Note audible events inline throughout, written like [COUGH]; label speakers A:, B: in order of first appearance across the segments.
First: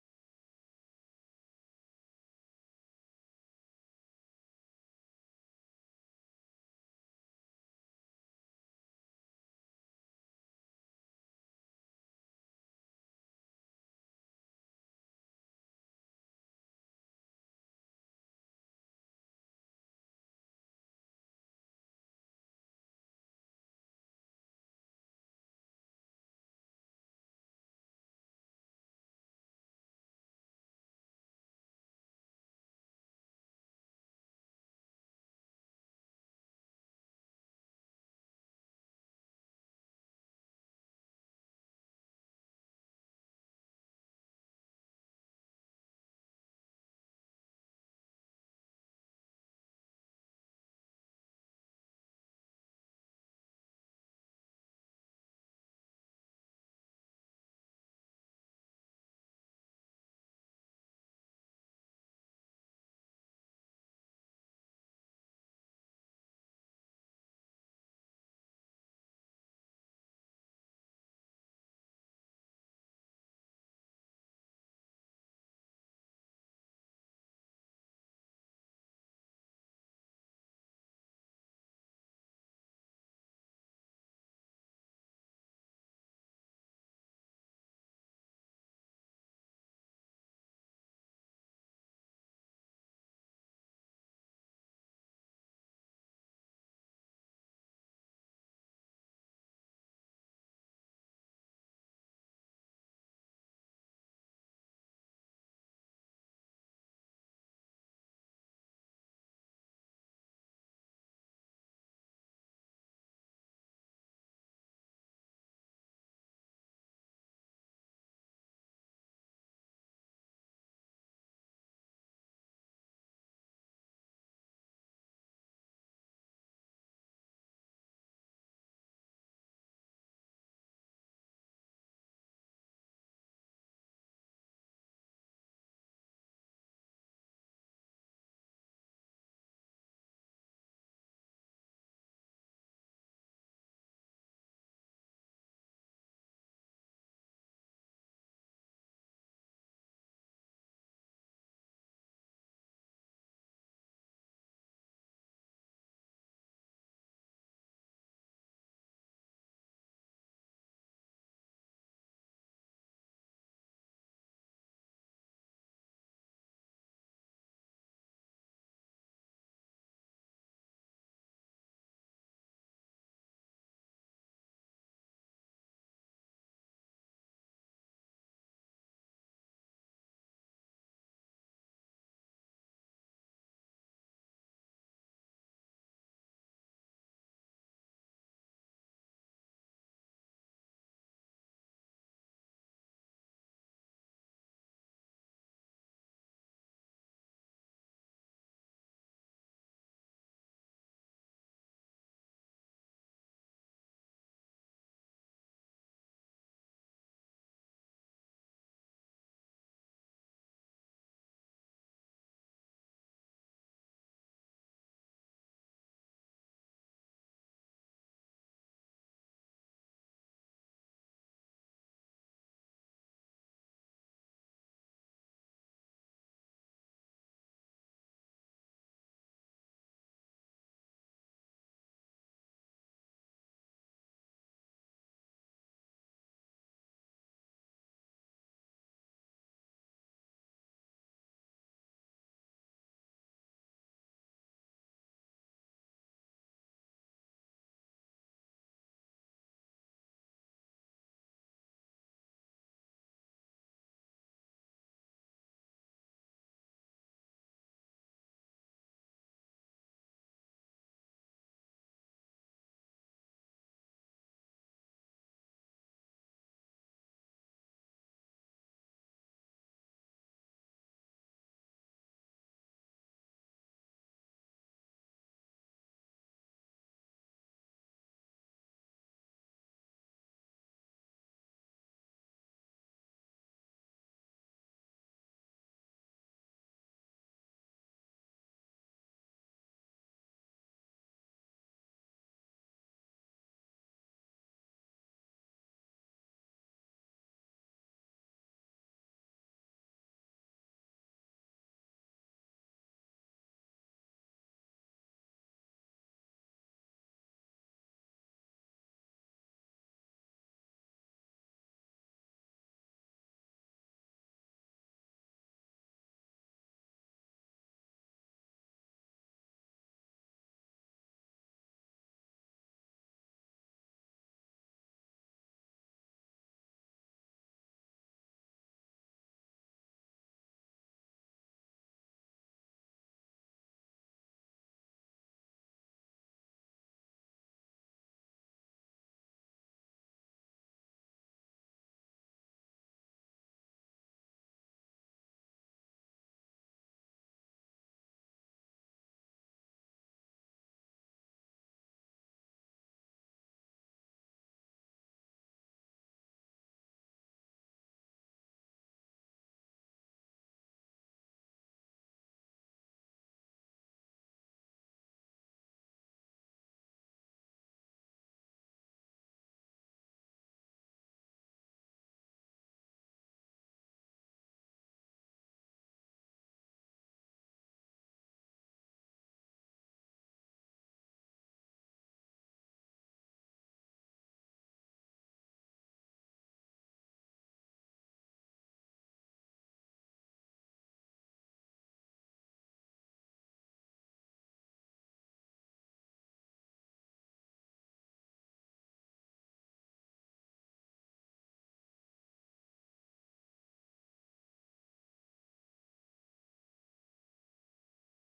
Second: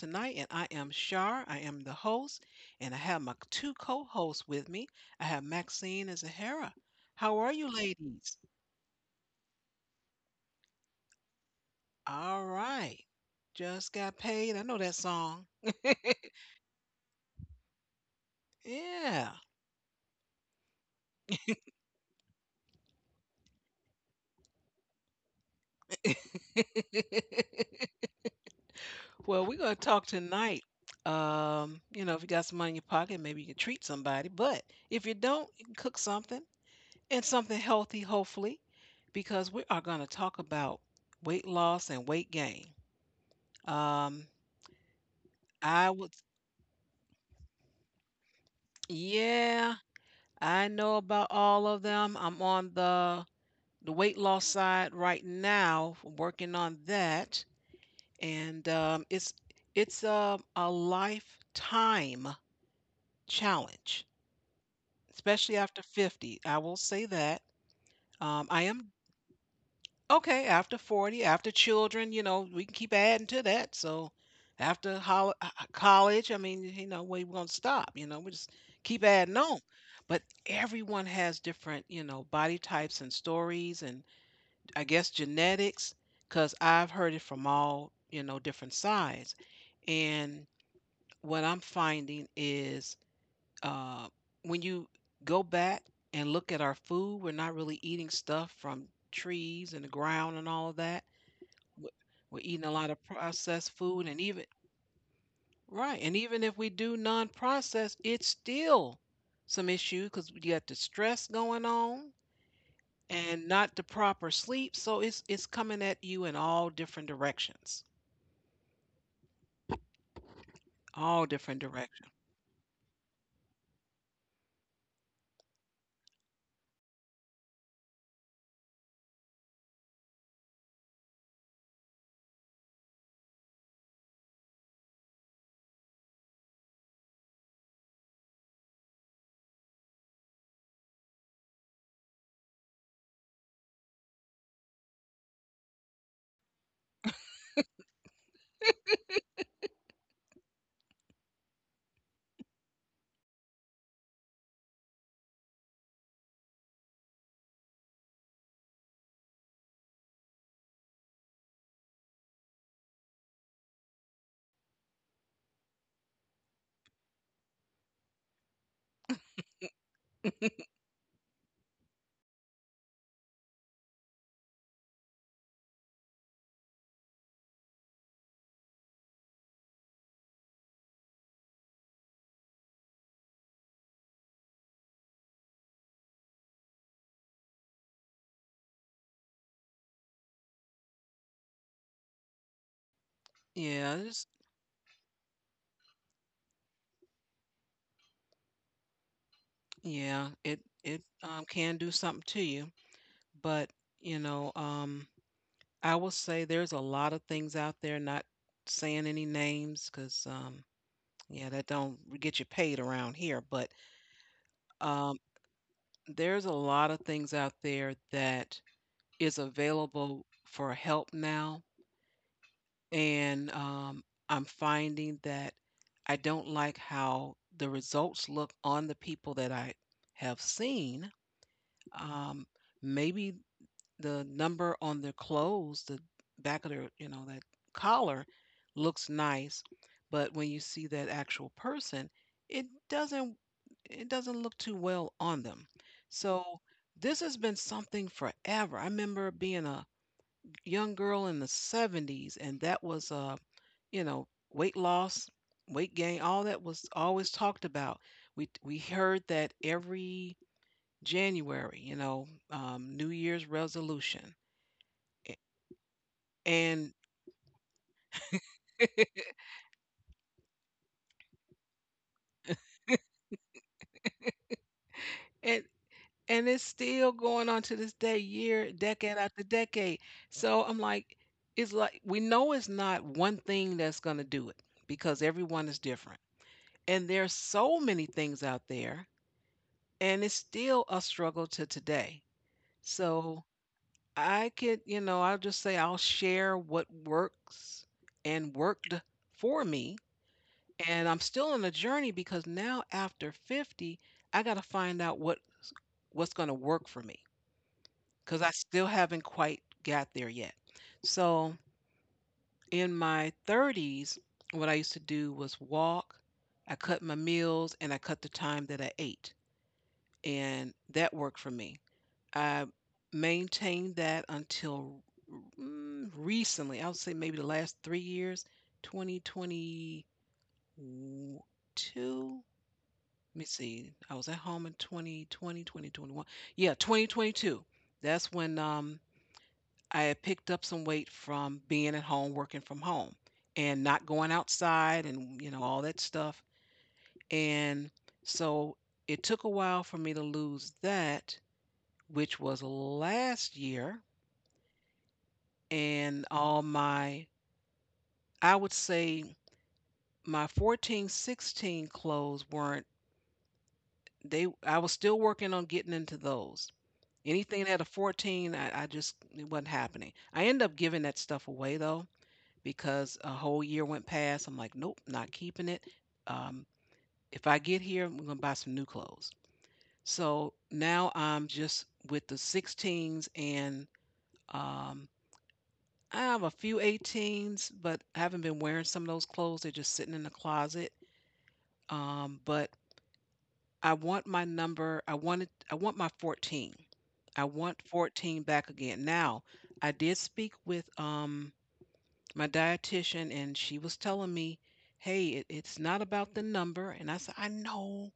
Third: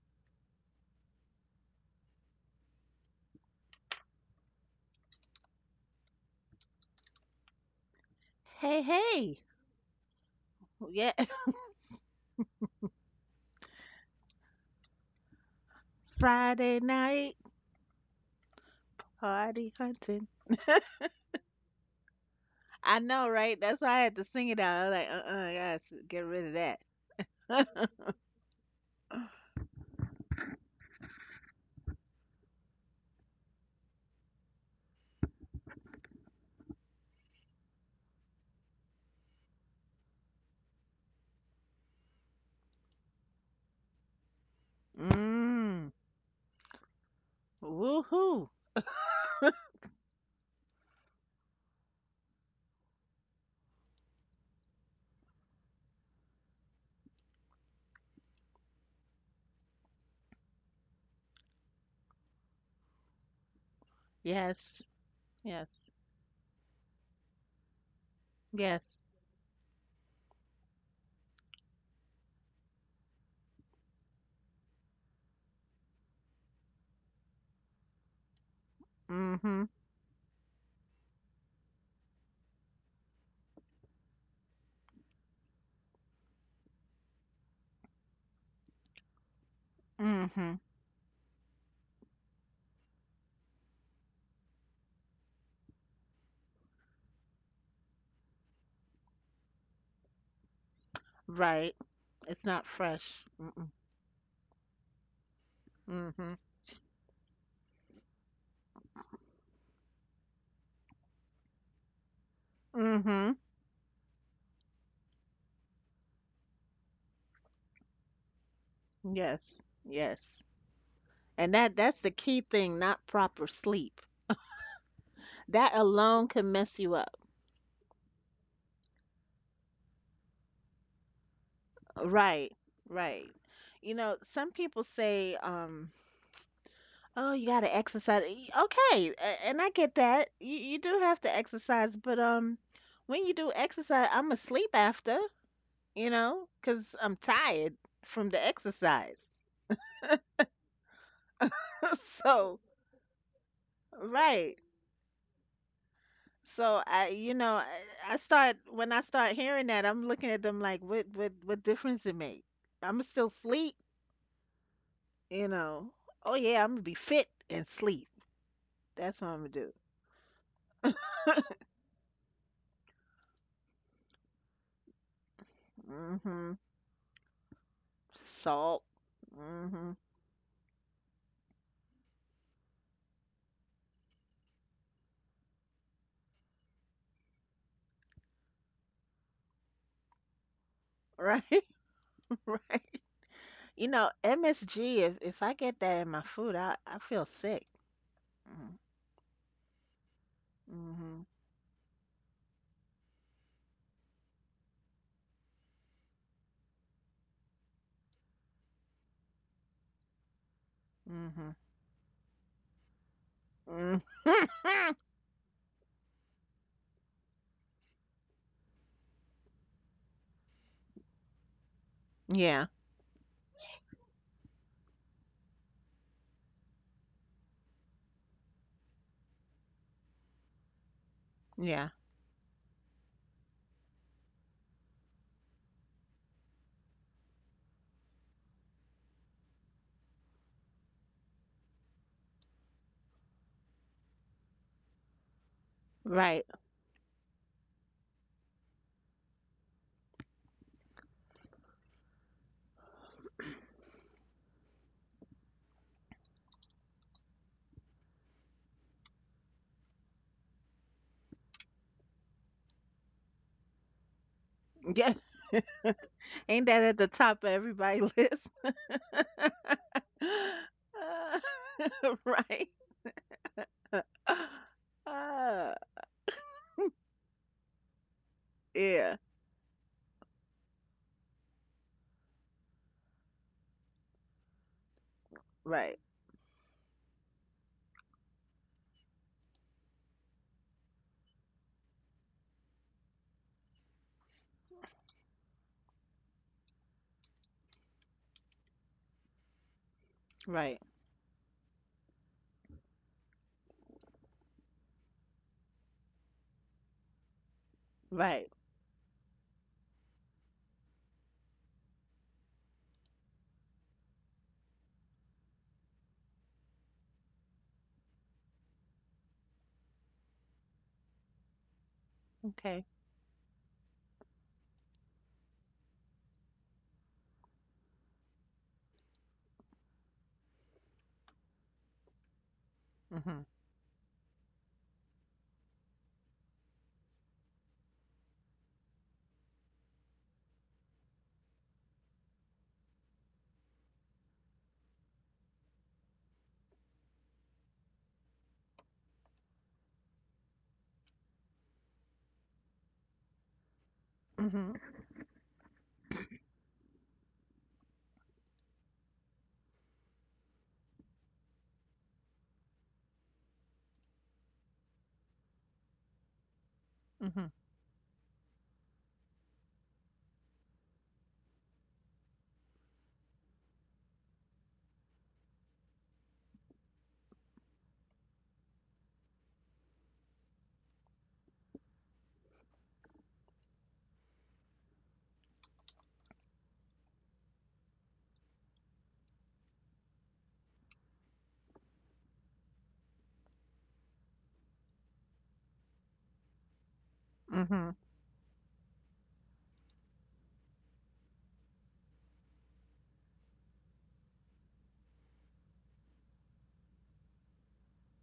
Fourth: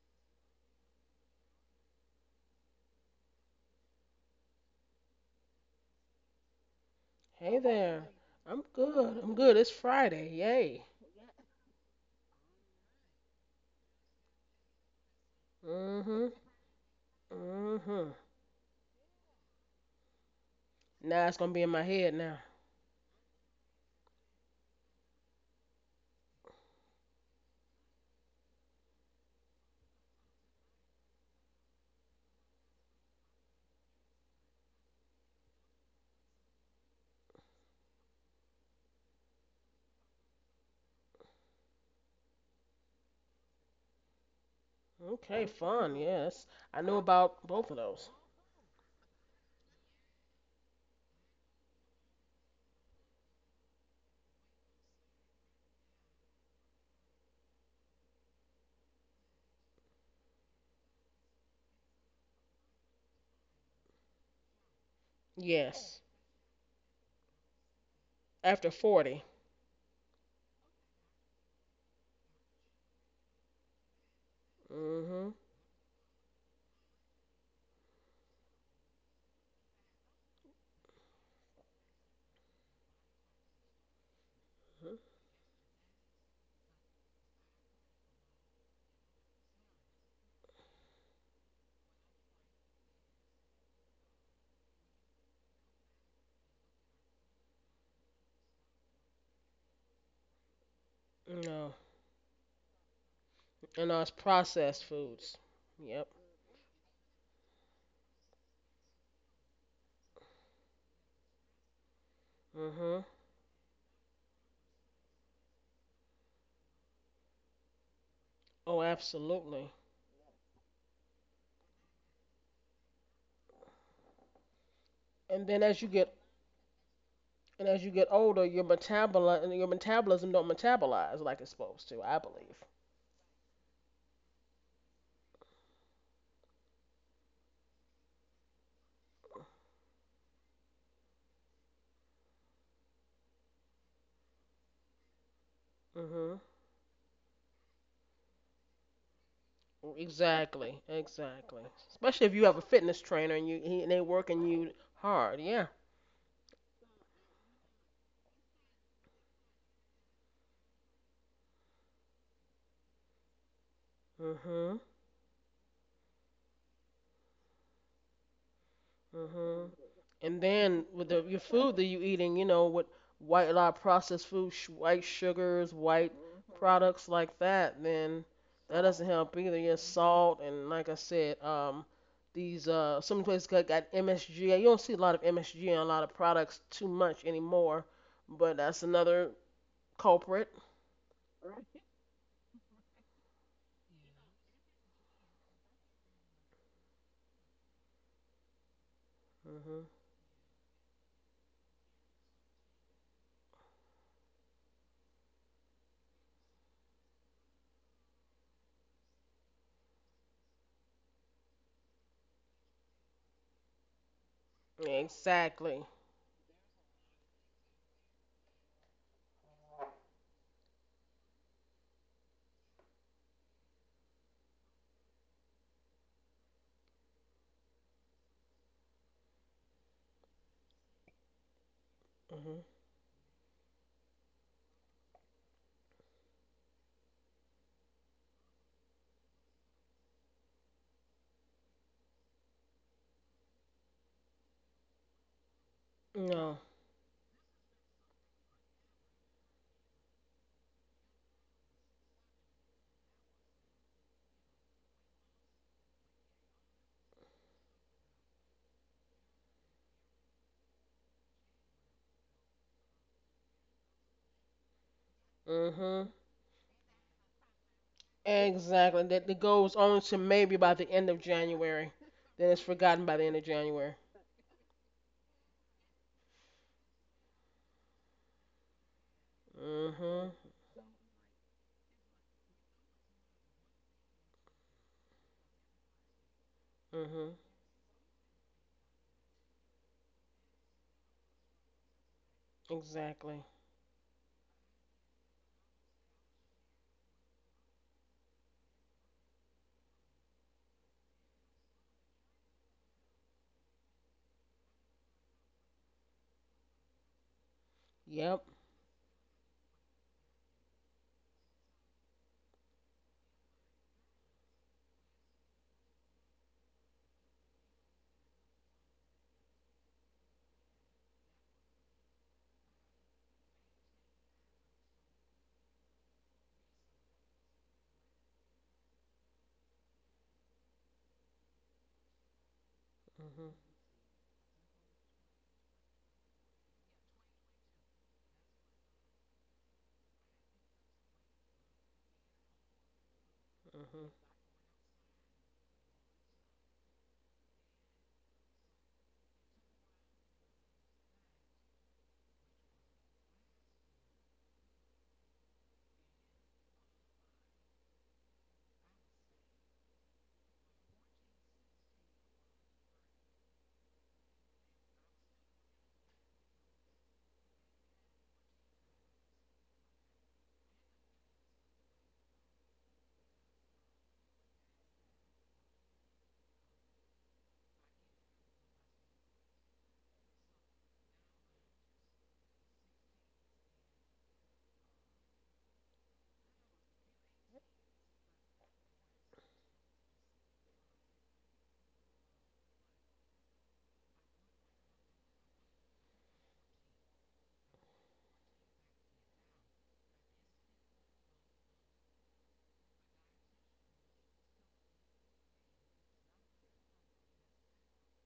A: tonight, and I am Shar. I am the host, and I have my two co hosts with me. I have Maxine and Zahara. How are
B: Hey
A: you,
B: there.
A: ladies?
B: I'm
C: Hey,
B: good. I'm
C: hey.
B: good. It's Friday. Yay.
C: Well, yeah.
A: All right. Just got paid. I know that song. [LAUGHS]
C: [LAUGHS]
B: hmm
C: Friday night
B: hmm
A: Yeah.
C: party hunting.
B: Now it's gonna be in my head now.
C: I know, right? That's why I had to sing it out. I was like, uh-uh, I get
A: [LAUGHS]
C: rid of that.
A: Well, we're going to talk tonight. If you got some money in your pocket, maybe you can treat somebody. But if you don't, you can cook something. And something healthy, hopefully, because we are going to talk about weight loss and weight gain. Um,
B: Okay,
C: Mm.
B: fun.
A: I would,
B: Yes. I know about both of those.
C: Woohoo.
A: yeah, I know about all of them. I'm on the weight loss side right now, working on that, and it's it's a lifetime challenge,
C: Yes, yes,
A: especially
B: Yes.
A: after 50. I will say that.
B: After
C: yes.
A: I
B: 40.
A: am Okay, after 40, after children, you know, we can keep adding to that. So
B: hmm
A: after college, I mean, you know, where we going to stop? You know, we just keep
C: Mm-hmm.
A: adding on. But everyone has different, you know, body types and stories and I guess genetics, because I've heard it from all, you know, different sides.
C: Mm-hmm.
A: And what I'm finding is uh, when you go back and look at our food, we're not really eating stuff from trees and the ground and all of that
B: No.
C: Right.
A: w-
C: It's
A: we're
C: not
A: eating a lot of
C: fresh. Mm-mm.
A: processed
B: And it's
A: food, and even
B: processed foods. Yep.
A: right, and
C: Mm-hmm.
A: even if we do non-processed, it's still some issue because you got the stress going on
B: hmm
C: Mm-hmm.
A: and not the proper sleep. So it's coming at you in all different directions,
B: Oh,
C: Yes.
B: absolutely.
C: Yes.
A: all
C: And
A: different
C: that's the
A: directions.
C: key thing, not proper sleep.
B: And then
C: That
B: as you get
C: alone can mess you up.
B: and as you get older, your metabolism don't metabolize like it's supposed to, I believe.
C: Right. Right. You know, some people say, oh, you gotta exercise. Okay, and I get that. You do have to exercise, but when you do exercise, I'm asleep after, you
B: hmm
C: know, 'cause I'm tired from the exercise.
B: Exactly, exactly.
C: [LAUGHS]
B: Especially if you have a
C: So,
B: fitness trainer and they working
C: right.
B: you hard. Yeah.
C: So I start when I start hearing that, I'm looking at them like, what what difference it make? I'm still sleep,
B: Mhm.
C: you know. Oh yeah, I'm gonna be fit and sleep. That's what I'm gonna
B: Mhm.
C: do.
B: And then with your food that you eating, you know, with white a lot of processed food, white sugars, white
C: Hmm.
B: products like that, then that
C: Salt.
B: doesn't help either. Yeah,
C: Hmm.
B: salt and like I said, these some places got MSG. You don't see a lot of MSG in a lot of products too much anymore, but that's another culprit.
C: Right. [LAUGHS] Right. You
A: Yeah,
C: know, MSG, if I get that in my food, I feel sick. Mm.
B: Mm-hmm.
A: yeah, it
C: Mhm.
A: can do something to you. But, you know, I will say there's a lot of things out there, not saying any names because,
C: Mm.
A: yeah, that don't get you paid around here. But
C: Mhm. Mm. Hmm. [LAUGHS]
A: um,
B: Exactly.
A: there's a lot of things out there that is available for help now.
C: Yeah.
A: And I'm finding that I don't like how the results look on the people that I have seen.
C: Yeah.
A: Um,
B: Mhm.
A: maybe the number on their clothes, the back of their, you know, that collar looks nice, but when you see that actual person, it doesn't, it doesn't look too well on them.
C: Right.
A: So
B: No.
A: this has been something forever. I remember being a young girl in the 70s, and that was you know, weight loss, weight gain, all that was always talked about. We heard that every January, you know, New Year's resolution
C: Yeah.
A: eh,
B: Mhm.
C: [LAUGHS] Ain't that at
A: and
C: the top of everybody list? [LAUGHS]
B: Exactly. That goes on to maybe by the end of January.
C: [LAUGHS]
B: Then it's
C: Right.
B: forgotten by the end of January.
C: [LAUGHS] Uh,
A: and and it's still going on to this day, year,
C: yeah.
A: decade after decade.
B: Mhm.
A: So I'm like, it's like we know it's not one thing that's going to do it, because everyone is
C: Right.
A: different and
B: Mhm.
A: there's so many things out there, and it's still a struggle to today.
B: Exactly.
A: So I could, you know, I'll just say I'll share what works and worked for me,
C: Right.
A: and I'm still on a journey because now after 50, I got to find out what what's going to work for me,
B: Yep.
C: Right.
A: because I still haven't quite got there yet. So in my 30s, what I used to do was walk, I cut my meals, and I cut the time that I ate. And that worked for me. I
C: Okay.
A: maintained that until mm, recently. I would say maybe the last 3 years, 2022. Let
C: Mm.
A: me
B: Mhm.
A: see. I was at home in 2020, 2021. Yeah, 2022. That's when I had picked up some weight from being at home, working from home, and not going outside and, you know, all that stuff. And so it took a while for me to lose that, which was last year.
C: Mhm.
A: And all my, I would say my 14, 16 clothes weren't, they, I was still working on getting into those.
C: Mm. Mhm.
A: Anything that had a 14, I just, it wasn't happening. I ended up giving that stuff away though, because a whole year went past. I'm like, nope, not keeping it. Um, if I get here, I'm going to buy some new clothes. So now I'm just with the 16s, and um, I have a few 18s, but I haven't been wearing some of those clothes. They're just sitting in the closet. But I want my number. I wanted. I want my 14. I want
C: Mm.
A: 14 back again. Now, I did speak with my dietitian, and she was telling me, hey, it, it's not about the number. And I said, I know,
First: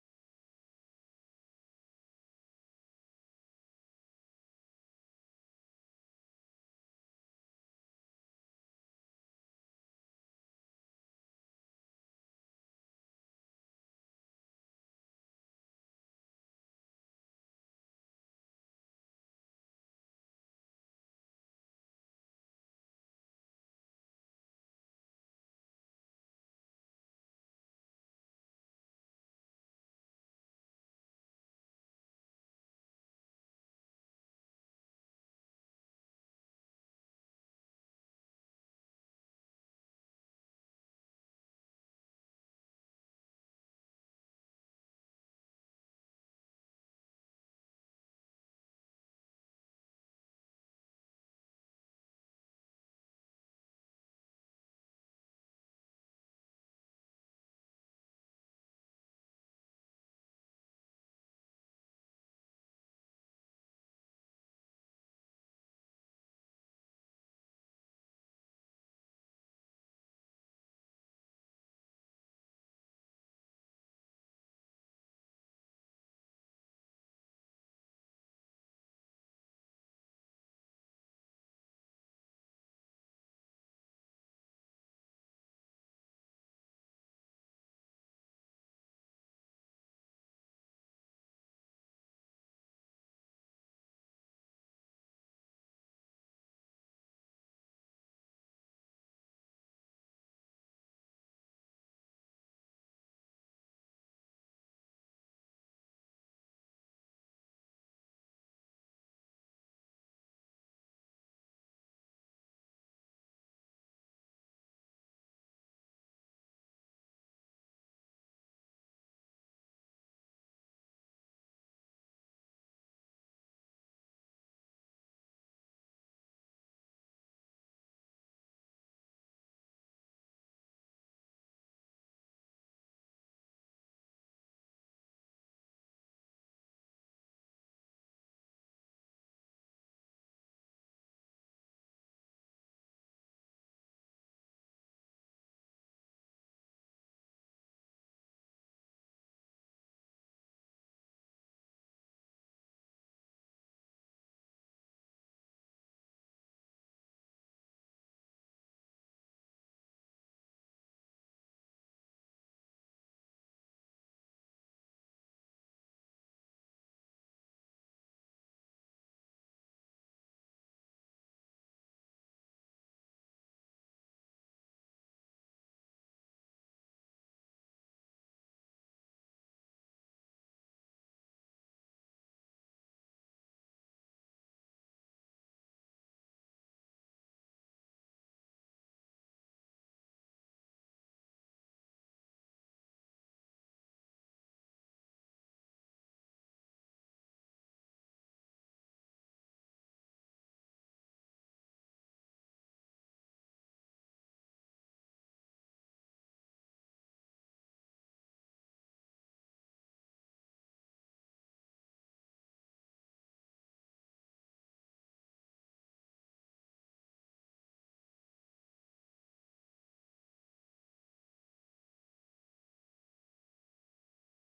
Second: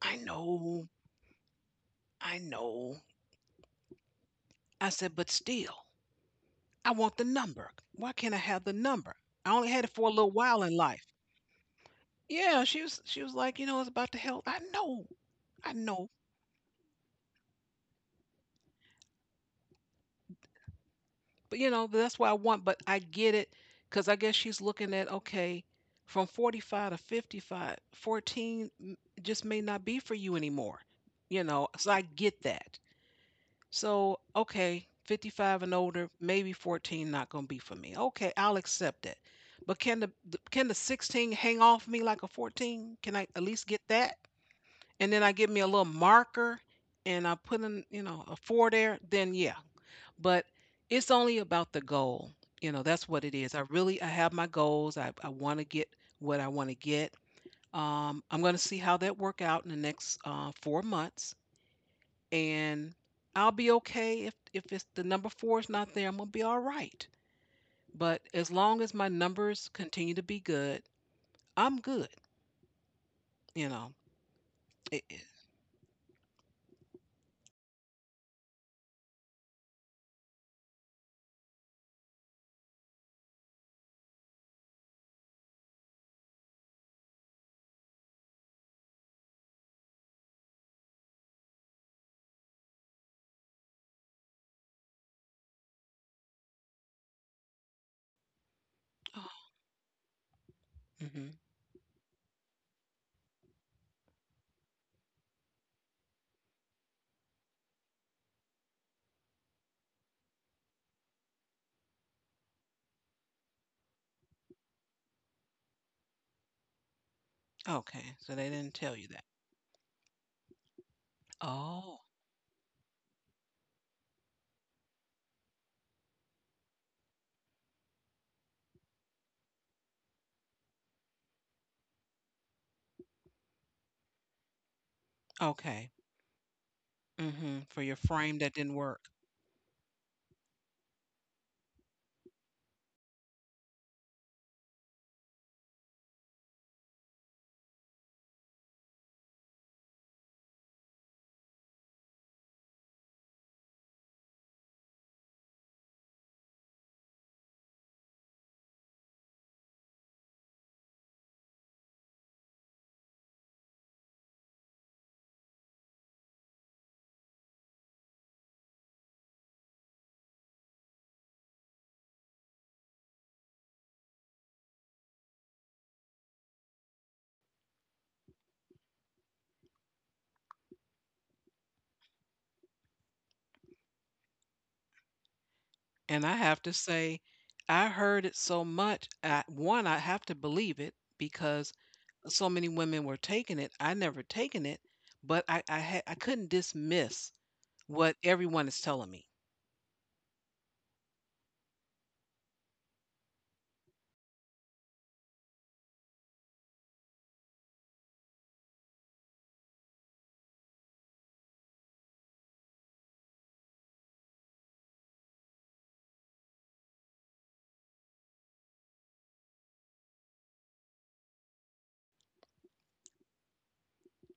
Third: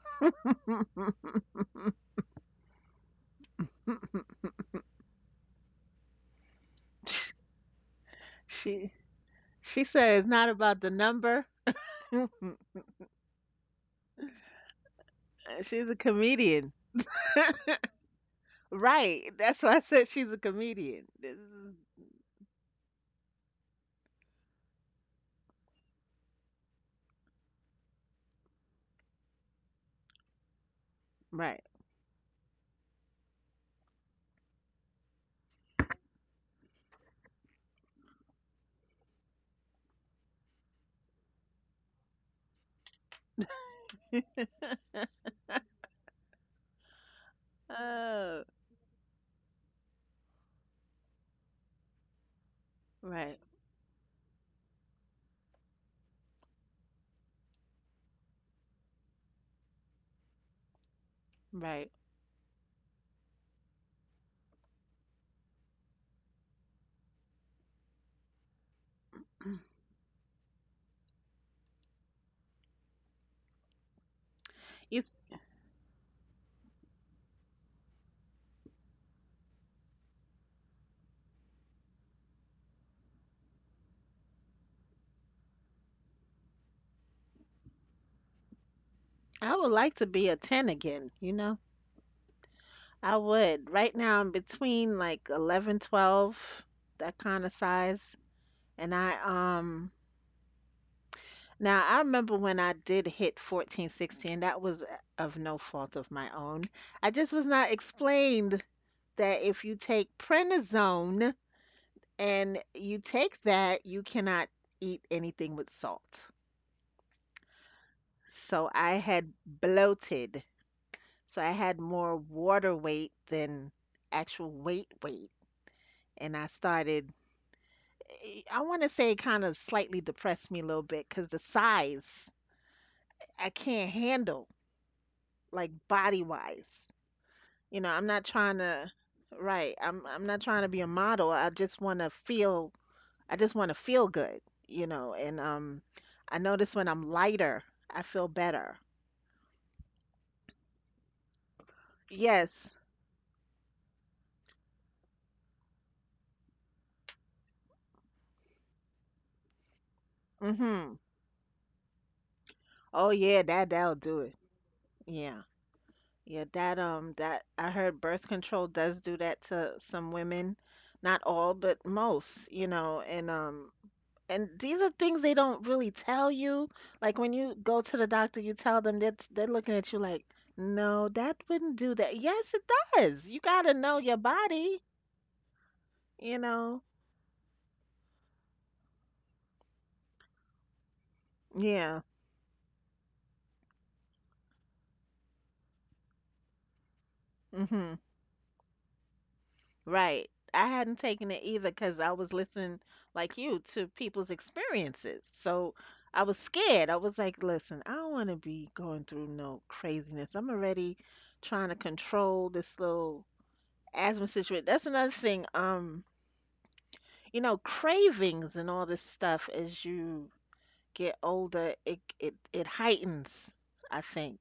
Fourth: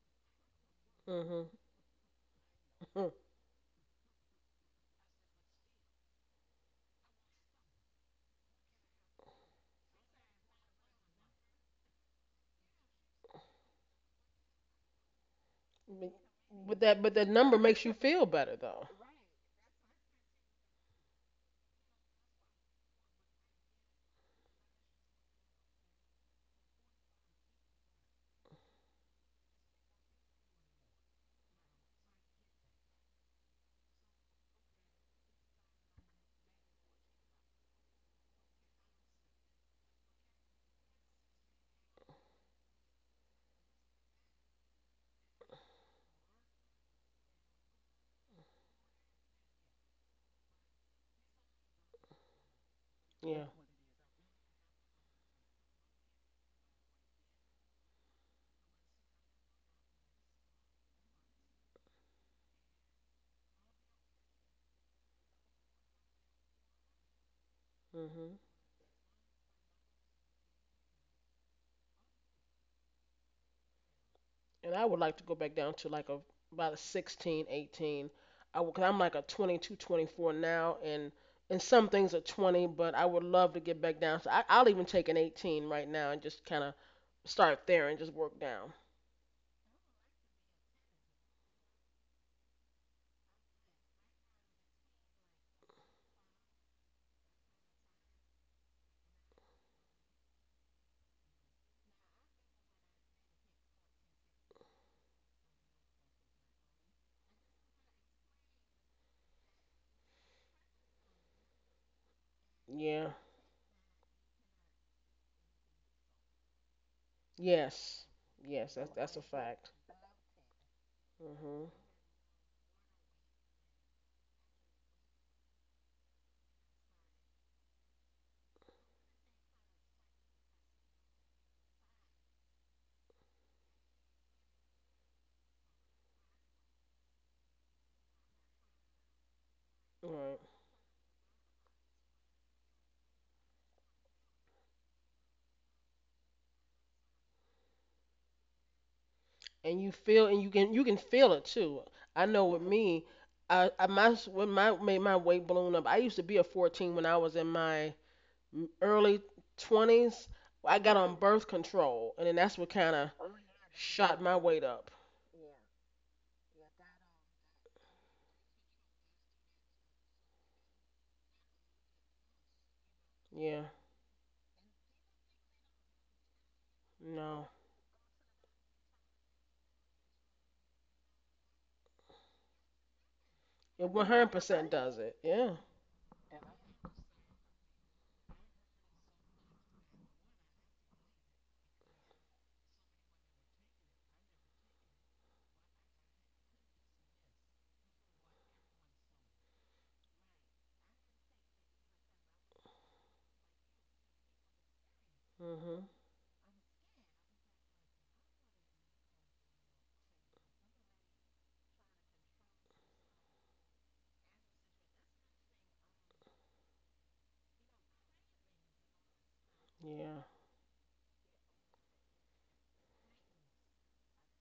A: I
C: Mhm.
A: know,
B: Mhm. Mhm.
C: Mm.
A: I know.
B: [LAUGHS]
C: Mhm. [LAUGHS]
A: I said, but still, I want the number. Why can't I have the
C: She
A: number? I only had
C: she
A: it for a
C: said it's
A: little
C: not
A: while in
C: about the
A: life.
C: number. [LAUGHS]
A: Yeah, she was like, you know, it's about the health. I know, I
C: She's a
A: know.
B: But
C: comedian.
B: but that number makes you feel better though.
C: Right. That's why I said she's a comedian. This
A: But you
C: is-
A: know, that's what I want. But I get it, because I guess she's looking at, okay, from 45 to 55, just may not be for you anymore. You
C: Right.
A: know, so I get that. So, okay, 55 and older, maybe 14 not going to be for me. Okay, I'll accept that. But can can the 16 hang off me like a 14? Can I at least get that? And then I give me a little marker and I put in, you know, a
C: Oh,
A: 4 there, then yeah. But it's only about the goal. You know, that's what it
C: right.
B: Yeah.
A: is. I have my goals. I want to get what I want to get. I'm going to see how that work out in the next 4 months,
C: Right.
A: and I'll be okay if it's the number four is not there. I'm gonna be all right.
B: Mhm.
A: But as long as my
C: [CLEARS THROAT]
A: numbers continue to be good, I'm good. You know.
B: And I would
C: It's,
B: like to
A: It-
B: go
A: it-
B: back down to like a about a 16, 18. I would, cause I'm like a 22, 24 now, and some things are 20, but I would love to get back down. So I, I'll even take an 18 right now and just kind of start there and just work down.
C: I would like to be a 10 again, you know? I would. Right now, I'm between like 11, 12, that kind of size. And I,
A: [GASPS] oh, hmm.
C: now I remember when I did hit 14, 16, that was of no fault of my own. I just was not explained that if you take prednisone, and you
B: Yeah.
C: take that, you cannot eat anything with salt.
B: Yes.
A: Okay, so they
C: So
B: Yes.
A: didn't
B: That's
C: I
A: tell
B: that's
A: you
B: a
A: that.
C: had
B: fact.
C: bloated. So I
B: Mhm.
C: had
A: Oh,
C: more water weight than actual weight. And I started, I want to say it kind of slightly depressed me a little bit because the size I can't handle, like
A: okay.
C: body wise.
A: Hmm. For
C: You know,
A: your
C: I'm not
A: frame that
C: trying
A: didn't
C: to,
A: work.
C: right,
B: All
C: I'm
B: right.
C: not trying to be a model. I just want to feel good, you know, and I notice when I'm lighter, I feel better.
B: And you feel and you can feel it too. I know with
C: Yes.
B: me, I my when my made my weight balloon up. I used to be a 14 when I was in my early 20s. I got
C: Mhm.
B: on birth control, and then that's what kind of
C: Oh yeah, that'll
B: shot
C: do
B: my
C: it.
B: weight up.
C: Yeah. Yeah, that that I heard birth control does do that to some women. Not all, but most, you know,
B: Yeah,
C: and these are things they don't really tell you. Like when
B: no,
C: you go to the doctor, you tell them that they're looking at you like, "No, that wouldn't do that." Yes, it does. You got to
B: it
C: know your
B: 100%
C: body,
B: does it. Yeah,
A: And I
C: you
A: have to
C: know.
A: say, I heard it so much. I, one, I have to believe it because
C: Yeah.
A: so many women were taking it. I never taken it, but had, I couldn't dismiss
C: Hmm.
A: what everyone is telling me.
C: Right. I hadn't taken it either because I was listening, like you, to people's experiences. So
B: mhm,
C: I was scared. I was like, listen, I don't want to be going through no craziness. I'm already trying to control this little asthma situation. That's another thing. You know, cravings and all this stuff as
B: yeah,
C: you get older, it heightens, I think.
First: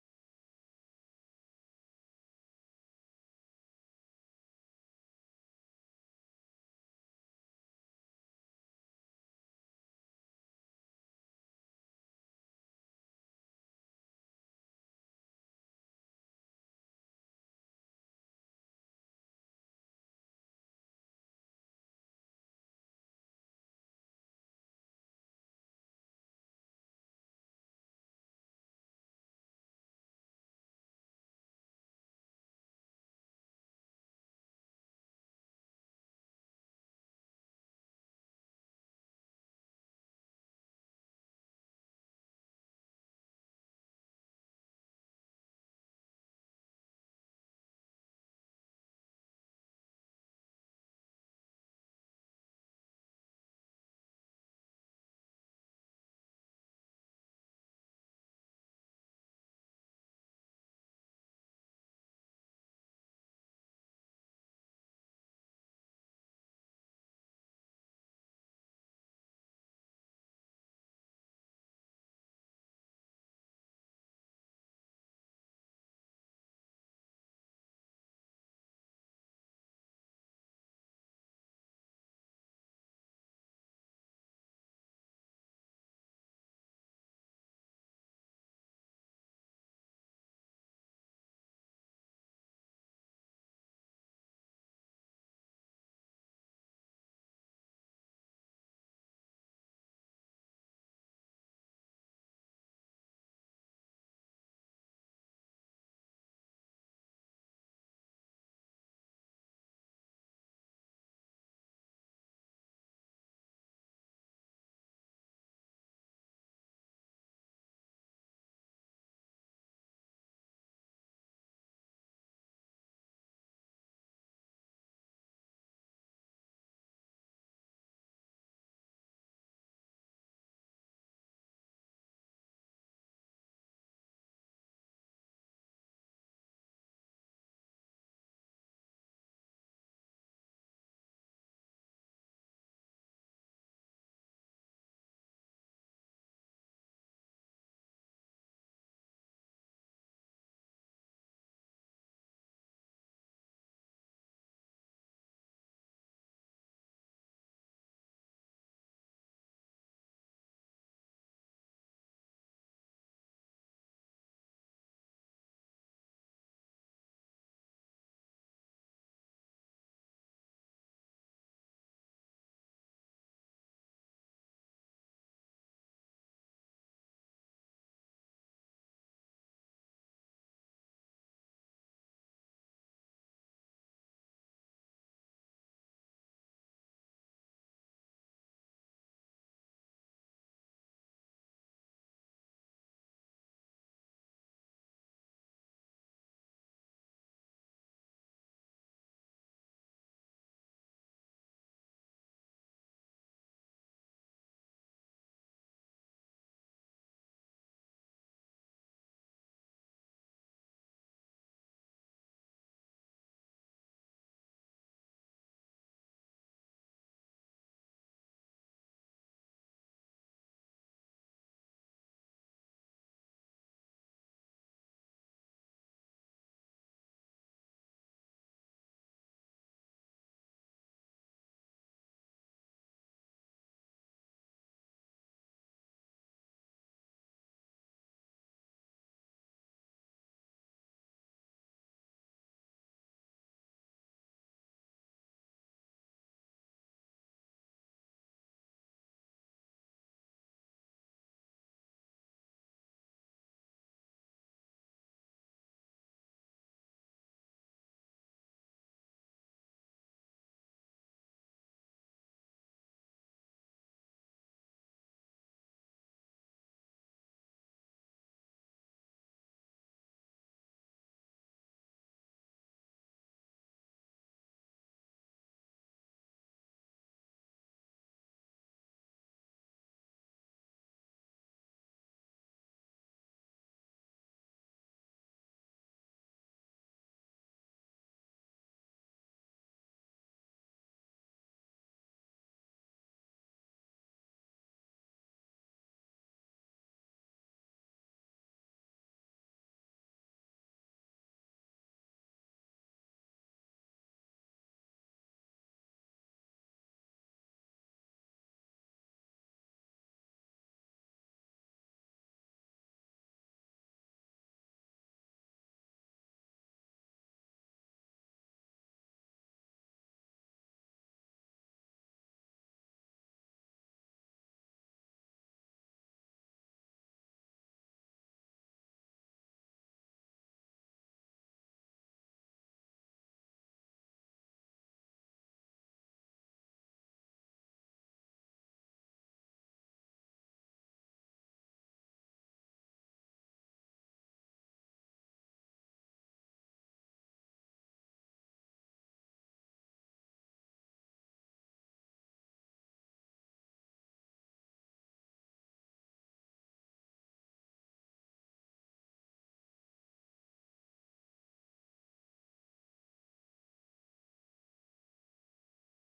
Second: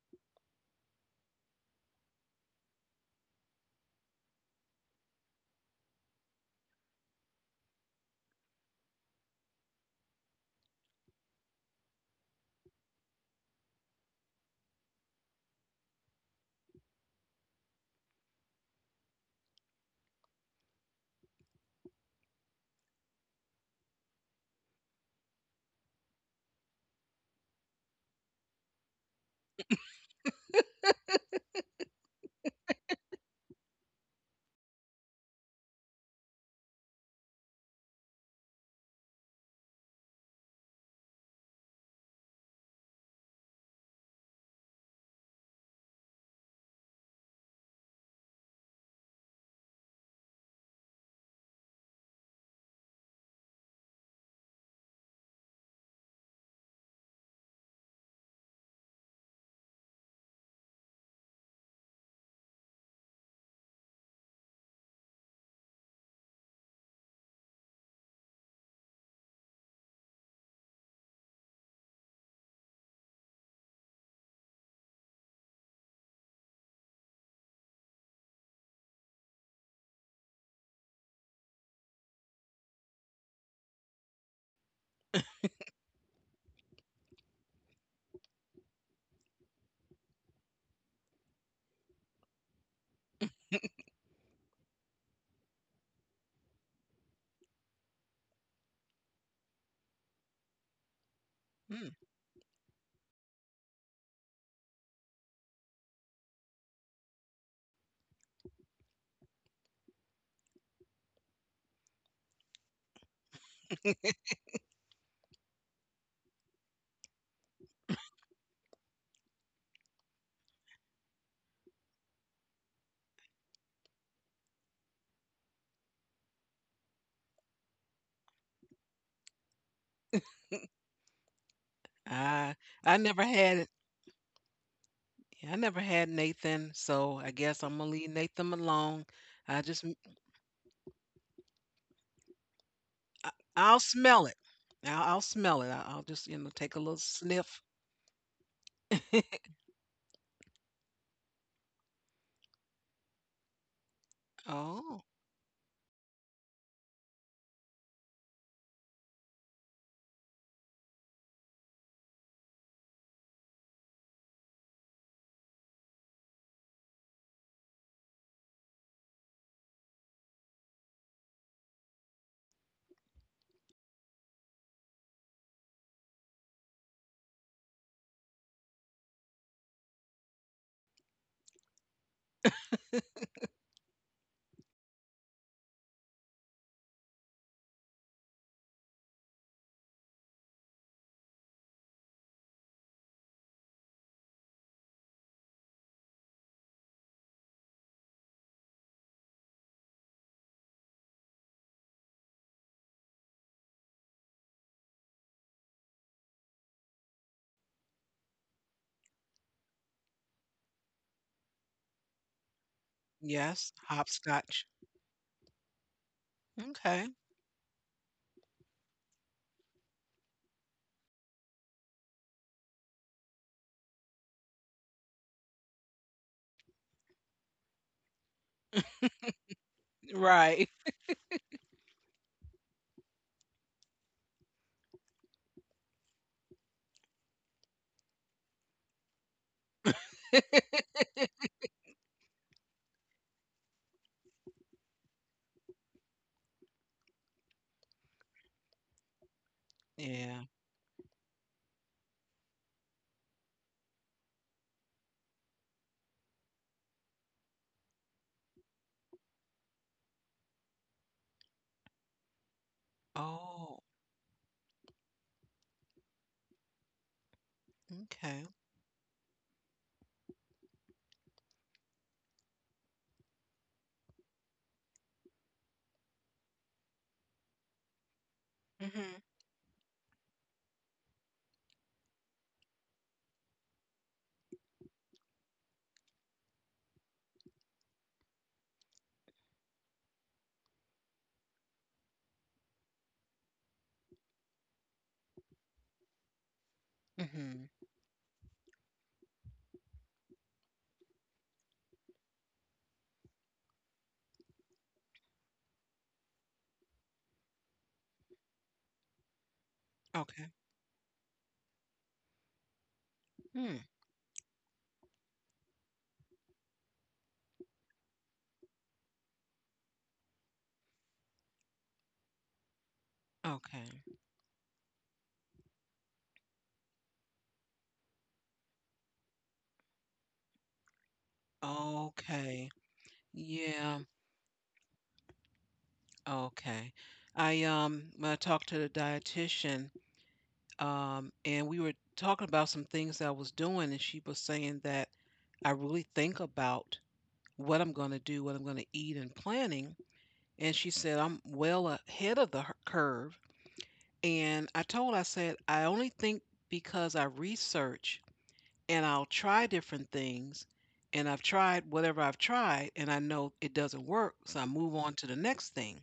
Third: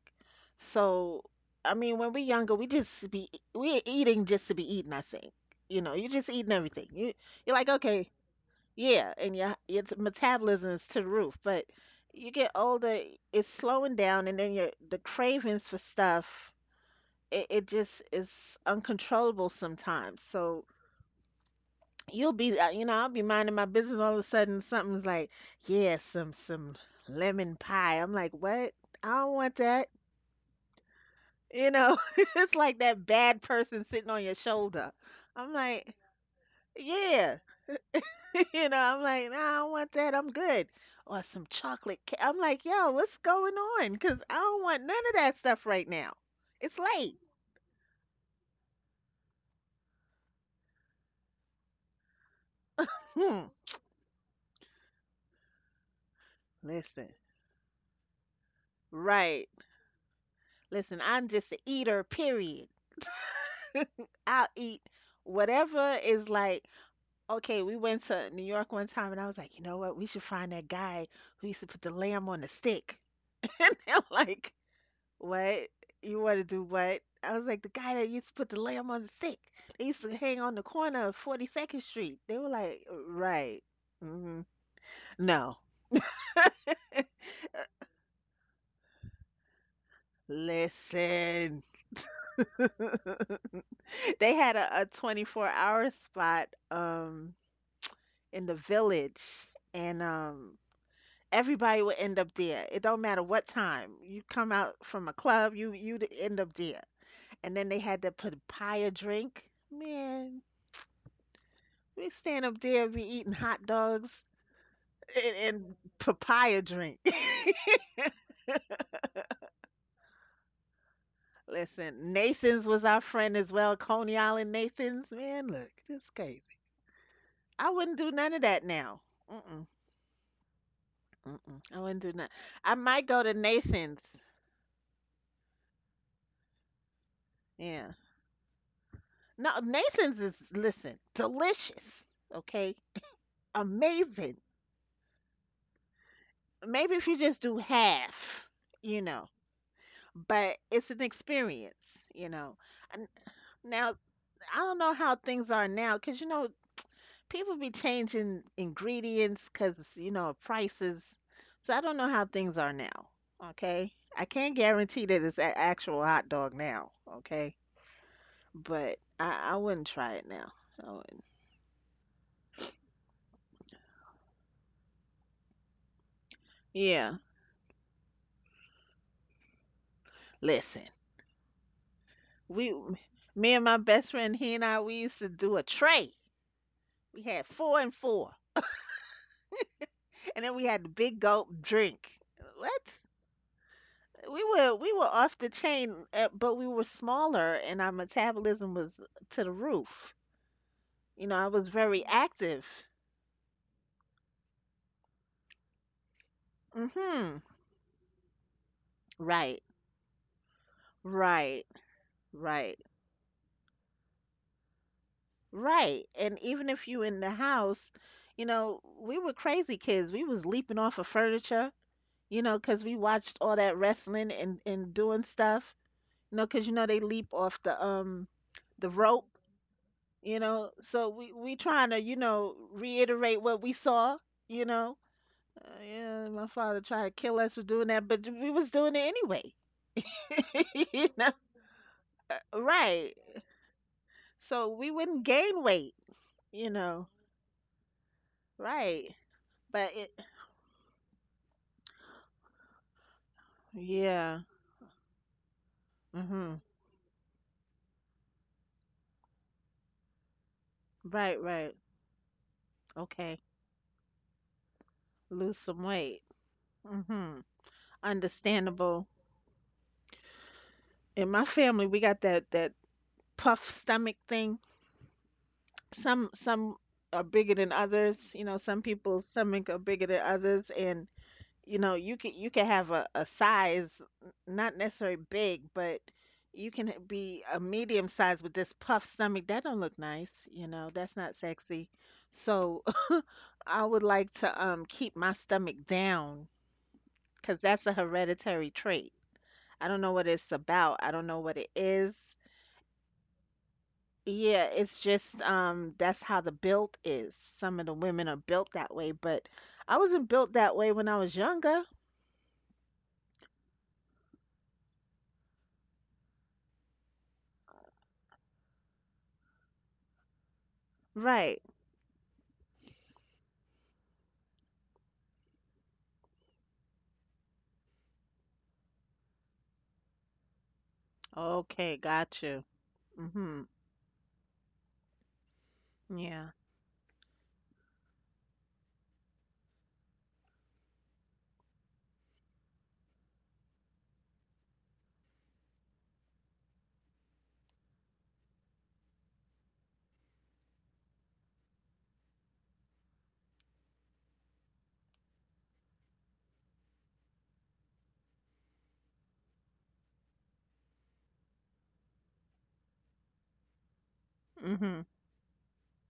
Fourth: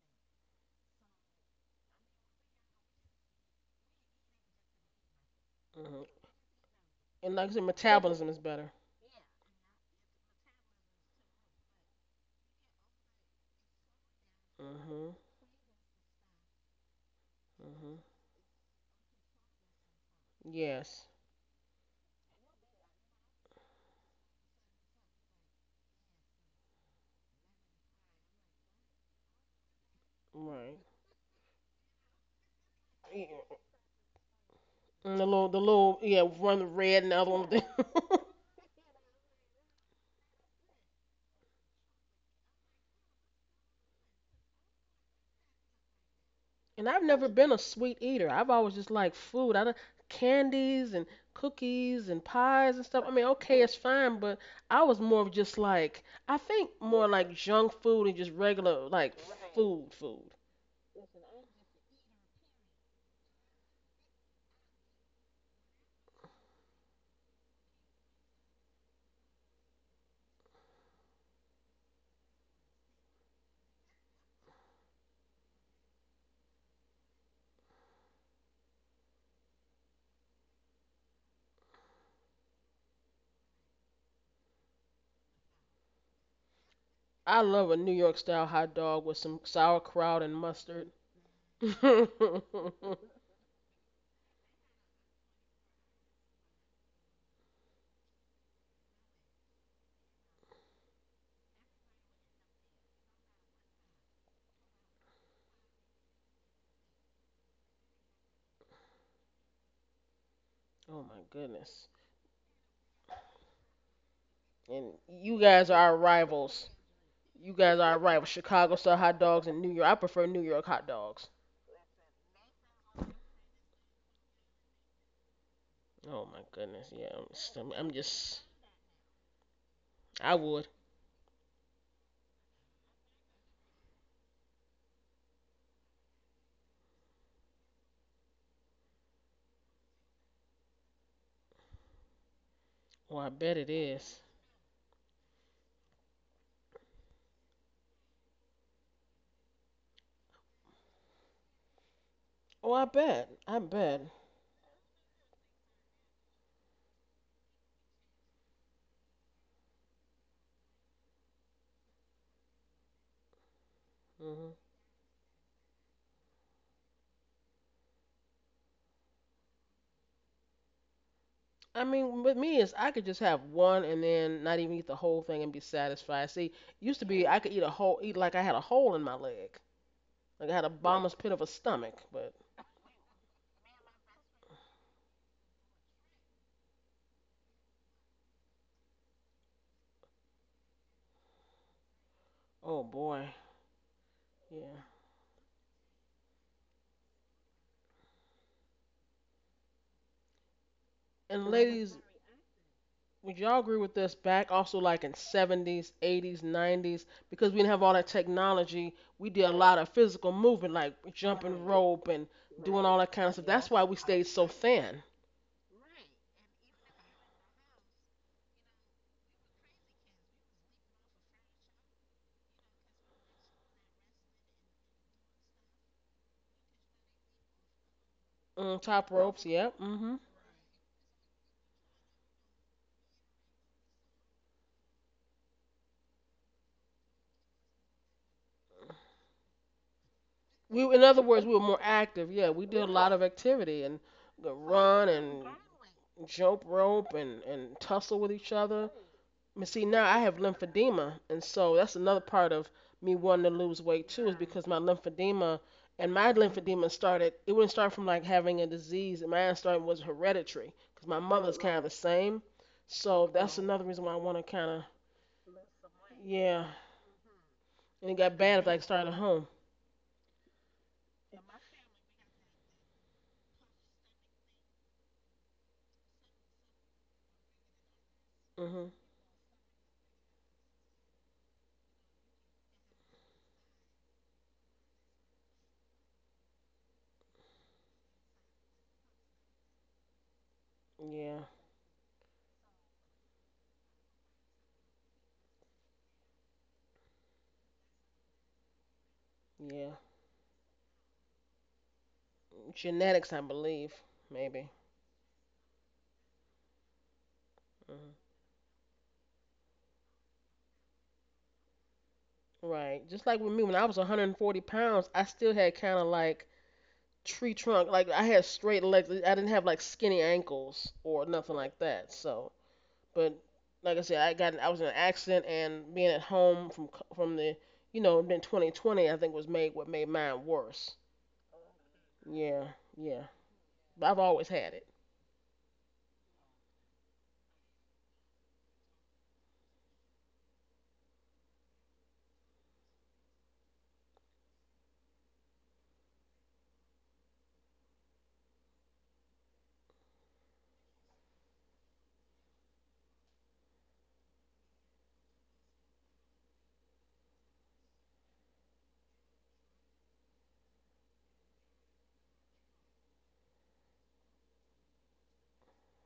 C: So, I mean, when we're younger, we just be we're eating just to be eating, I think. You know, you're
B: mhm.
C: just eating everything.
B: And like I
C: You're
B: said,
C: like, okay,
B: metabolism is better.
C: yeah, and your metabolism is to the roof, but you get older, it's slowing down, and then your the
B: Mhm,
C: cravings for stuff, it
B: mhm.
C: just is uncontrollable sometimes. So,
B: Yes,
C: you'll be you know, I'll be minding my business, all of a sudden something's like, yeah, some lemon pie. I'm like, what? I don't want that,
B: right.
C: you know. [LAUGHS] It's like that bad
B: Yeah.
C: person sitting on your shoulder.
B: And
C: I'm
B: the
C: like,
B: little, yeah, one red and the other
C: yeah,
B: one with the. [LAUGHS]
C: [LAUGHS] you know, I'm like, nah, I don't want that, I'm good. Or some chocolate cake, I'm like, yo, what's going on? Because I don't want none of that stuff right now. It's
B: And I've
C: late.
B: never been a sweet eater. I've always just liked food. I don't, candies and cookies and pies and stuff. I mean,
C: Hmm.
B: okay, it's fine, but I was more of just like I think more
C: Listen,
B: like junk food and just regular like
C: right.
B: food food.
C: Listen, I'm just an eater, period. [LAUGHS] I'll eat whatever. Okay, we went to New York one time and I was like, you know what? We should find that guy who used to put the lamb on the stick. [LAUGHS] And they're like, what? You want to do what? I was like, the guy that used to put the lamb on the stick. They used to hang on the corner of 42nd Street. They were like, right. Hmm. No.
B: I love a New York style hot dog with some sauerkraut and mustard. [LAUGHS]
C: Listen.
B: Oh
C: [LAUGHS] They had a 24-hour hour spot in the village, and everybody will
A: Hmm.
C: end up there. It don't matter what time you come out from a club, you'd end up there. And then they had to put pie a drink. Man,
B: my goodness.
C: we stand up there, be eating hot dogs
B: And you guys
C: and
B: are our
C: papaya
B: rivals.
C: drink. [LAUGHS]
B: You guys are our rivals. Chicago style hot dogs and New York. I prefer New York hot dogs.
C: Listen, Nathan's was our friend as well. Coney Island Nathan's. Man, look, this is
B: Oh my
C: crazy.
B: goodness. Yeah,
C: I
B: I'm
C: wouldn't do none
B: just
C: of that now. Mm-mm,
B: I would.
C: mm-mm. I wouldn't do none.
A: I
C: I might
A: I
C: go to
A: never had it.
C: Nathan's.
A: I never had Nathan, so I guess
C: Yeah.
A: I'm gonna leave Nathan alone.
C: No,
A: I just m-
C: Nathan's is, listen, delicious. Okay,
B: Oh, I bet it
A: I, will
B: is.
C: amazing.
A: smell it. I'll smell it. I, I'll just you know take a
C: Maybe if
A: little
C: you just do
A: sniff.
C: half, you know,
A: [LAUGHS]
C: but it's an experience, you know.
B: Oh, I
C: And
B: bet. I
C: now
B: bet.
C: I don't know
A: Oh
C: how things are now, because you know people be changing ingredients because you know of prices. So I don't know how things are now. Okay, I can't
B: Mhm.
C: guarantee that it's an actual hot dog now. Okay, but I wouldn't try it now. I wouldn't.
B: I mean, with me is I could just have one and then not even eat the whole thing and be satisfied. See, it used to
C: Yeah,
B: be I could eat a whole, eat like I had a hole in my leg, like I had a right
C: listen,
B: bomber's pit of a stomach. But
C: we, me and my best friend, he and I, we used to do a tray. We had four and four, and then we had the big gulp drink. What?
B: oh boy,
C: We were
B: yeah.
C: we were off the chain, but we were smaller, and our metabolism was to the roof. You know, I
B: And mhm,
C: was
B: ladies,
C: very active.
B: would y'all agree with this? Back also like in 70s, 80s, 90s,
C: Mm-hmm.
B: because we didn't have all that technology, we did a right
C: Right,
B: lot of physical movement, like jumping
C: right,
B: right rope and
C: right,
B: doing right all that kind of stuff. Yeah.
A: yes,
B: That's why we stayed so
A: hopscotch.
B: thin.
C: right. And even if you
A: Okay.
C: in the house, you know, we were crazy kids. We was leaping off of furniture, you know, 'cause we watched all that wrestling and doing stuff. You know, 'cause you know they leap off
B: Mm,
C: the
B: top
C: rope,
B: ropes. Yep. Mhm.
C: you
A: Right.
C: know, so we trying to, you know, reiterate what we saw, you know. Uh, yeah, my father tried to kill us for doing that, but we was doing it anyway.
B: We,
C: [LAUGHS]
B: in
C: You
B: other
C: know,
B: words, we were more active. Yeah, we did a
C: right,
B: lot of activity and the
C: so we
B: run
C: wouldn't
B: and
C: gain weight,
B: jump
C: you know.
B: rope and tussle with each other.
C: Right,
B: But see,
C: but
B: now
C: it,
B: I
A: Yeah.
B: have lymphedema, and so that's another part of me wanting to lose weight too, is
C: yeah.
B: because my lymphedema and my
C: Mhm.
B: lymphedema started. It wouldn't start from like having a disease. And mine started was hereditary, because my
C: Right,
B: mother's
C: right,
B: kind of the same. So
C: okay,
B: that's
A: Oh,
B: another reason why I want to kind of,
C: lose some weight.
B: yeah.
C: Mhm.
B: And it
A: okay.
B: got bad if I
C: Understandable.
B: started at home.
C: In my family we got that puff stomach thing. Some are bigger than others, you know, some
B: hmm
A: Hmm.
C: people's stomach are bigger than others. And you know, you can have a size, not necessarily big, but you can be a medium size with this puff stomach that don't look nice, you know, that's not
B: Yeah.
C: sexy. So [LAUGHS] I would like to keep my stomach down, because
A: Mhm.
C: that's a hereditary trait. I
B: Yeah.
C: don't know what it's about, I don't know what it is.
B: Genetics, I believe.
C: Yeah,
B: Maybe.
C: it's just that's how the build is. Some of the
B: hmm
C: women are built that way, but I wasn't
A: Okay.
C: built that way when I was younger.
B: Right. Just like with me, when
A: Hmm.
B: I was 140 pounds, I still had kind of like tree trunk. Like I had straight legs. I didn't have like skinny ankles or
C: Right.
B: nothing like that. So, but
A: Okay.
B: like I said, I was in an accident and being at home from the you know been 2020. I think was made what made mine worse.
C: Okay, got you.
A: Okay.
B: Yeah. Yeah.
C: Mhm.
A: Yeah.
B: But I've always had it.
C: Yeah.
A: Okay. I when I talked to the dietitian, and we were talking about some things that I was doing, and she was saying that I really think about what I'm going to do, what I'm going to eat, and planning. And she said I'm well ahead of the curve. And I told, I said I only think because I research and I'll try different things. And I've tried whatever I've tried, and I know it doesn't work. So I move
C: Mhm.
A: on to the next thing.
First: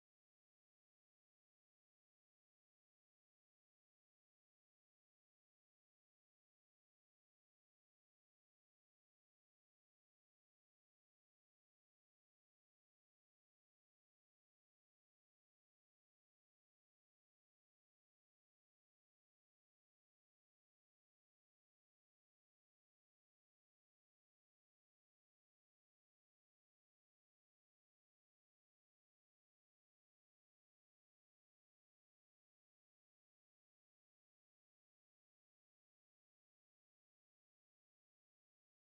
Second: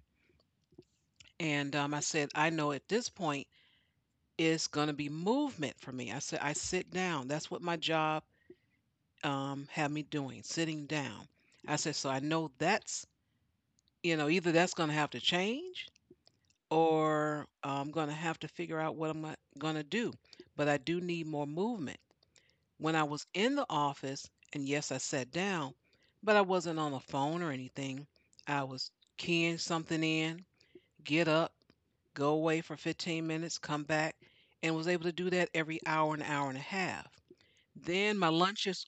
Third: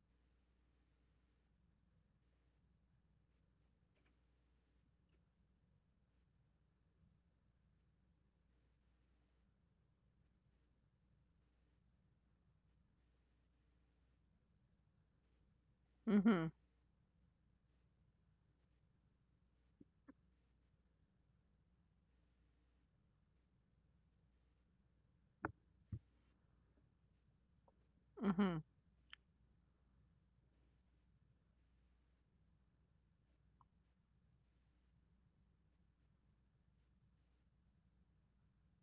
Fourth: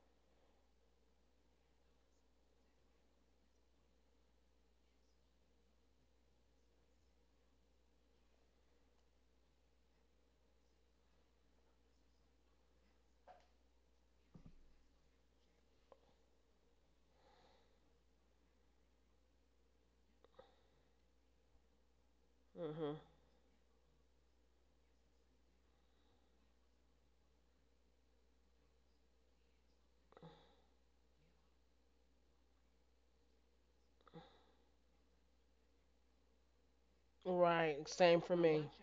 A: And I said, I know at this point it's going to be movement for me. I said, I sit down. That's what my job had me doing, sitting down. I said, so I know that's, you know, either that's going to have to change,
C: Mhm.
A: or I'm going to have to figure out what I'm going to do. But I do need more movement. When
B: hmm
A: I was in the office, and yes, I sat down, but I wasn't on the phone or anything. I
C: Mhm.
A: was keying something in, get up, go away for 15 minutes, come back, and was able to do that every hour, an hour and a half.
B: Right.
A: Then
B: Same
A: my
B: for me.
A: lunches,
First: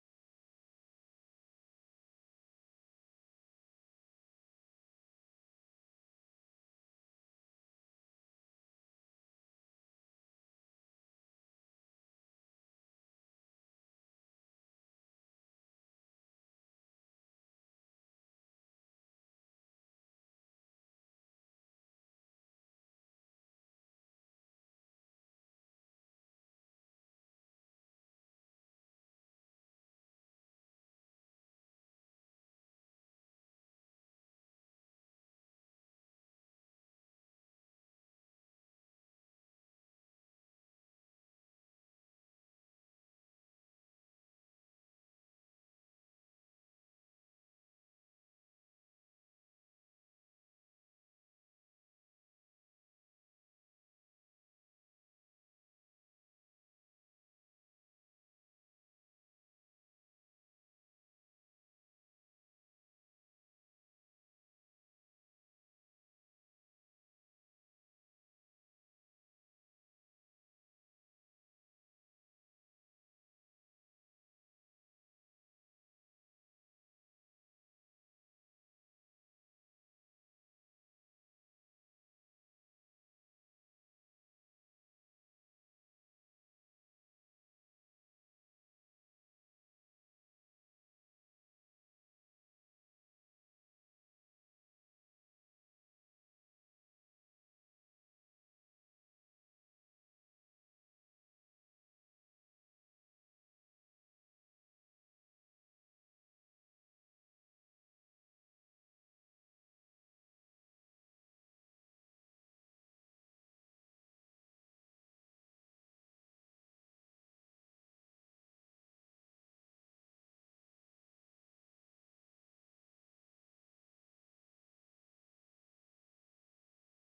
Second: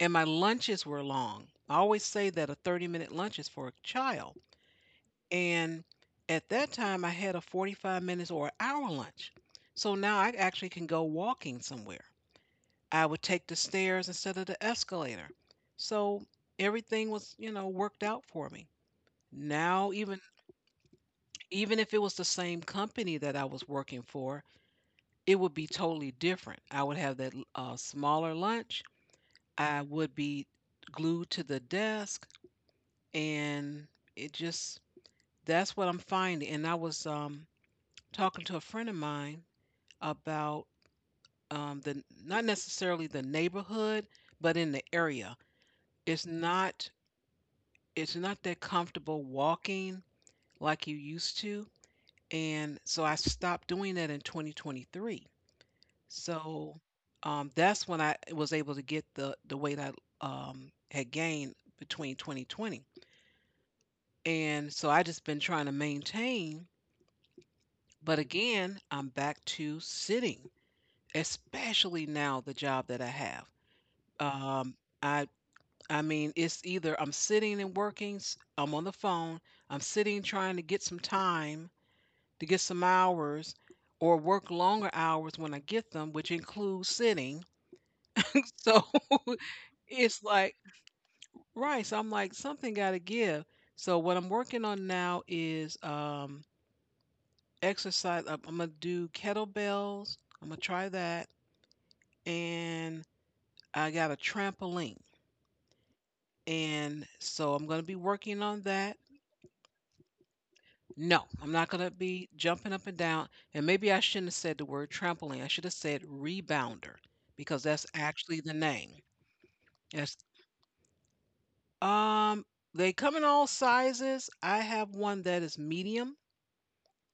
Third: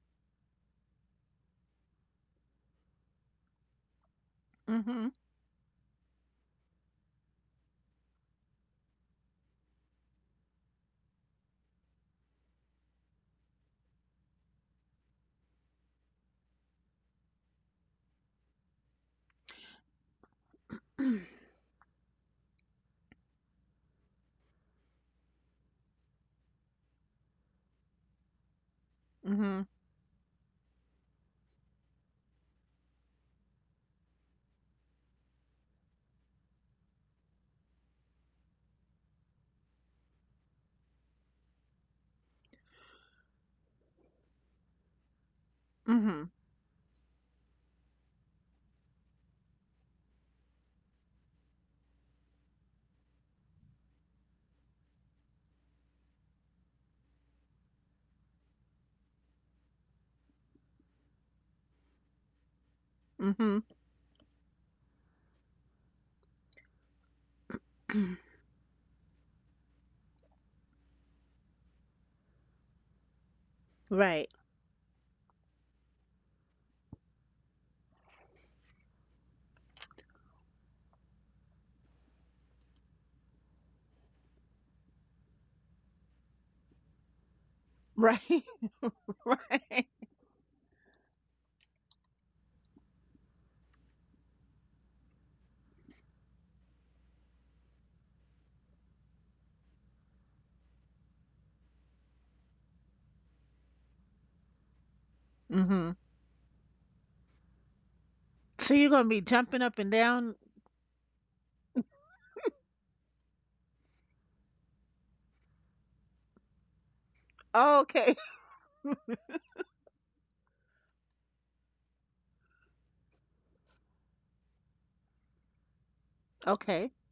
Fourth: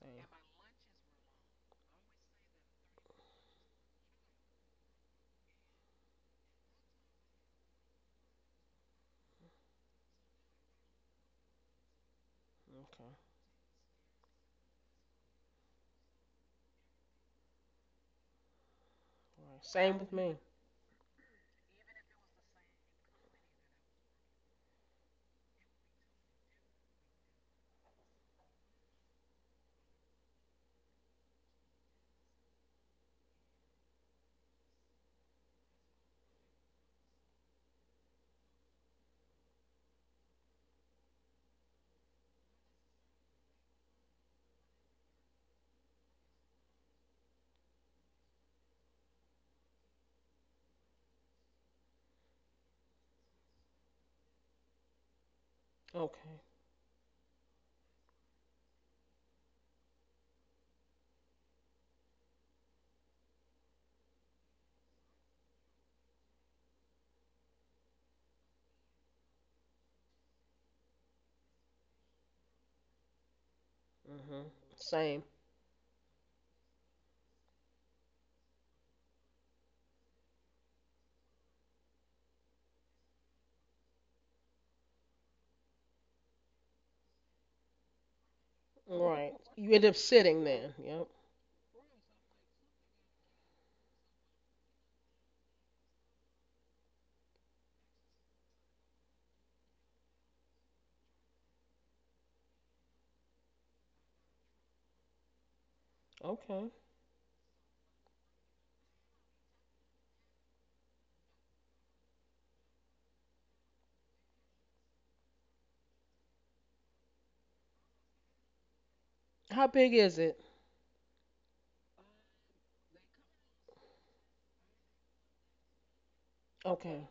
A: and my lunches were long. I always say that a 30-minute lunch is for a child.
C: Mhm.
A: And at that time, I had a 45 minutes or an hour lunch. So now I actually can go walking somewhere. I
B: Okay.
A: would take the stairs instead of the escalator. So everything was, you know, worked out for me.
B: Right.
A: Now
B: Same with
A: even
B: me.
A: even if it was the same company that I was working for, it would be totally different. I would have that smaller lunch.
C: Mhm.
A: I would be glued to the desk, and it just, that's what I'm finding. And I was talking to a friend of mine about the, not necessarily the neighborhood, but in the area. It's
C: Mhm.
A: not it's not that comfortable walking like you used to. And so I stopped doing that in 2023.
B: Okay.
A: So that's when I was able to get the weight I had gained between 2020.
C: Mhm. [CLEARS THROAT]
A: And so I just been trying to maintain. But again, I'm back to sitting, especially now the job that I have.
C: Right.
B: Mhm.
A: Um,
B: Same.
A: I I mean, it's either I'm sitting and working, I'm on the phone, I'm sitting trying to get some time to get some hours or work longer hours when I get them, which includes sitting.
C: Right.
A: [LAUGHS] So
C: [LAUGHS]
B: Right. You
A: [LAUGHS]
C: Right.
B: end up
A: it's
B: sitting
A: like,
B: then. Yep.
A: right. So I'm like, something got to give. So what I'm working on now is exercise. I'm going to do kettlebells. I'm going to try that. And I got a trampoline.
C: Mhm.
B: Okay.
A: And so I'm going to be working on
C: So you're
A: that.
C: gonna be jumping up and down.
A: No, I'm not going to be jumping up and down. And maybe I shouldn't have said the word trampoline. I should have said rebounder because
C: Oh,
A: that's
C: okay. [LAUGHS]
A: actually the name.
B: How big
A: Yes.
B: is it?
A: Um, they come in all sizes. I have one that is medium,
C: Okay.
B: Okay.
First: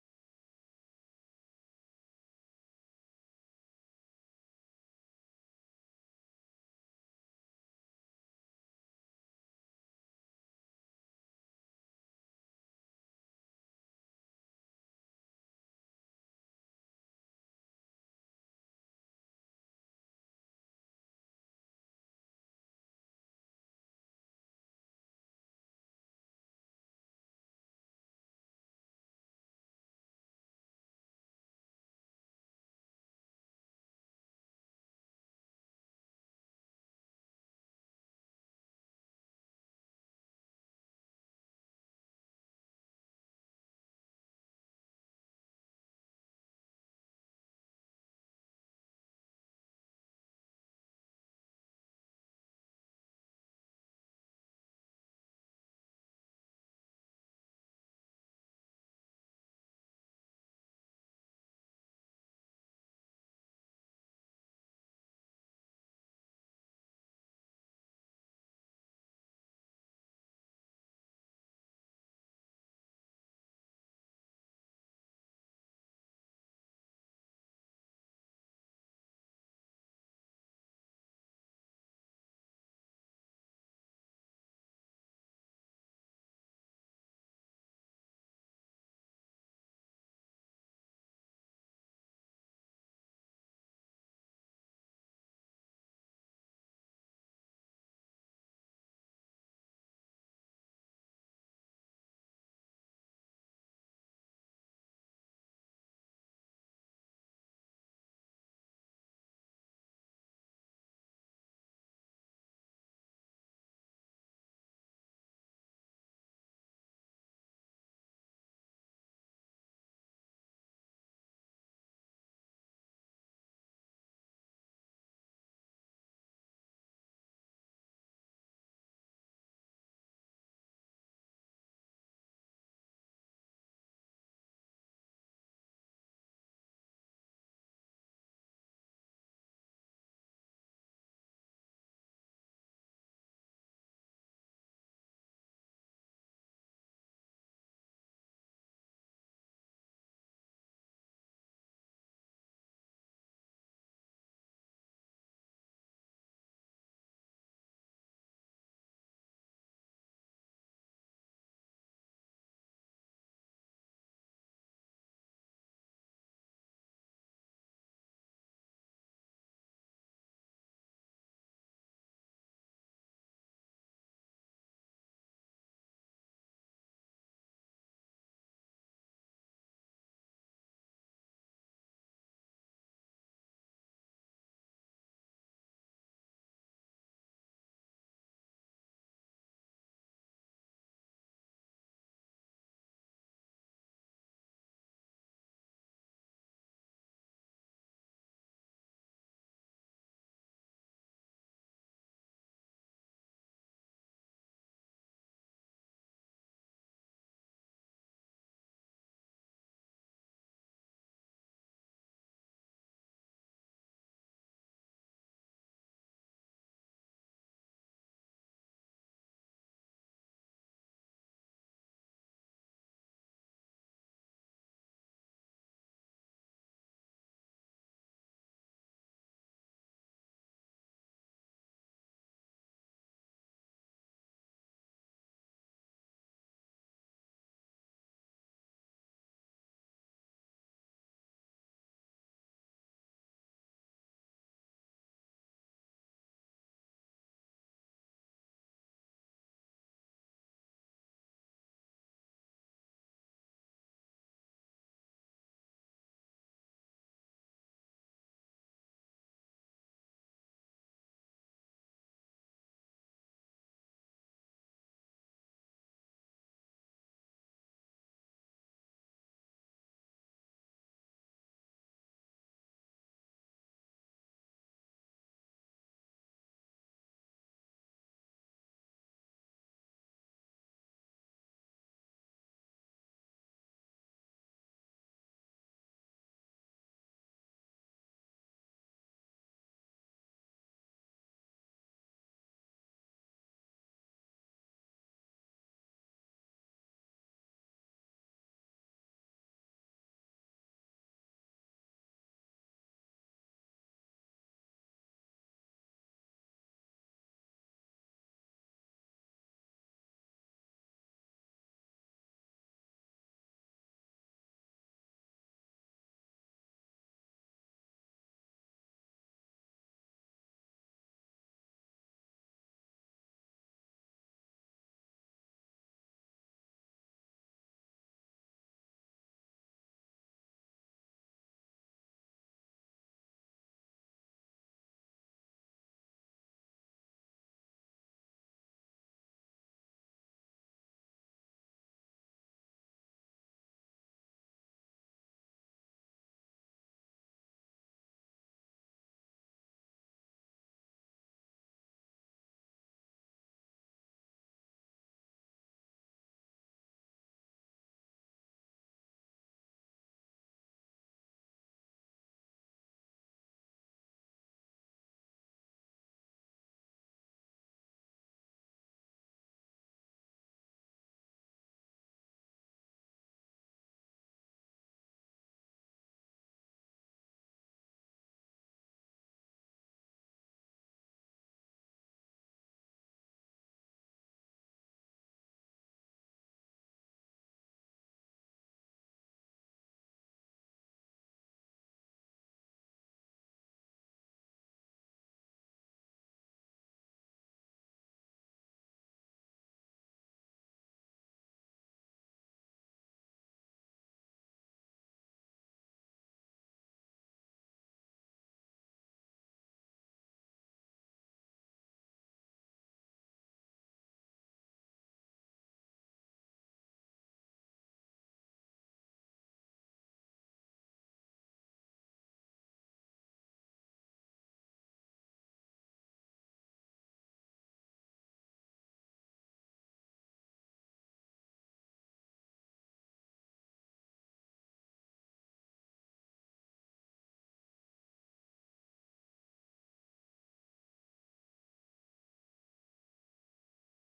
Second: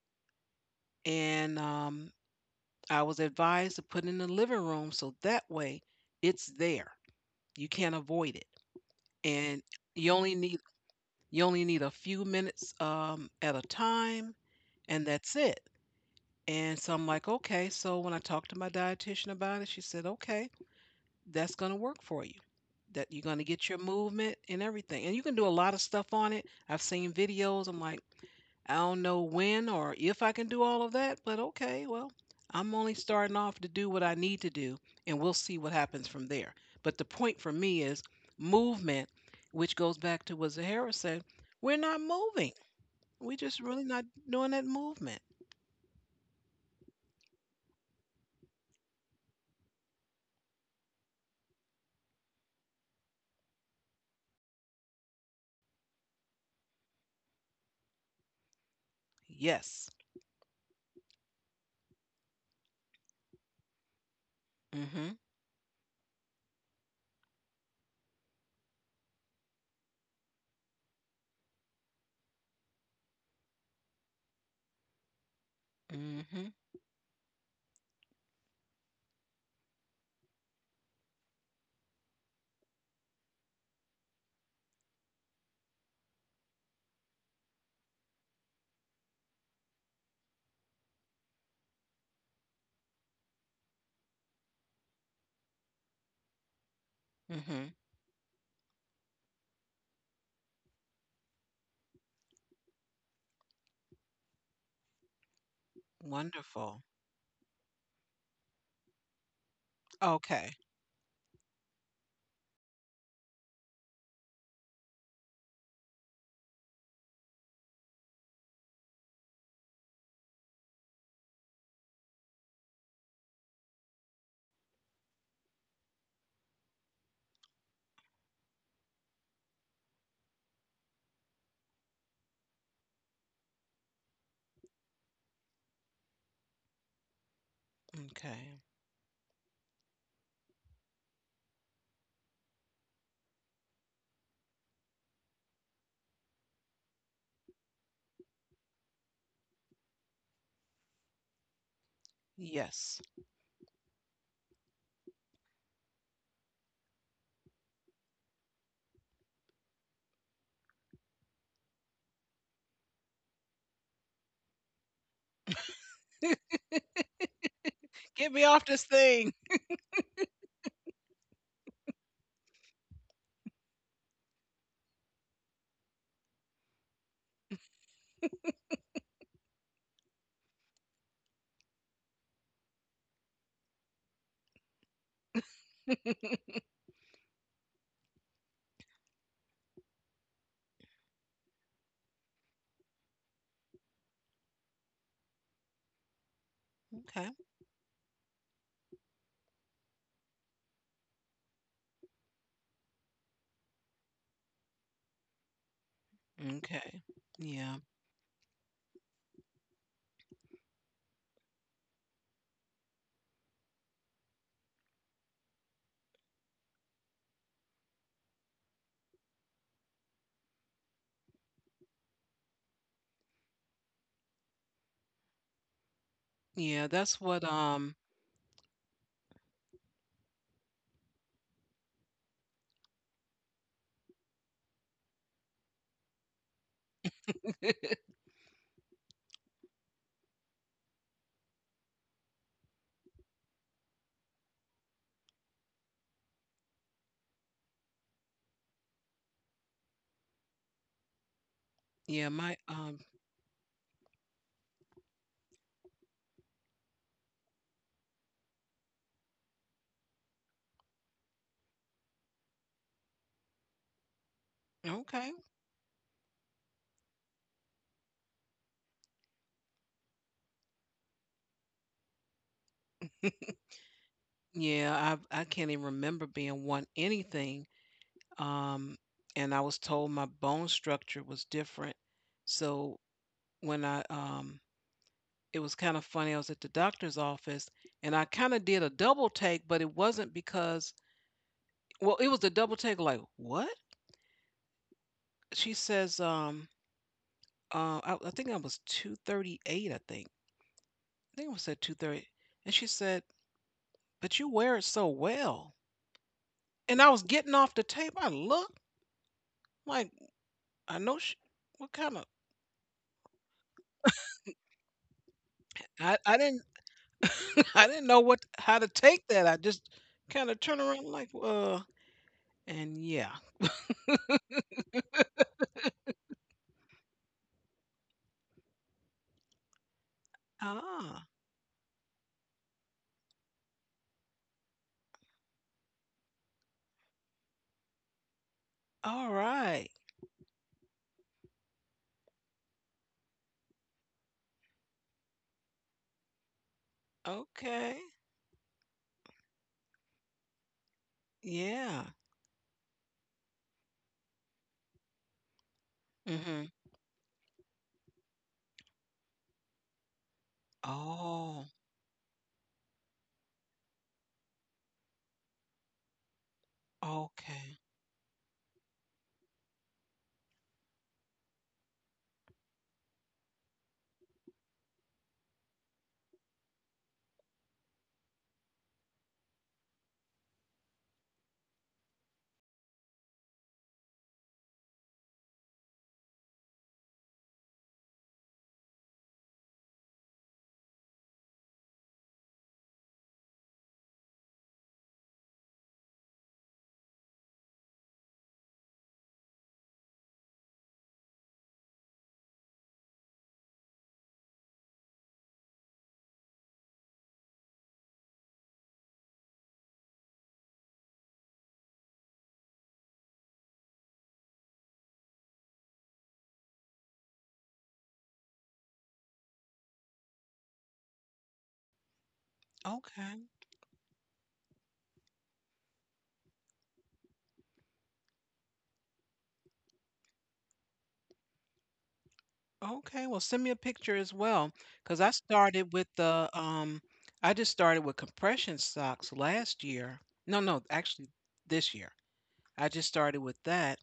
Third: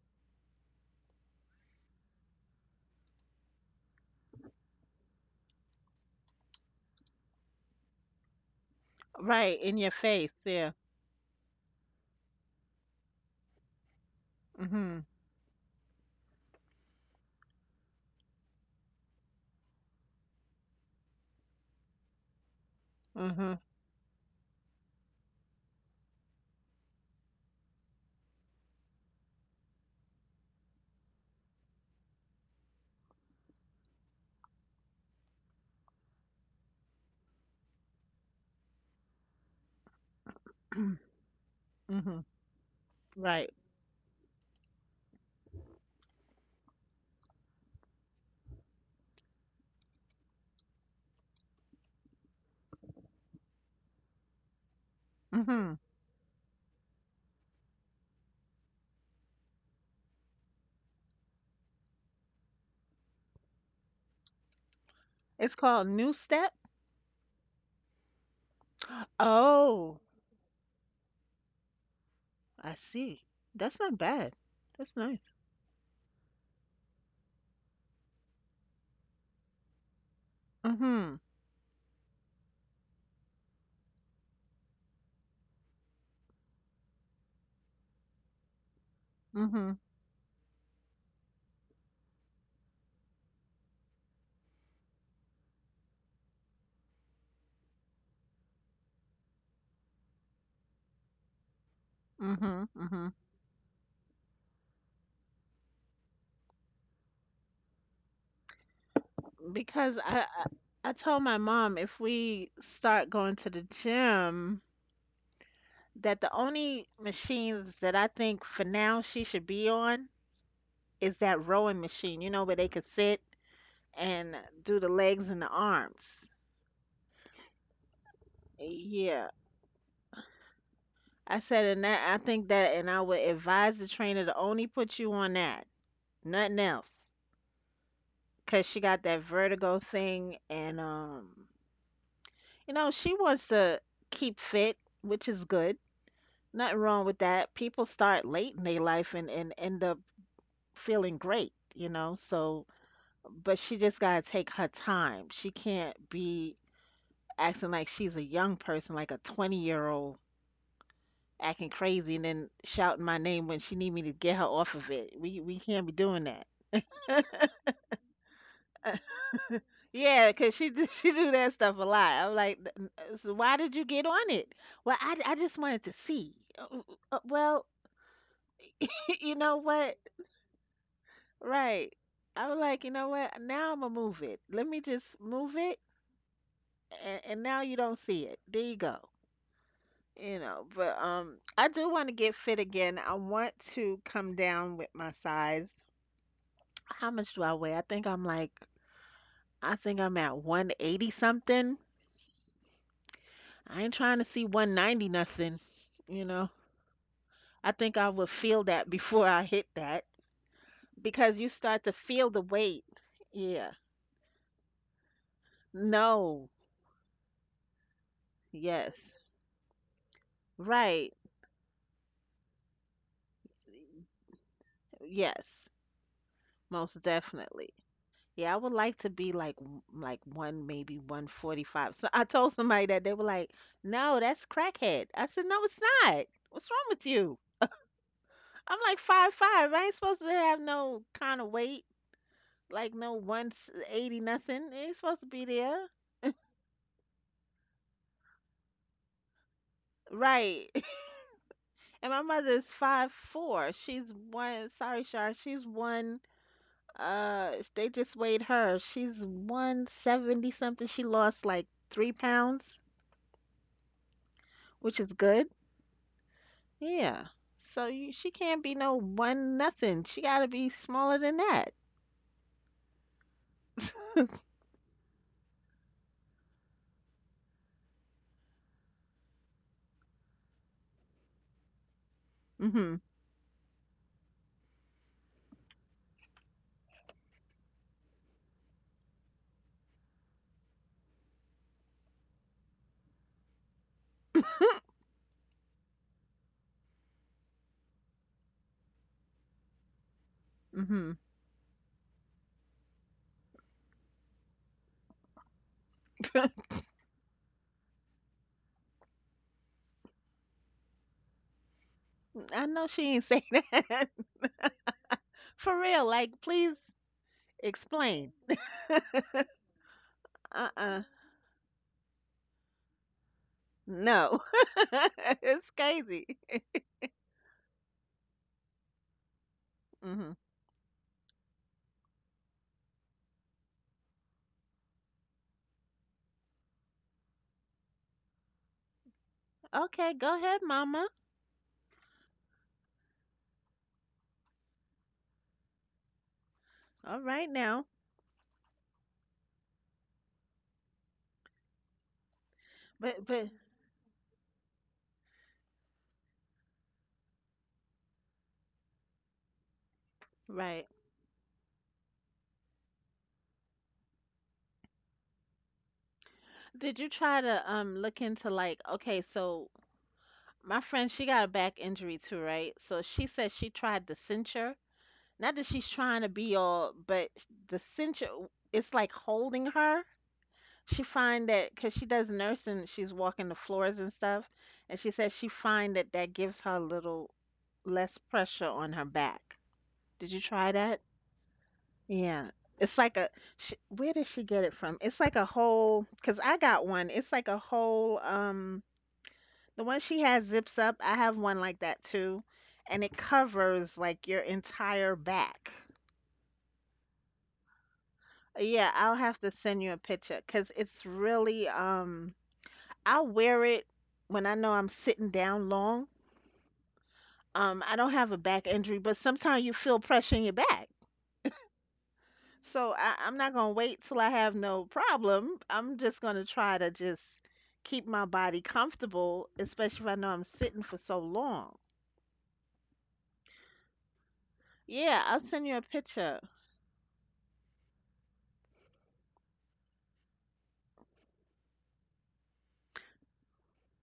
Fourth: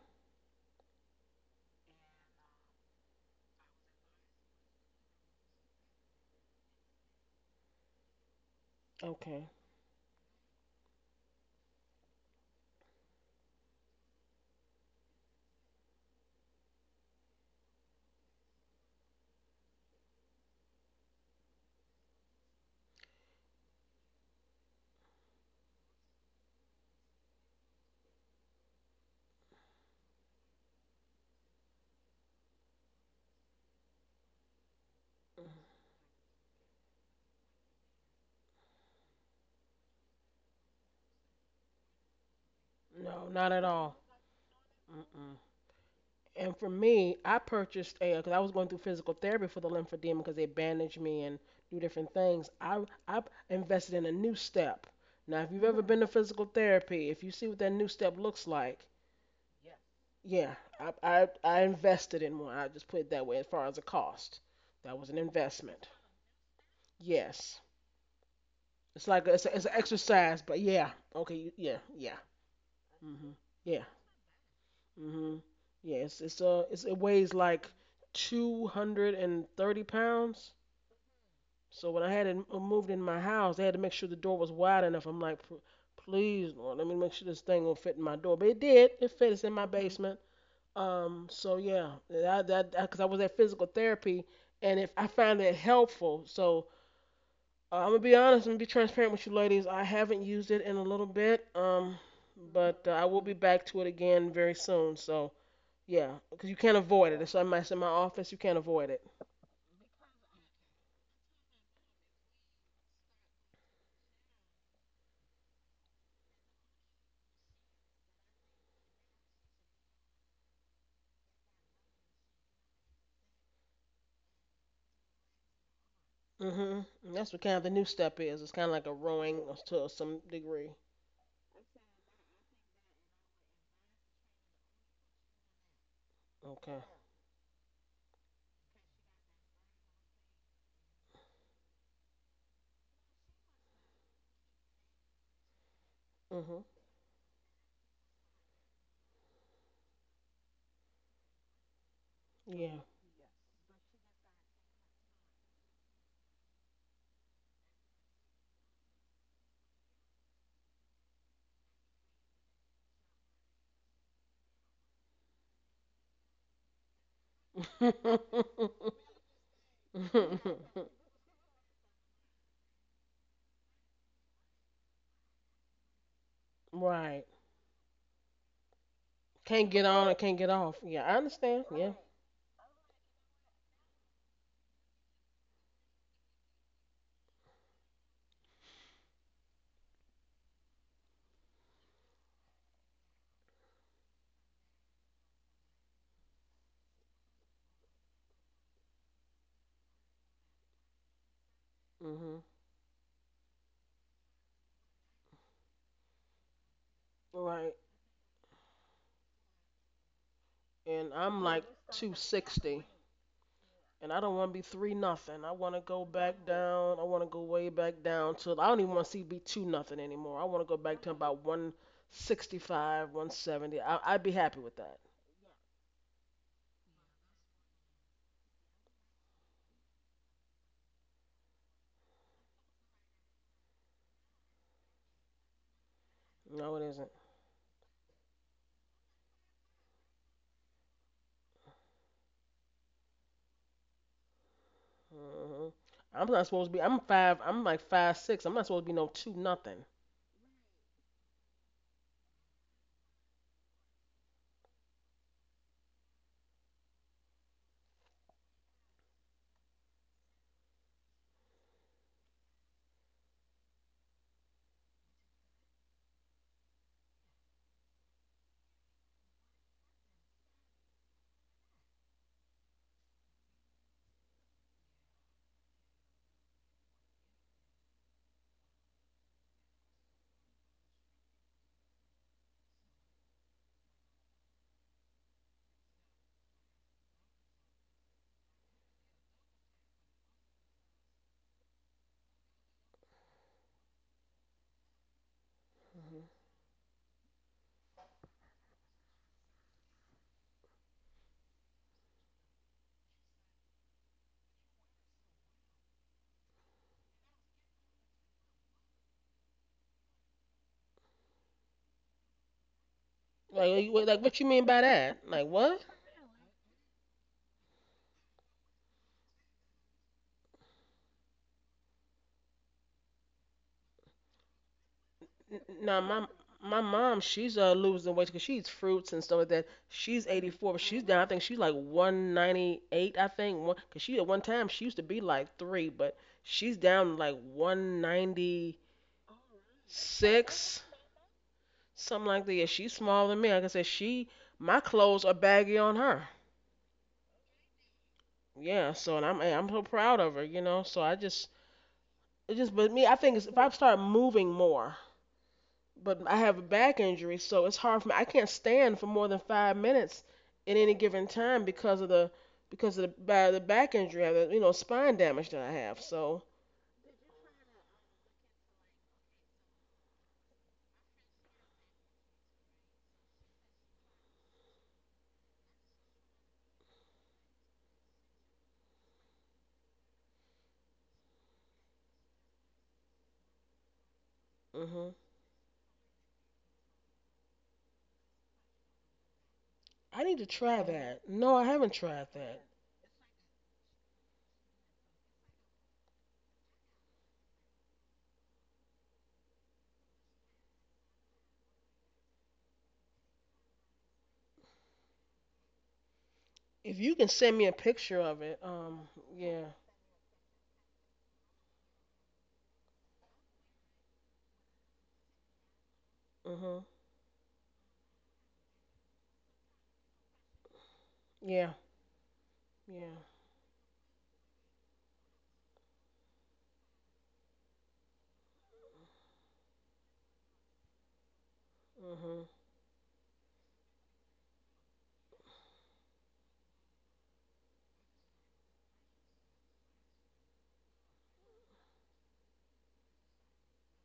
A: and I was advised to put it in the living room so that way it's there. You can't avoid it,
B: Okay.
A: and
C: Right, in your
A: you only
C: face.
A: need
C: Yeah.
A: you only need a few minutes at a time, and
C: Mhm.
A: that's it. And so I'm like, okay. So when I talked to my dietitian about it, she said, okay, that's going to work for you. That you're going to
C: Mhm.
A: get your movement and everything. And you can do a lot of stuff on it. I've seen videos. I'm like, I don't know when or if I can do all of that, but okay, well, I'm only starting off to do what I need to do, and we'll see what happens from there. But the point for me is movement, which goes back to what Zahara said we're not
C: Mhm.
A: moving.
B: No,
A: We
B: not
C: Right.
A: just
B: at
A: really
B: all.
A: not doing that movement.
B: Mm-mm. And for me, I purchased a because I was going through physical therapy for the lymphedema because they bandage me and do different things. I invested in a new step. Now, if you've ever
C: Mhm.
B: been to physical therapy, if you see what that new step looks like,
A: Yes.
B: yeah, I invested in one. I just put it that way as far as the cost. That was
A: Mhm.
B: an
C: It's
B: investment.
C: called new step.
B: Yes. It's like a, it's an
C: Oh,
B: exercise, but yeah. Okay. Yeah. Yeah.
C: I see.
B: Mhm. Yeah.
C: That's not bad. That's nice.
B: Mhm. Yeah. It's it's
A: Mhm.
B: uh it's, it weighs like 230 pounds.
C: Mhm.
B: So when I had it moved in my house, they had to make sure the door was wide enough. I'm like, "P- please, Lord, let me make sure this thing will fit in my door." But it did. It fit. It's in my
C: Mhm.
B: basement. So yeah. That that because I was at physical therapy, and if I found it helpful, so
A: Mhm.
B: I'm gonna be honest. I'm gonna be transparent with you, ladies. I haven't used it in a little bit,
C: Mhm.
B: but I
C: Mhm.
B: will be back to it again very soon. So yeah, because you can't
A: Wonderful.
B: avoid it. It's in my office. You can't avoid it.
C: Because
A: Okay.
C: I told my mom if we start going to the gym that the only machines that I think for now she should be on is that rowing machine, you know, where they could sit and do the legs and the arms.
B: hmm That's what kind of the new step is. It's kind of like a
C: Yeah.
B: rowing to some degree.
C: I said, and that I think that, and I would advise the trainer to only put you on that. Nothing
B: Okay.
C: else.
A: Okay.
C: Because she got that vertigo thing, and you know she wants to keep fit, which is good.
B: hmm
C: Nothing wrong with that, people start late in their life and end up feeling great, you know. So
B: Yeah.
A: Yes.
C: but she just got to take her time, she can't be acting like she's a young person, like a 20-year old, acting crazy and then shouting my name when she need me to get her off of it. We can't be doing that.
A: Get me off this thing.
C: Yeah, 'cause she
B: [LAUGHS]
C: do, [LAUGHS] she do that stuff a lot. I'm like, "Th- so why did you get on it? Well, I just wanted to see."
B: Right.
C: Well, [LAUGHS] you know
B: Can't get
C: what?
B: on. I can't get off. Yeah, I understand. Yeah.
C: Right. I was like, you know what? Now I'm gonna move it. Let me just move it, and now you don't see it. There you go. You know, but I do want to get fit again. I want to come down with my size. How
A: Okay.
C: much do I weigh? I think I'm like, I think I'm at 180 something.
B: hmm
C: I ain't trying to see 190 nothing. You know.
A: Okay.
B: Right.
C: I
A: Yeah.
C: think I will feel that before I hit that
B: And I'm
C: because you
B: like
C: start to feel the
B: 260.
C: weight. Yeah.
B: And I don't want to be three nothing. I want to go back
C: No.
B: down. I want to go way back down to. I don't even want to
C: Yes.
B: see be two nothing anymore. I want to go back to
C: Right.
B: about 165, one I 70. I'd be happy with that.
C: Yes.
A: Yeah,
C: Most
A: that's what
C: definitely. Yeah, I would like to be like one maybe 145. So I told somebody that they were like, "No, that's crackhead." I said, "No, it's not. What's
B: No, it
C: wrong with
B: isn't.
C: you?" I'm like 5'5". I ain't supposed to have no kind of weight, like no 180 nothing. It ain't supposed to be
B: Mm-hmm.
C: there.
B: I'm not supposed to be. I'm like 5'6". I'm not supposed to be no two nothing.
C: Right. And my
A: yeah,
C: mother
A: my
C: is 5'4". She's one. Sorry, Shar. She's one. They just weighed her. She's 170 something. She lost like 3 pounds, which is
A: okay.
C: good. Yeah. So she can't be no one nothing. She gotta be smaller than that.
A: Yeah, I can't even remember being one anything. Um, and I was told my bone structure was different.
C: Mhm.
A: So when I it was kind of funny, I was at the doctor's office and I kind of did a double take, but it wasn't because well, it was a double take like, what? She says, I think I was 238, I think.
C: Mhm.
A: I think I said 230. And she said, but you wear it so well.
C: [LAUGHS]
A: And I was getting off the tape. I looked like I know she what kind of
C: I know she ain't say
B: Like,
C: that
B: like what you mean by that? Like
C: [LAUGHS] for
B: what?
C: real. Like,
A: I didn't
C: please
A: [LAUGHS] I didn't know
C: explain.
A: what how to take that. I just kinda
C: Uh
A: turned
C: uh.
A: around like, and yeah.
C: No. [LAUGHS] It's
B: No,
C: crazy.
B: my mom, she's losing weight because she eats fruits and stuff like that. She's
C: Mhm.
B: 84, but she's down. I
A: Ah,
B: think she's like 198. I think one because she at one time she used to be like three, but she's down to, like, 196,
A: alright.
C: Okay, go ahead, Mama.
B: something like that. Yeah, she's smaller than me. Like I said, she my clothes are baggy on her.
C: All right now.
A: Okay.
B: Yeah, so and I'm so proud of her, you know. So I just
A: Yeah.
B: it just but me, I
C: But
B: think it's,
C: but
B: if I start moving more, but I have a
A: Mhm.
B: back injury, so it's hard for me. I can't stand for more than 5 minutes at
C: right.
B: any given time
A: Oh,
B: because of the by the back injury, I have, you know, spine damage that I have. So
C: Did you try to
A: okay.
C: look into like okay, so my friend, she got a back injury too, right? So she said she tried the cincher. Not that she's trying to be all, but the cincher, it's like holding her. She find that because she does nursing, she's walking the floors and stuff, and
B: hmm
C: she says she find that that gives her a little less pressure on her back.
B: I
C: Did
B: need
C: you
B: to
C: try
B: try
C: that?
B: that. No, I haven't tried
C: Yeah.
B: that.
C: It's like a, sh Where did she get it from? It's like a whole, because I got one. It's like a whole, the one she has zips up. I have one like that too. And it covers like your entire back.
B: If you can send me a picture of it,
C: Yeah, I'll have to
B: yeah,
C: send you a picture because it's really, I'll wear it when I know I'm sitting down long.
B: mhm,
C: I don't have a back injury, but sometimes you feel pressure in your back.
B: yeah,
C: So
B: yeah,
C: I'm
A: Okay.
C: not gonna wait till I have no problem. I'm just gonna try to just keep my body comfortable, especially if I know I'm sitting for so long.
B: mhm,
A: Okay, well, send me a picture as well because
C: Yeah,
A: I
C: I'll send you a
A: started with
C: picture.
A: the, I just started with compression socks last year. No, actually this year. I just started with that.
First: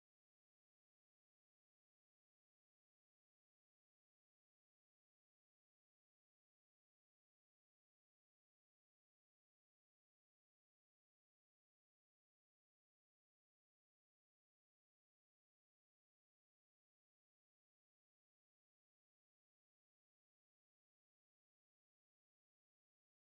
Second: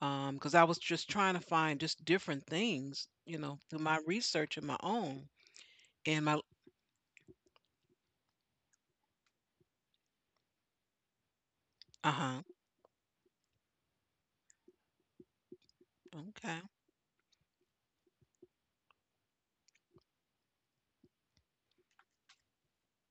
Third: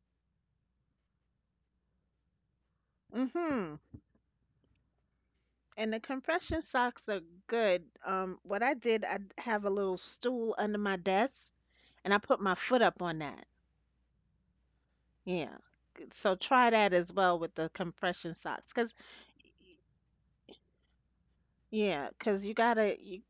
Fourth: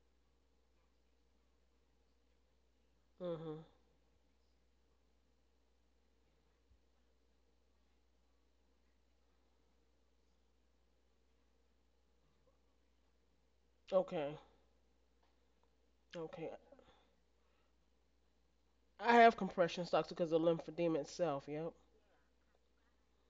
A: Because I was just trying to find just different things, you know,
B: mhm.
C: Mm-hmm.
A: through my research and my own
C: And the
A: and my
C: compression socks are good. What I did, I have a little stool under my desk, and I put
A: uh-huh.
C: my foot up on that.
B: Okay,
C: Yeah. So
B: okay.
C: try
A: Okay.
C: that as well with the compression socks, cause
B: I have compression socks because of lymphedema itself. Yep.
C: yeah, cause you gotta you,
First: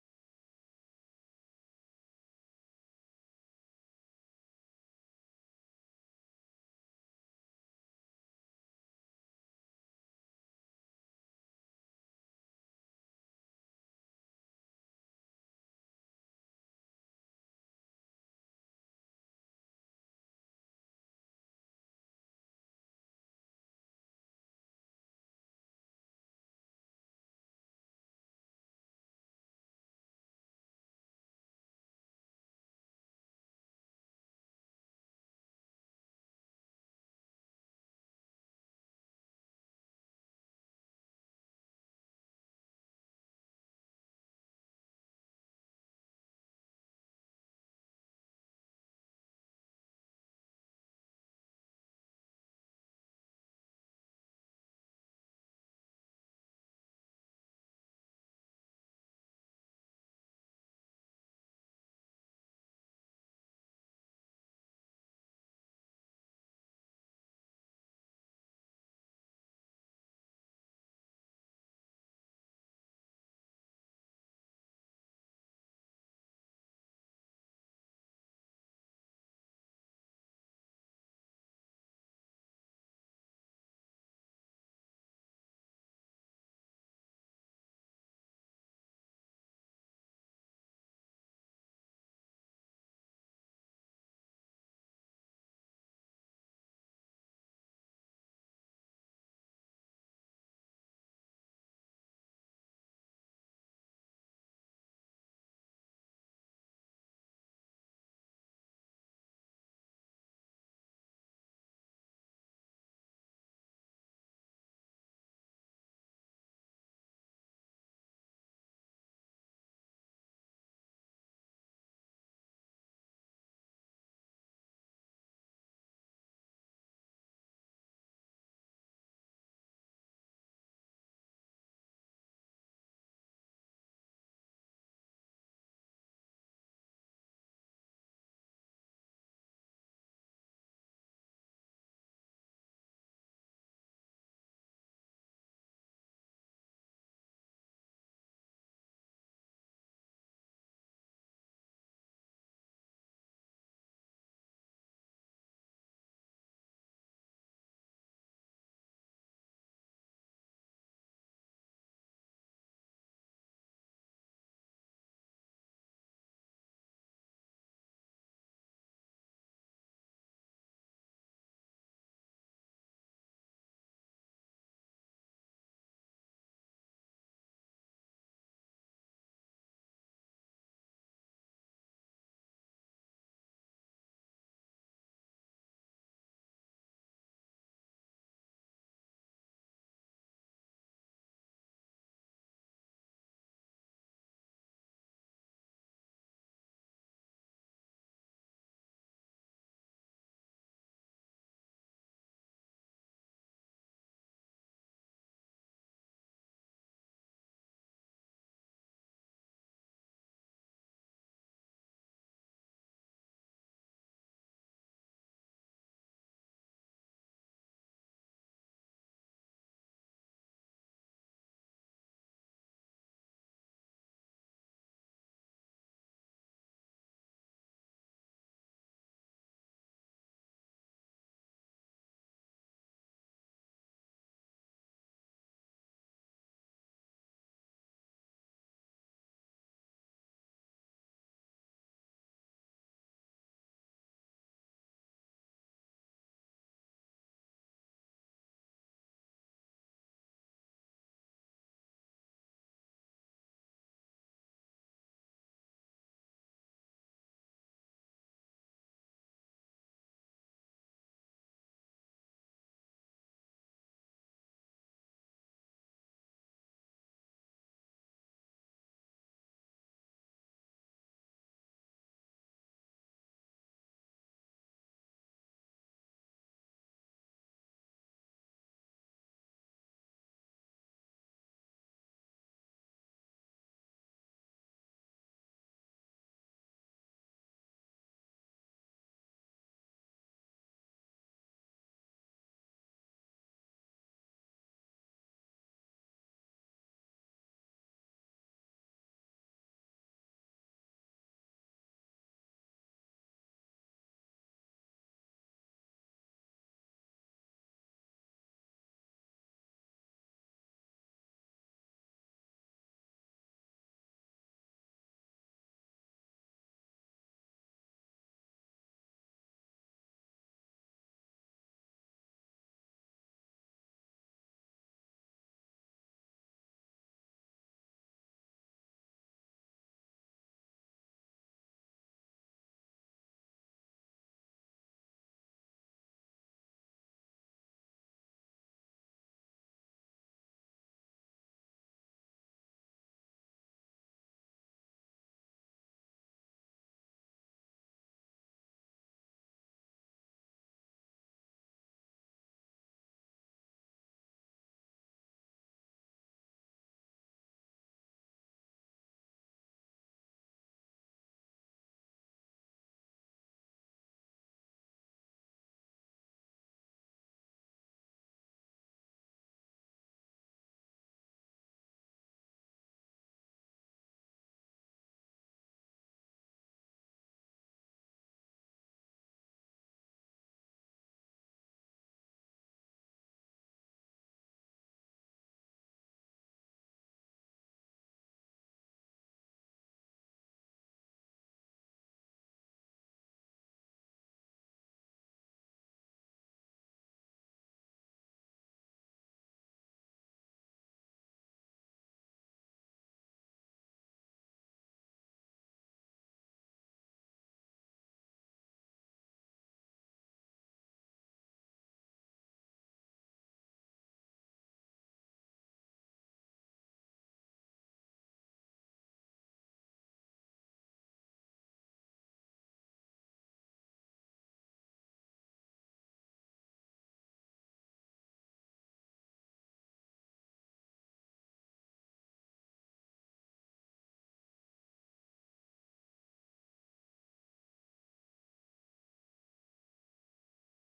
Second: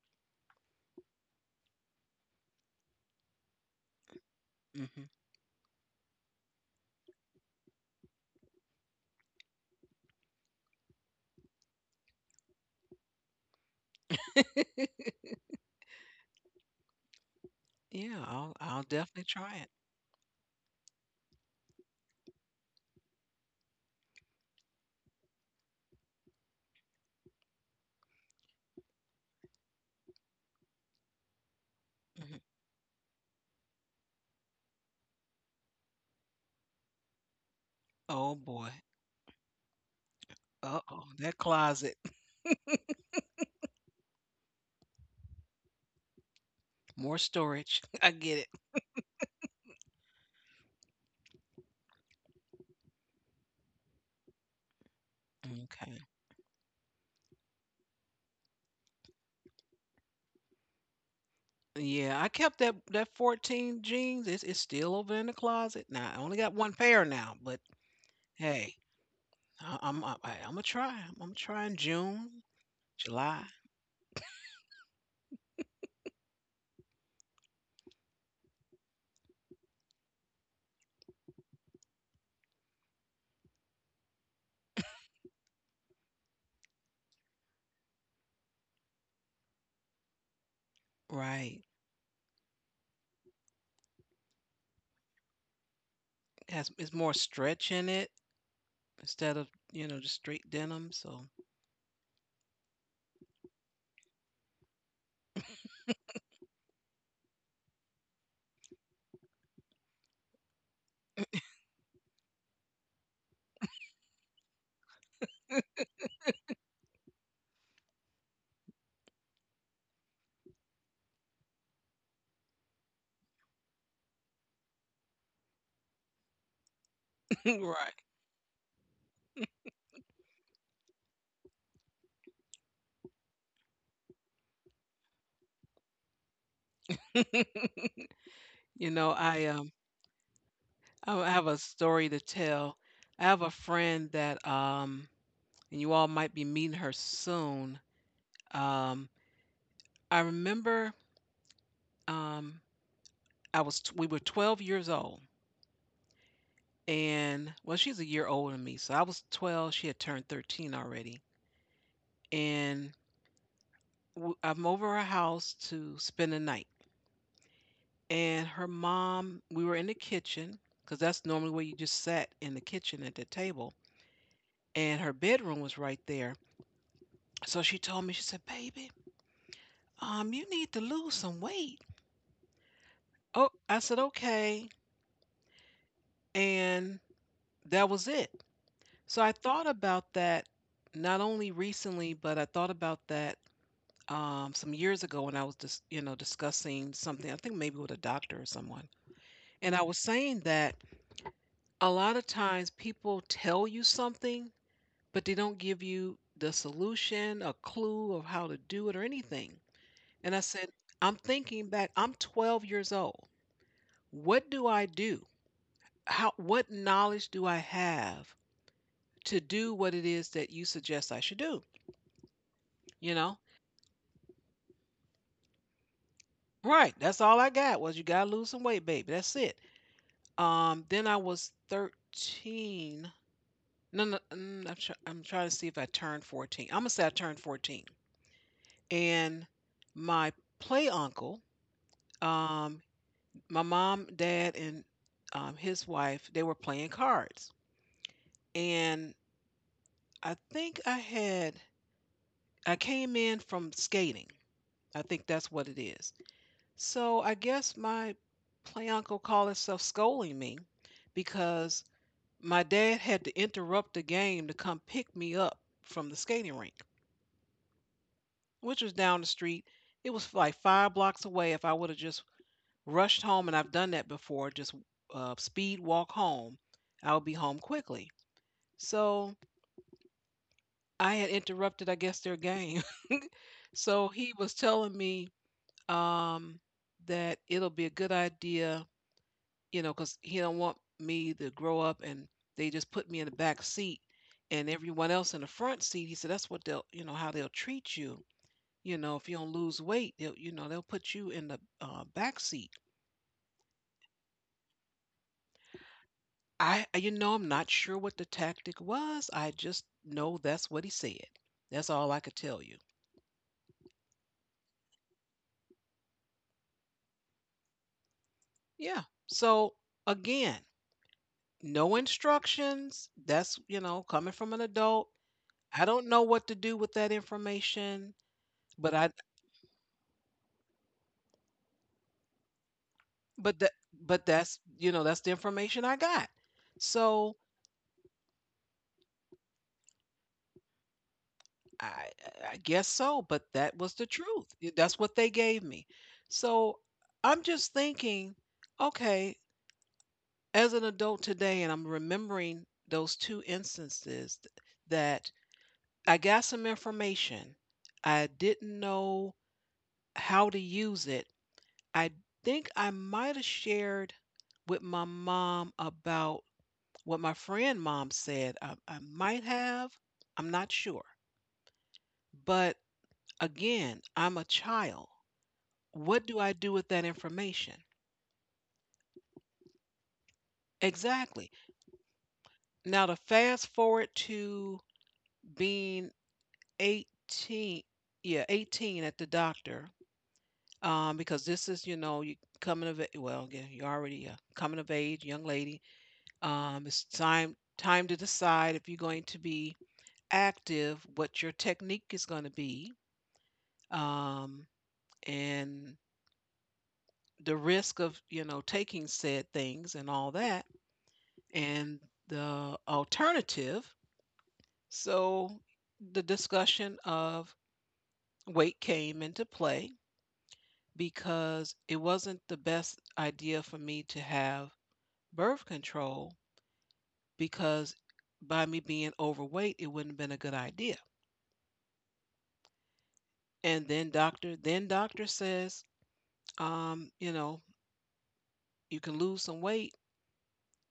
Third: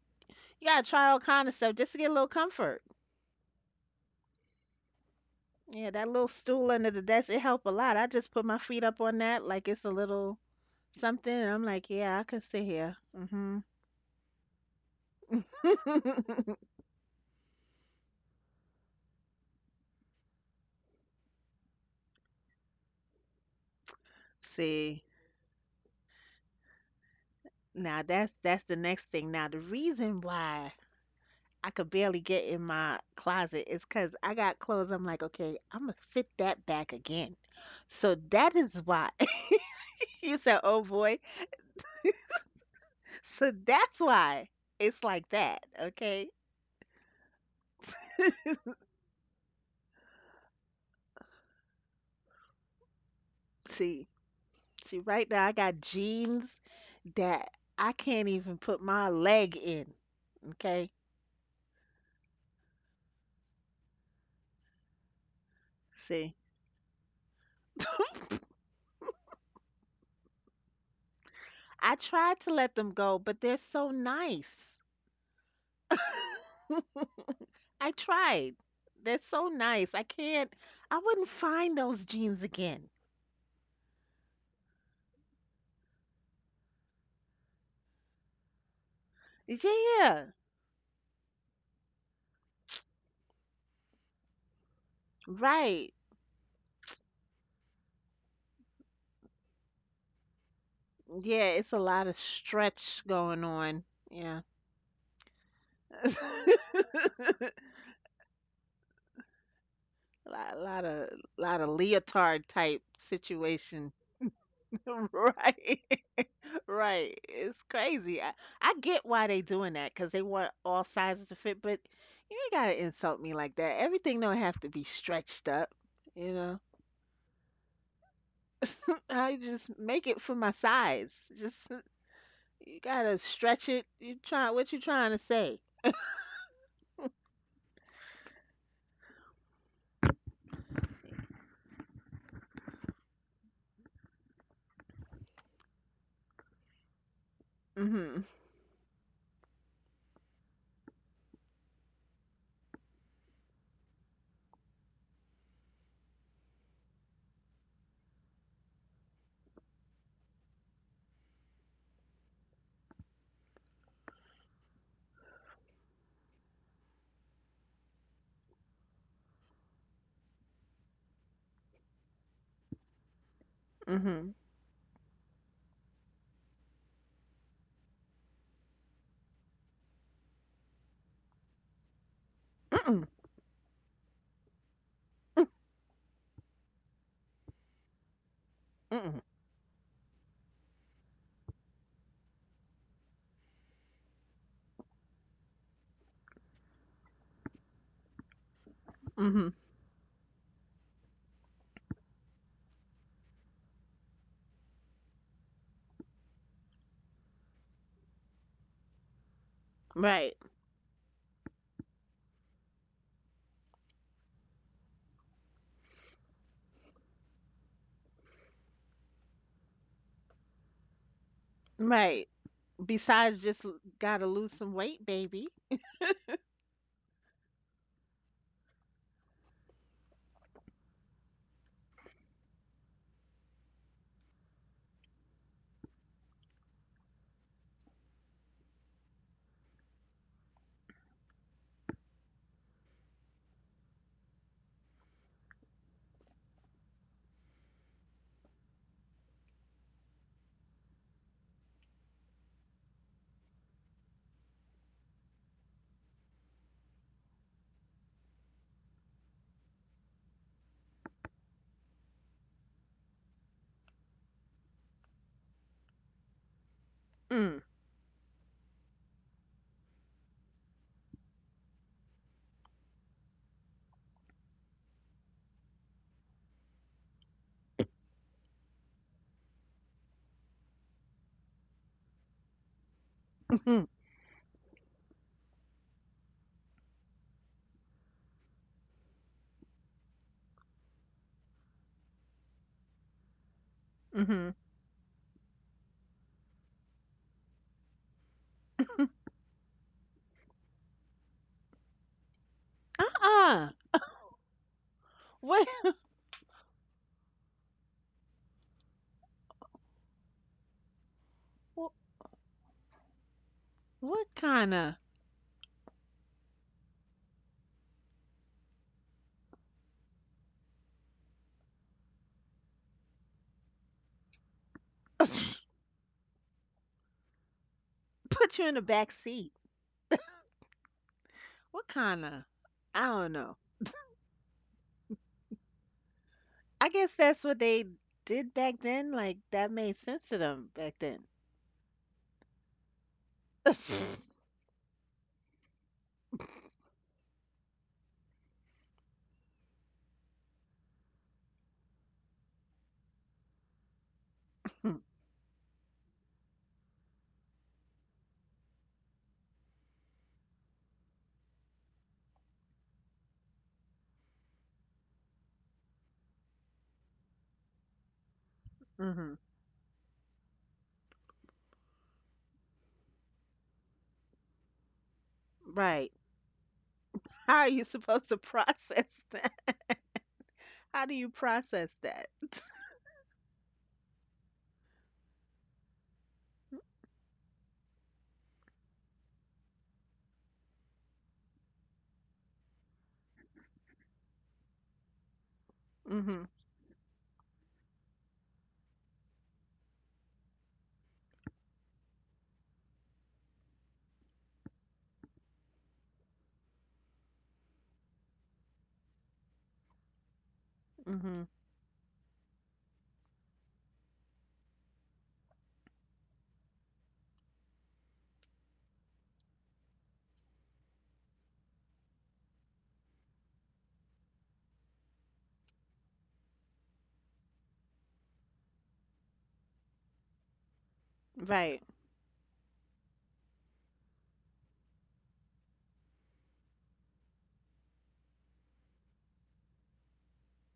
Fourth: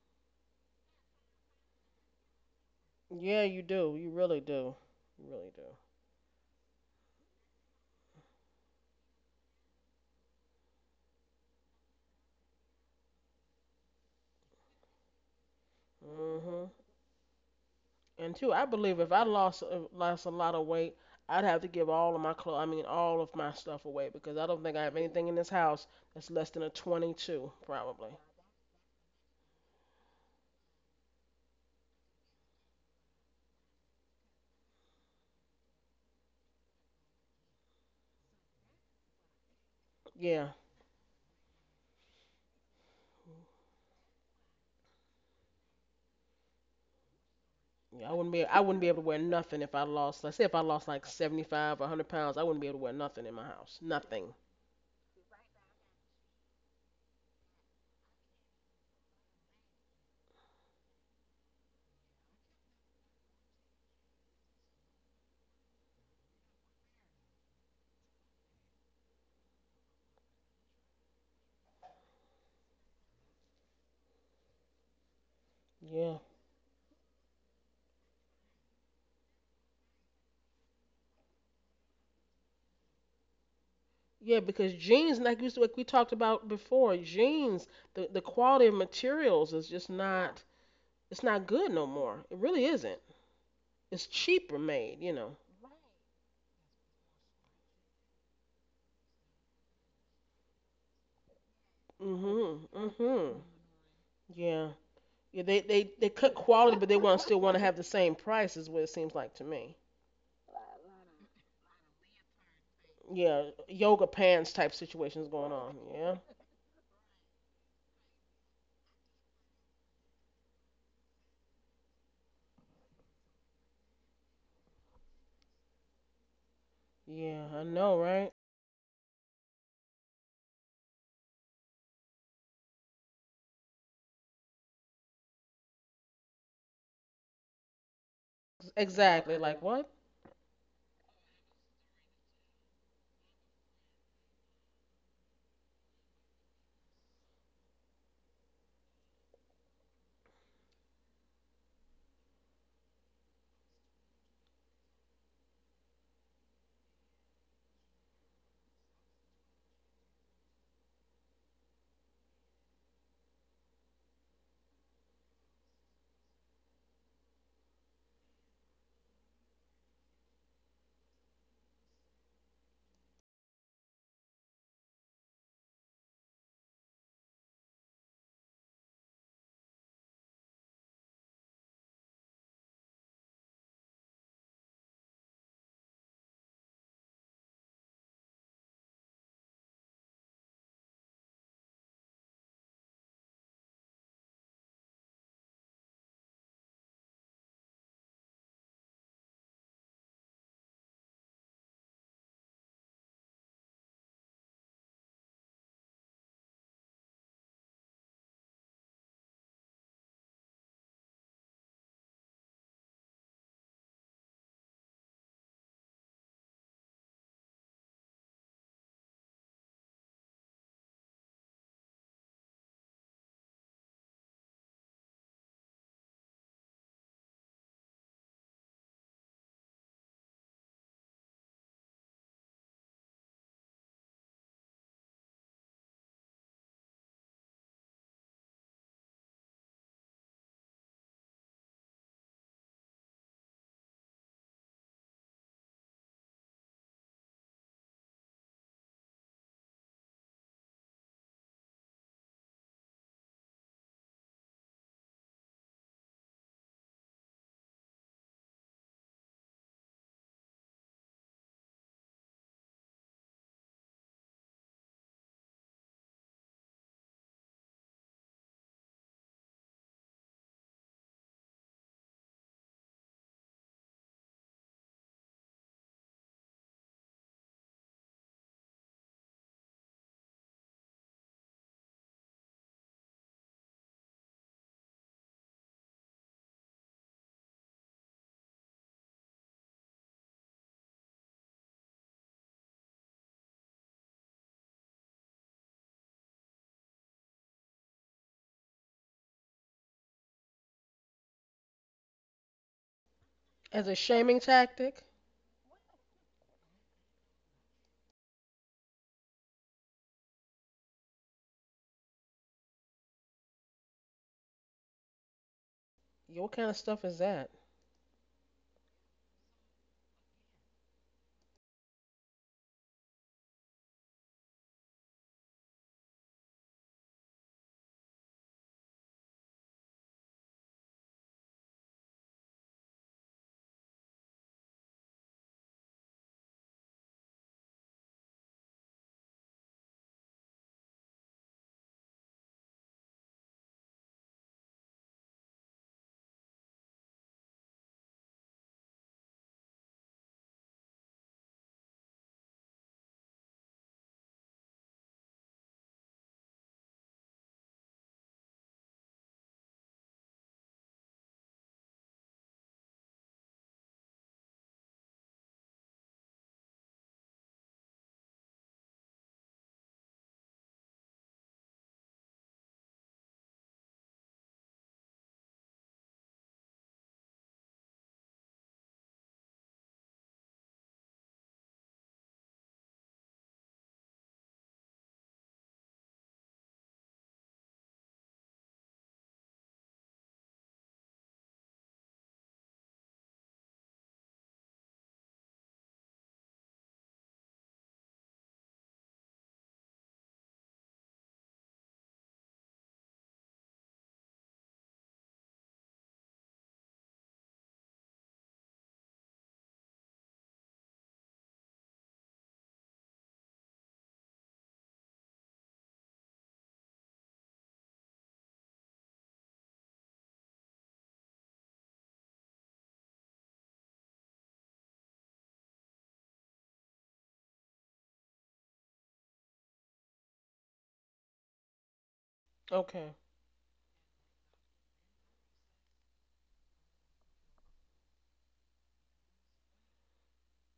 C: you gotta try all kind of stuff just to get a little comfort.
B: Yeah, you do. You really do.
A: Hmm.
B: You really do.
C: Yeah, that little stool under the desk, it helped a lot. I just put my feet up on that like it's a little something, and I'm like, yeah, I could sit here. Hmm. [LAUGHS]
B: Mhm.
A: Yeah,
B: And two,
A: I'll
B: I believe if I
A: definitely try
B: lost
A: it.
B: a lot of weight, I'd have to give all of my clothes, I mean all of my stuff away because I don't think I have
C: See,
B: anything in this house that's less than a 22
C: now
B: probably.
C: that's the next thing. Now the reason why I could barely
A: Hmm.
C: get in my closet is because I got clothes. I'm like, okay, I'm gonna fit that back again. So
A: Oh
C: that
A: boy.
C: is why. [LAUGHS] You
B: Yeah.
C: said, "Oh
A: Uh-oh,
C: boy."
A: that closet.
C: So that's why it's like that. Okay.
A: [LAUGHS] More storage. [LAUGHS] I
B: Yeah,
A: get it.
B: I wouldn't be able to wear nothing if I lost. Let's say if I lost like 75 or 100 pounds, I wouldn't be able to wear nothing in my house.
C: See,
B: Nothing.
C: See, right now I got
A: Okay.
C: jeans that I can't even put my leg in. Okay.
A: Yeah, I kept that 14 jeans. It's still over in the closet. Now I only
C: See,
A: got one pair now, but
C: [LAUGHS]
A: hey, I'm gonna try. I'm trying
C: I
A: June,
C: tried to let them go,
A: July.
C: but they're so nice. [LAUGHS]
B: Yeah.
C: I tried. They're so nice. I can't, I wouldn't find those jeans again.
B: Yeah, because jeans, like we talked about before, jeans, the quality of materials is just
C: Yeah,
B: not, it's
A: Right.
B: not good no more. It really isn't. It's cheaper made, you know.
C: right.
A: Has it's more stretch in it, instead of you know just straight denim. So
C: Yeah, it's a lot of
B: Mhm.
C: stretch going
B: Mhm.
C: on. Yeah. [LAUGHS]
B: Yeah. Yeah. They they
C: A
B: they cut quality, but they want still want to have the same price. Is what it seems like to me.
C: lot, lot of lot of leotard type
B: Yeah.
C: situation.
B: Yoga pants type
C: [LAUGHS]
B: situations going on.
C: Right.
B: Yeah.
C: Right. It's crazy. I get why they doing that because they want all sizes to fit, but you ain't gotta insult me like that. Everything don't have to be stretched up, you know.
A: [LAUGHS]
B: Yeah.
A: right,
B: I know, right?
C: I just make it for my size. Just [LAUGHS] you gotta stretch it. You try what you trying to say.
A: you know I
B: Exactly.
A: um
B: Like what?
A: I have a story to tell. I have a friend that and you all might be meeting her soon.
C: Mm-hmm.
A: Um, I remember um we were 12 years old, and well she's a year older than me, so I was 12, she had turned 13 already, and I'm over her house to spend the night, and her mom, we were in the kitchen because that's normally where you just sat, in the kitchen at the table,
C: Mm-hmm.
A: and her bedroom was right there. So she told me, she said, "Baby, you need to lose some weight." Oh, I said, "Okay," and that was it. So I
C: Mm-hmm.
A: thought about that not only recently, but I thought about that some years ago when I was just you know discussing something. I think maybe with a doctor or someone,
C: Mm-hmm.
A: and I was saying that a lot of times people tell you something, but they don't give you the solution, a clue of how to do it, or anything. And I
C: Right.
A: said, I'm thinking back, I'm 12 years old. What do I do? How what knowledge do I have to do what it is that you suggest I should do?
C: Right.
A: You know?
C: Besides just gotta lose some weight, baby.
A: Right. That's all I got was you gotta lose some weight, baby. That's it. Then I was 13. No, no, mm, I'm, try- I'm trying to see if I turned 14. I'm gonna say I turned 14. And my play uncle, um, my mom, dad, and his wife, they were playing cards. And I think I had I came in from skating. I think that's what it is. So I guess my play uncle called himself scolding me because my dad had to interrupt the game to come pick me up from the skating rink,
C: Mm.
A: which was down the street. It was like five blocks away. If I would have just rushed home, and I've done that before, just speed walk home, I would be home quickly. So I had interrupted, I guess, their game. [LAUGHS]
C: Mm-hmm.
A: So he was telling me um, that it'll be a good idea, you know, because he don't want me to grow up and they just put me in the back seat
C: Mm-hmm.
A: and everyone else in the front seat. He said that's what they'll, you know, how they'll treat you. You know, if you don't lose weight, they'll, you know, they'll put you in the back seat.
C: Uh-uh.
B: As a shaming tactic?
C: What [LAUGHS]
A: You know, I'm not sure what the tactic was. I just know that's what he said. That's all
C: wh-
A: I could tell you.
C: what kinda
B: Yeah, what kind of stuff is that?
A: Yeah. So again, no instructions. That's, you know, coming from an adult, I don't know what to do with that information,
C: put you
A: but
C: in the
A: I
C: back seat? What kind of? I don't
A: but that
C: know.
A: but that's you know that's the information I got.
C: I guess
A: So
C: that's what they did back then. Like that made sense to them back then.
A: I I guess so, but that was the truth. That's what they gave me. So I'm just thinking, okay, as an adult today, and I'm remembering those two instances that I got some information. I didn't know how to use it. I think I might have shared with my mom about what my friend mom said. I
C: [LAUGHS]
A: might
C: Hmm.
A: have. I'm not sure. But again, I'm a child. What
C: Right.
A: do I do with that
C: How
A: information?
C: are you supposed to [LAUGHS] process that? How do you
A: Exactly.
C: process that?
A: Now to fast forward to being 18, yeah, 18 at the doctor, because this is, you know, you coming of age, well, yeah, you're already a coming of age young lady.
C: Hmm.
A: It's time to decide if you're going to be active, what your technique is going to be, um, and the risk of you know taking said things and all that,
C: Hmm.
A: and the alternative. So the discussion of weight came into play because it wasn't the best idea for me to have birth control because by me being overweight, it wouldn't have been a good idea.
C: Right.
B: Okay.
A: And then doctor says, you know, you can lose some weight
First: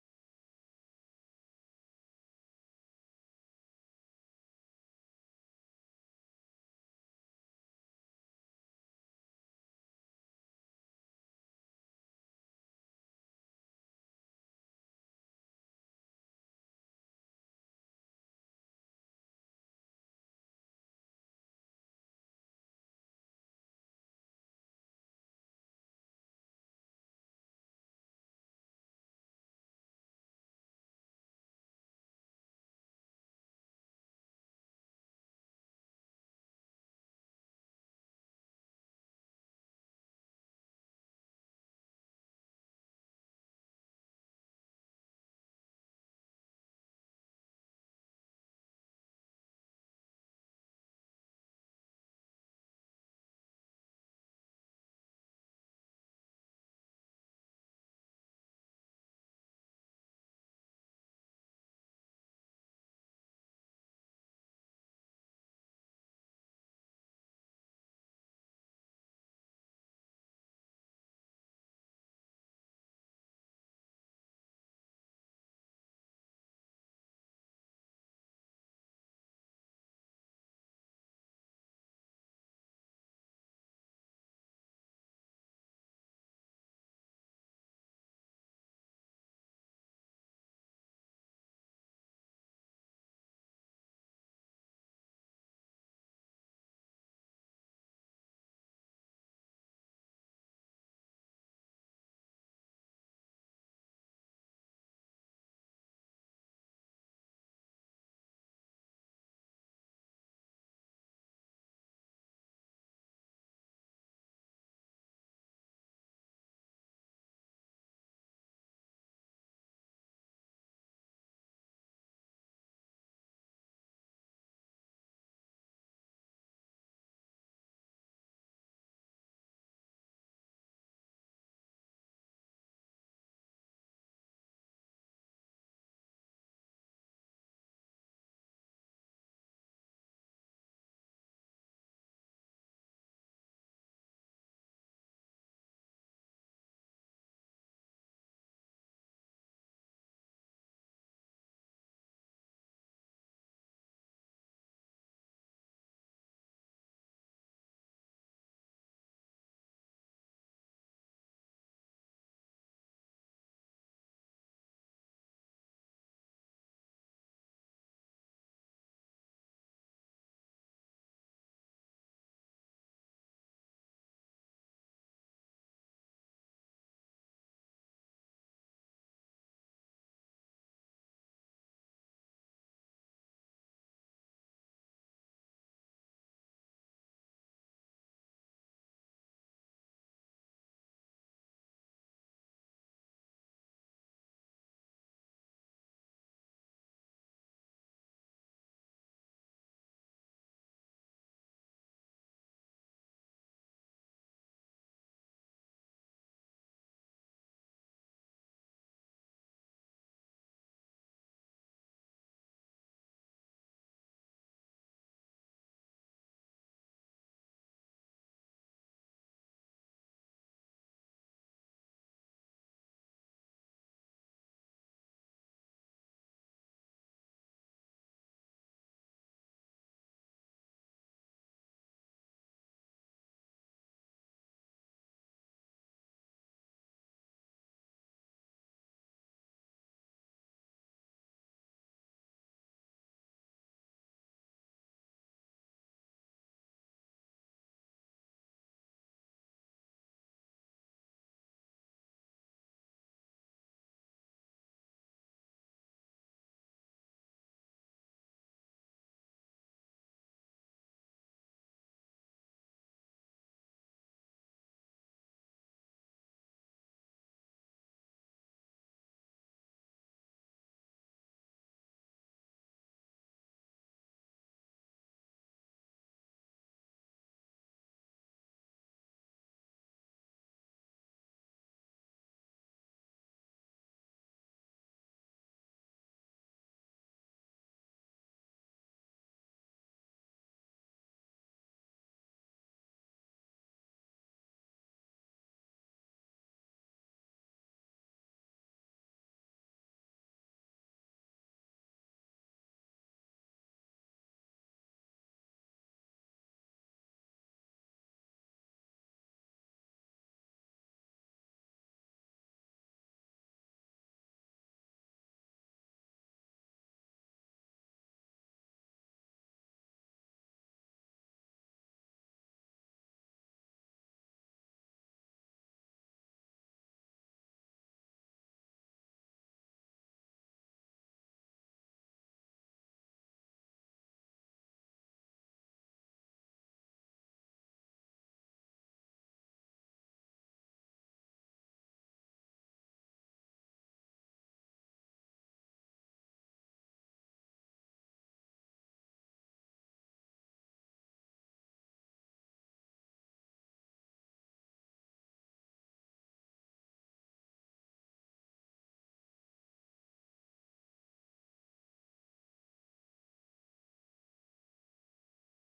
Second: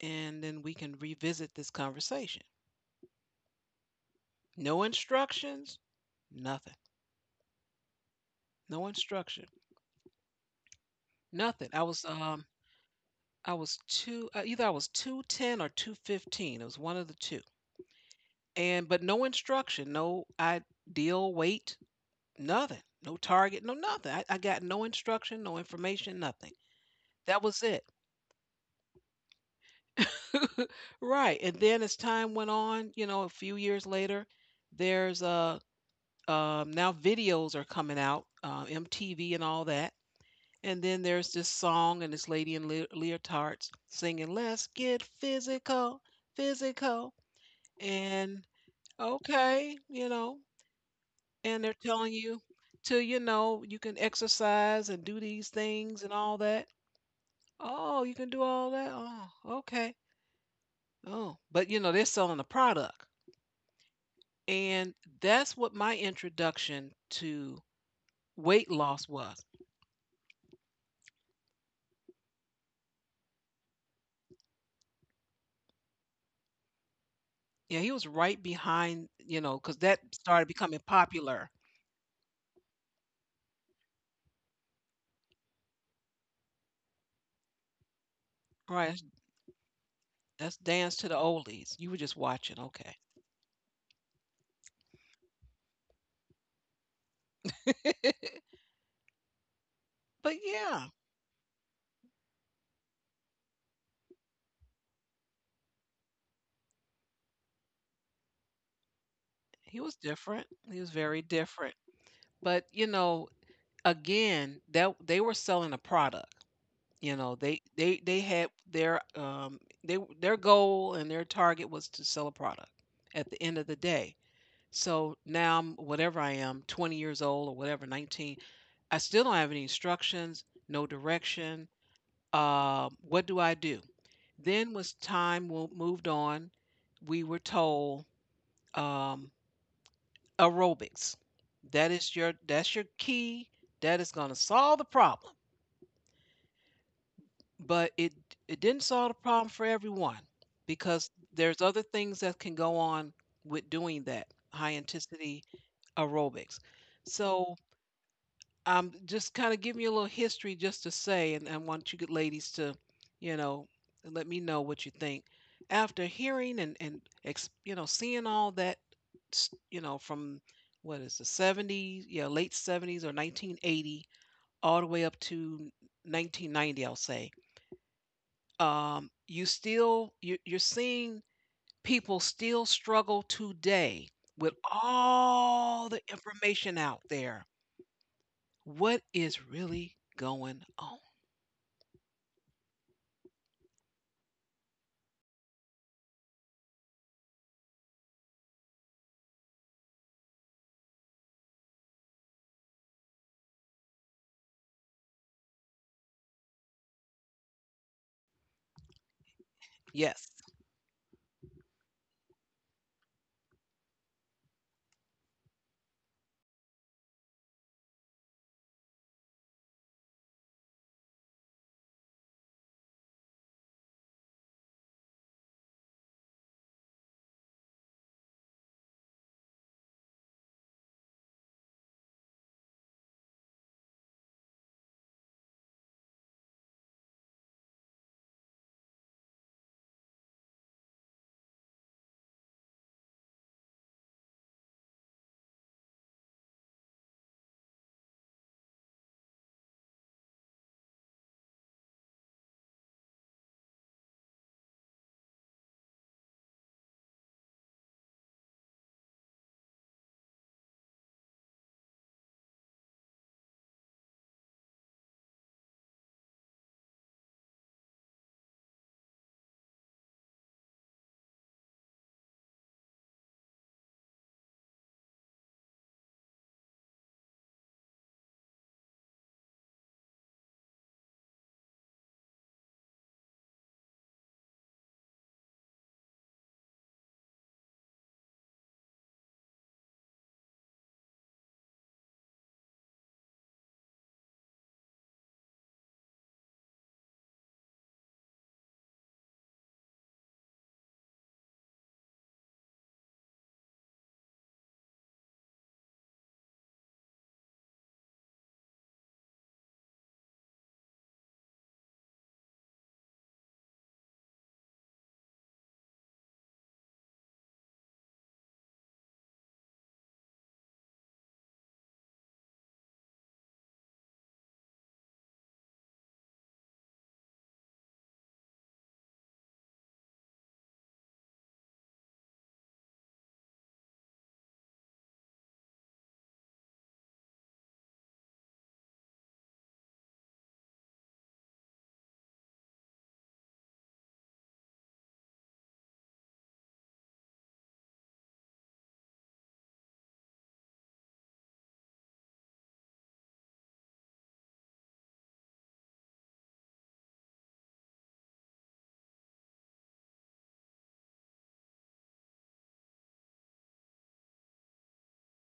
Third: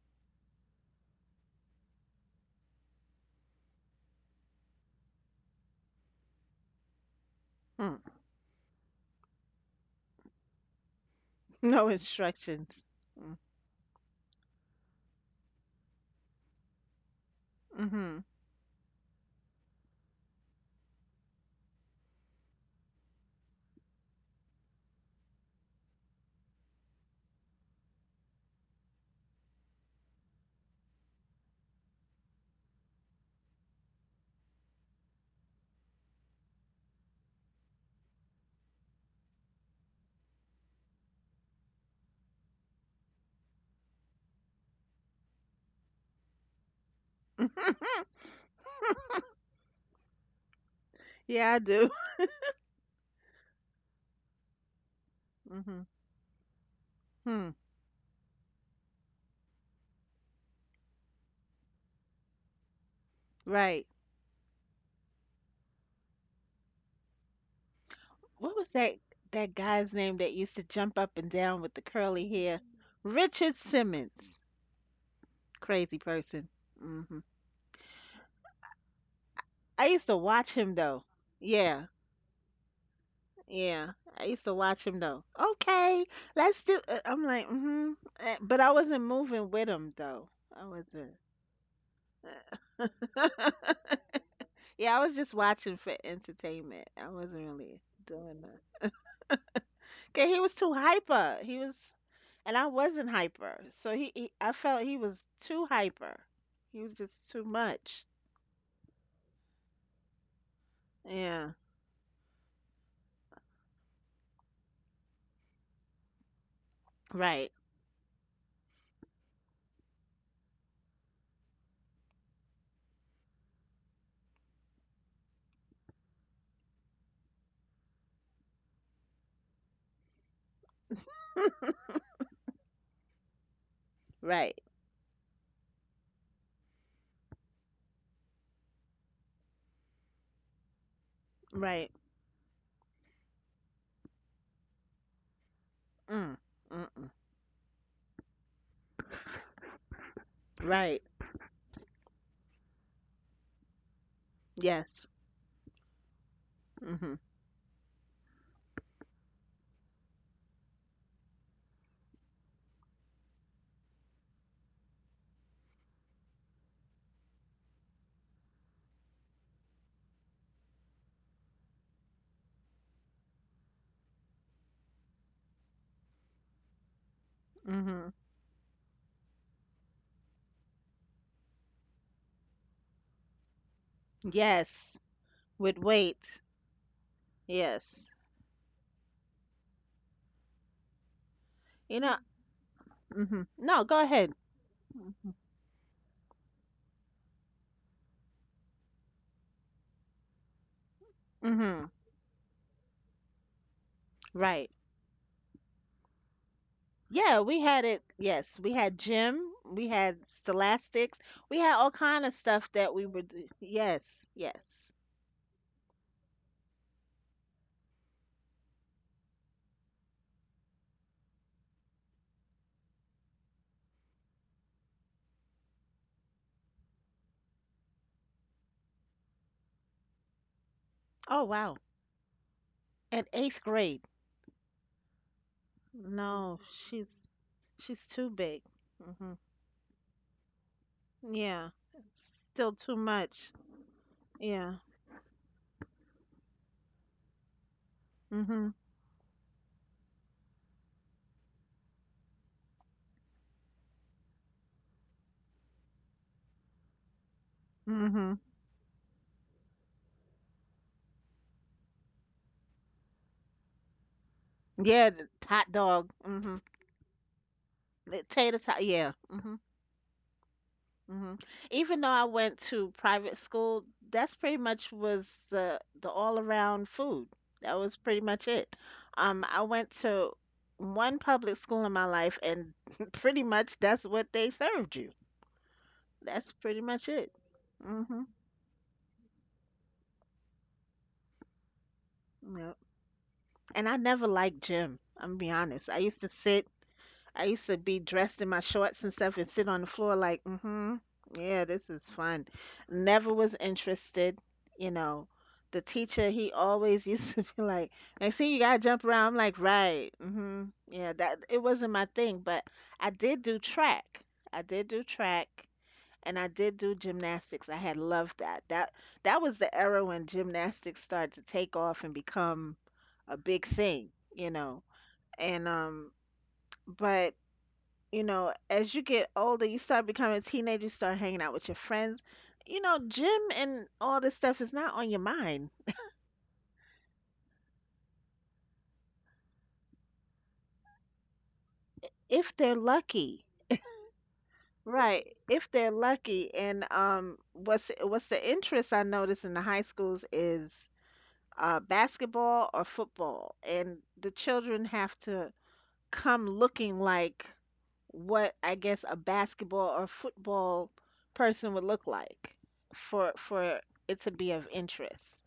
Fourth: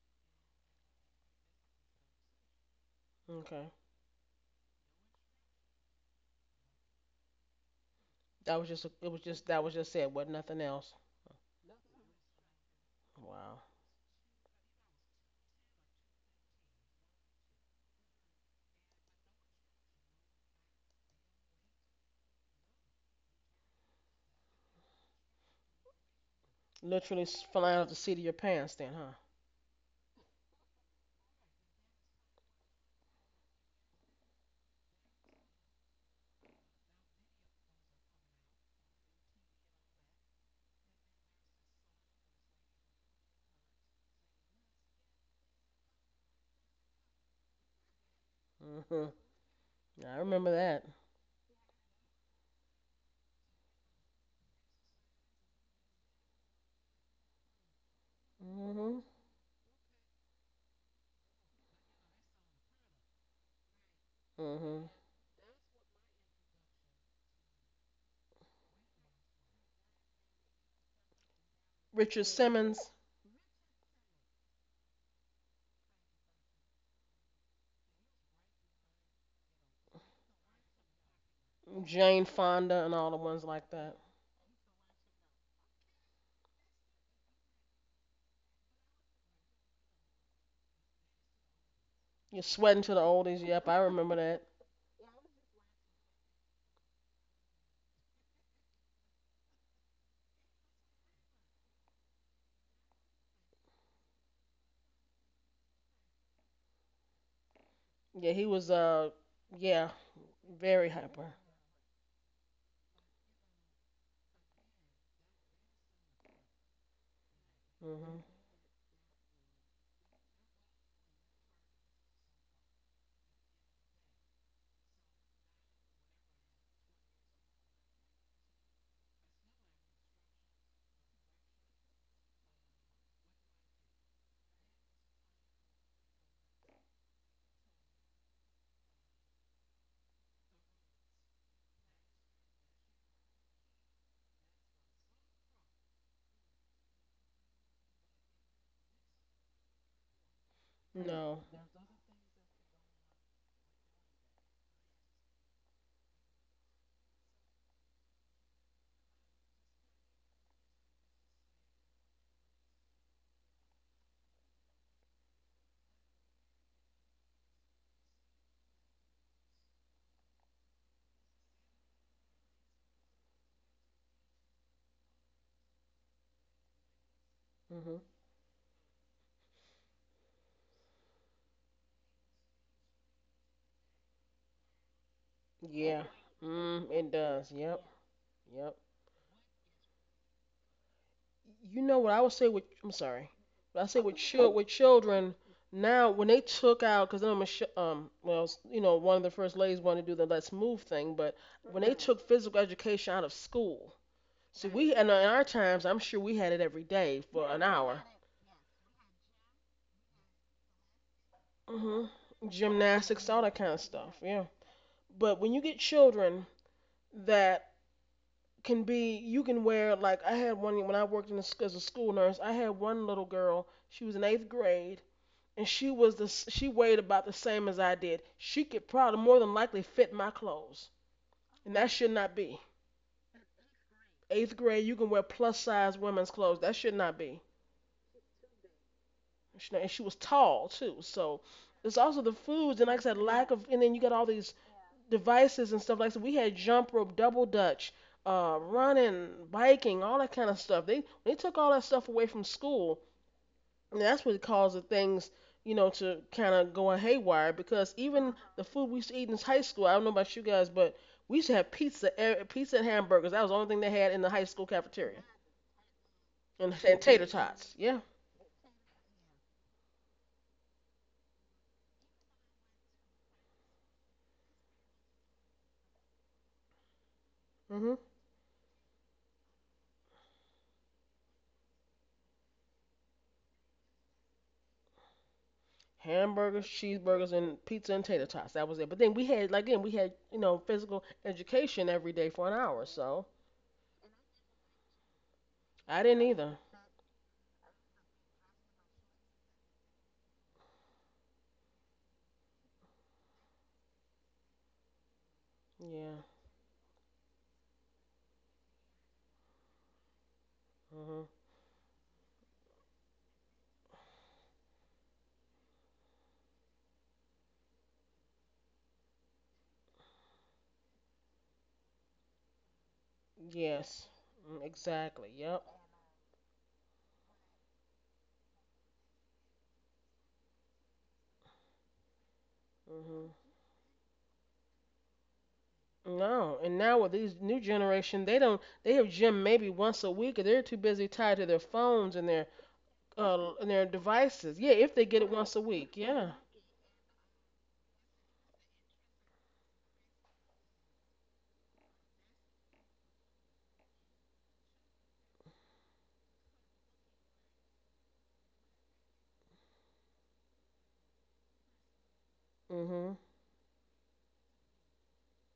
A: and then we can revisit this conversation.
B: Okay.
A: No instructions, nothing.
C: Mm.
A: No instruction,
B: That was just it. What nothing else.
A: nothing.
C: No instructions.
A: I
B: Wow.
A: was two either I was 210 or 215. It was one of the two.
C: Mm-hmm.
A: And but no instruction, no ideal weight, nothing. No target, no nothing. I got no instruction, no information, nothing.
B: Literally
A: That was
B: flying
A: it.
B: off the seat of your pants then, huh?
A: [LAUGHS] Right, and then as time went on, you know, a few years later, there's, uh, now videos are coming out, MTV and all that, and then there's this song and this lady in lea leotards singing, "Let's get physical, physical,"
C: [LAUGHS]
A: and,
B: Mhm.
A: okay, you
B: I
A: know,
B: remember that.
C: Yeah, I
A: and they're
C: do.
A: telling you to, you know, you can exercise and do these
C: Hmm.
A: things and all that.
C: Hmm.
A: "Oh, you can do all that?
B: Mhm.
A: Oh, okay. Oh," but, you know, they're selling a product.
C: Right.
B: Mhm.
A: And that's what my introduction to
C: What
A: weight
C: was that,
A: loss was.
C: that guy's name that used to jump up and down with the curly
B: Richard
C: hair?
B: Simmons.
C: Richard Simmons. Crazy person. Hmm.
A: Yeah, he was right behind, you know, because
C: I
A: that
C: used to
A: started
C: watch him
A: becoming
C: though.
A: popular.
C: Yeah,
B: Jane Fonda and all the ones like
C: yeah.
B: that.
C: I used to watch him though. Okay, let's do. I'm like, mm-hmm. But I wasn't
A: Right,
C: moving with him though. I
A: that's Dance
C: wasn't.
A: to the Oldies. You were just
B: You're
A: watching,
B: sweating to the
A: okay.
B: oldies. Yep, I
C: [LAUGHS]
B: remember that.
C: Yeah, I was just watching for entertainment. I wasn't really doing
A: [LAUGHS]
C: that. 'Cause he was
A: But
C: too
A: yeah,
C: hyper. He was, and I wasn't hyper. So I felt he was too hyper. He was just too much.
B: Yeah, he was yeah,
A: he was different.
B: very
A: He was
B: hyper.
A: very
C: Yeah.
A: different. But, you know, again, that they were selling a product. You know,
C: Right.
A: they
B: Mhm.
A: had their they their goal and their target was to sell a product at the end of the day. So now I'm whatever I am, 20 years old or whatever, 19. I still don't have any instructions, no direction. What do I do?
C: Right.
A: Then was time wo- moved on, we were told um, aerobics.
C: Right.
A: That's your key. That is going to solve the problem.
C: Mm. Mm-mm.
A: But it didn't solve the problem for everyone
C: Right.
A: because
B: No.
A: there's other things that can go on with doing that high
C: Yeah.
A: intensity aerobics.
C: Mm-hmm.
A: So just kind of give me a little history just to say, and I want you good ladies to, you know, let me know what you think. After hearing and you know, seeing all that, you know, from what is the 70s, yeah, late 70s or 1980, all the way up to 1990, I'll say.
B: Mhm.
C: Mm-hmm.
A: You still you're seeing people still struggle today with
C: Yes. With
A: all the
B: Yeah.
C: weight.
A: information
B: Mm,
A: out
B: it
A: there.
B: does. Yep.
C: Yes.
B: Yep.
A: What is really going on?
B: You know
C: You
B: what
C: know.
B: I would say with I'm sorry.
C: Mm-hmm.
B: But I
C: No,
B: say
C: go
B: with
C: ahead.
B: with children now when they took out because I'm a sh- well s- you know one of the first ladies wanted to do the let's move thing but when
C: Mm-hmm.
B: they took physical education out of school see
C: Right.
B: we and in our times I'm sure we had it every day
C: Yeah,
B: for
C: we
B: an
C: had it.
B: hour.
C: Yes, we had gym. We had
A: Yes.
C: scholastics. We had all
B: hmm
C: kind of stuff that we
B: Gymnastics,
C: would.
B: all that kind of
C: Yes.
B: stuff. Yeah.
C: Yes.
B: But when you get children that can be, you can wear like I had one when I worked in the, as a school nurse. I had one little girl. She was in eighth grade, and she weighed about the same as I did. She could probably more than likely fit my clothes,
C: Oh
B: and
C: wow.
B: that should not be.
C: At eighth grade.
B: Eighth grade, you can wear plus size women's clothes.
C: No,
B: That should
C: she's
B: not be.
C: she's too big. Mm-hmm.
B: And she was tall too, so
C: Yeah.
B: it's also the
C: Still
B: foods and like I
C: too
B: said, lack
C: much.
B: of. And then you got all these
C: Yeah.
B: devices and stuff like that. So. We had jump rope, double dutch,
C: Mm-hmm.
B: running, biking, all that kind of stuff. They took all that stuff away from school, and that's what caused the things you know to kind of go haywire because even
C: Mm-hmm.
B: the food we used to eat in high school. I don't know about you guys, but we used to have pizza, pizza and hamburgers. That was the only thing they had in the high school
C: Yeah.
B: cafeteria,
C: The hot dog. Mm-hmm.
B: and, tater tots. Yeah.
C: Tater tot. Yeah. Mm-hmm. Hmm. Even though I went to private school, that's pretty much was the all around food. That
B: Mhm.
C: was pretty much it. I went to one public school in my life, and [LAUGHS] pretty much that's what they served you. That's
B: Hamburgers,
C: pretty much
B: cheeseburgers,
C: it.
B: and pizza and tater
C: Mm-hmm.
B: tots. That was it. But then we had, like, again, we had, you know, physical education every day for an
C: Yep.
B: hour. So,
C: And I never liked gym. I'm gonna be honest.
B: I didn't either.
C: I used to be dressed in my shorts and stuff and sit on the floor like, mm-hmm, yeah, this is fun. Never was interested, you know. The
B: Yeah.
C: teacher, he always used [LAUGHS] to be like, "I see you gotta jump around." I'm like, right, mm-hmm, yeah,
B: Mhm.
C: that it wasn't my thing, but I did do track. I did do track. And I did do gymnastics. I had loved that. That was the era when gymnastics started to take off and become a big
B: Yes.
C: thing, you
B: Mm,
C: know.
B: exactly. Yep.
C: And but as you get older, you start becoming a teenager, you start hanging out with your friends. You know,
B: Mhm.
C: gym and all this stuff is not on your mind
B: No, and now with these new generation, they don't. They have gym maybe once a week, or they're too busy tied to their phones
C: if they're lucky.
B: and their devices. Yeah, if they get it
C: Right.
B: once a
C: If
B: week.
C: they're
B: Yeah.
C: lucky. And what's the interest I notice in the high schools is basketball or football. And the children have to come looking like what I guess a basketball or football person would look like
B: Mhm.
C: for it to be of interest.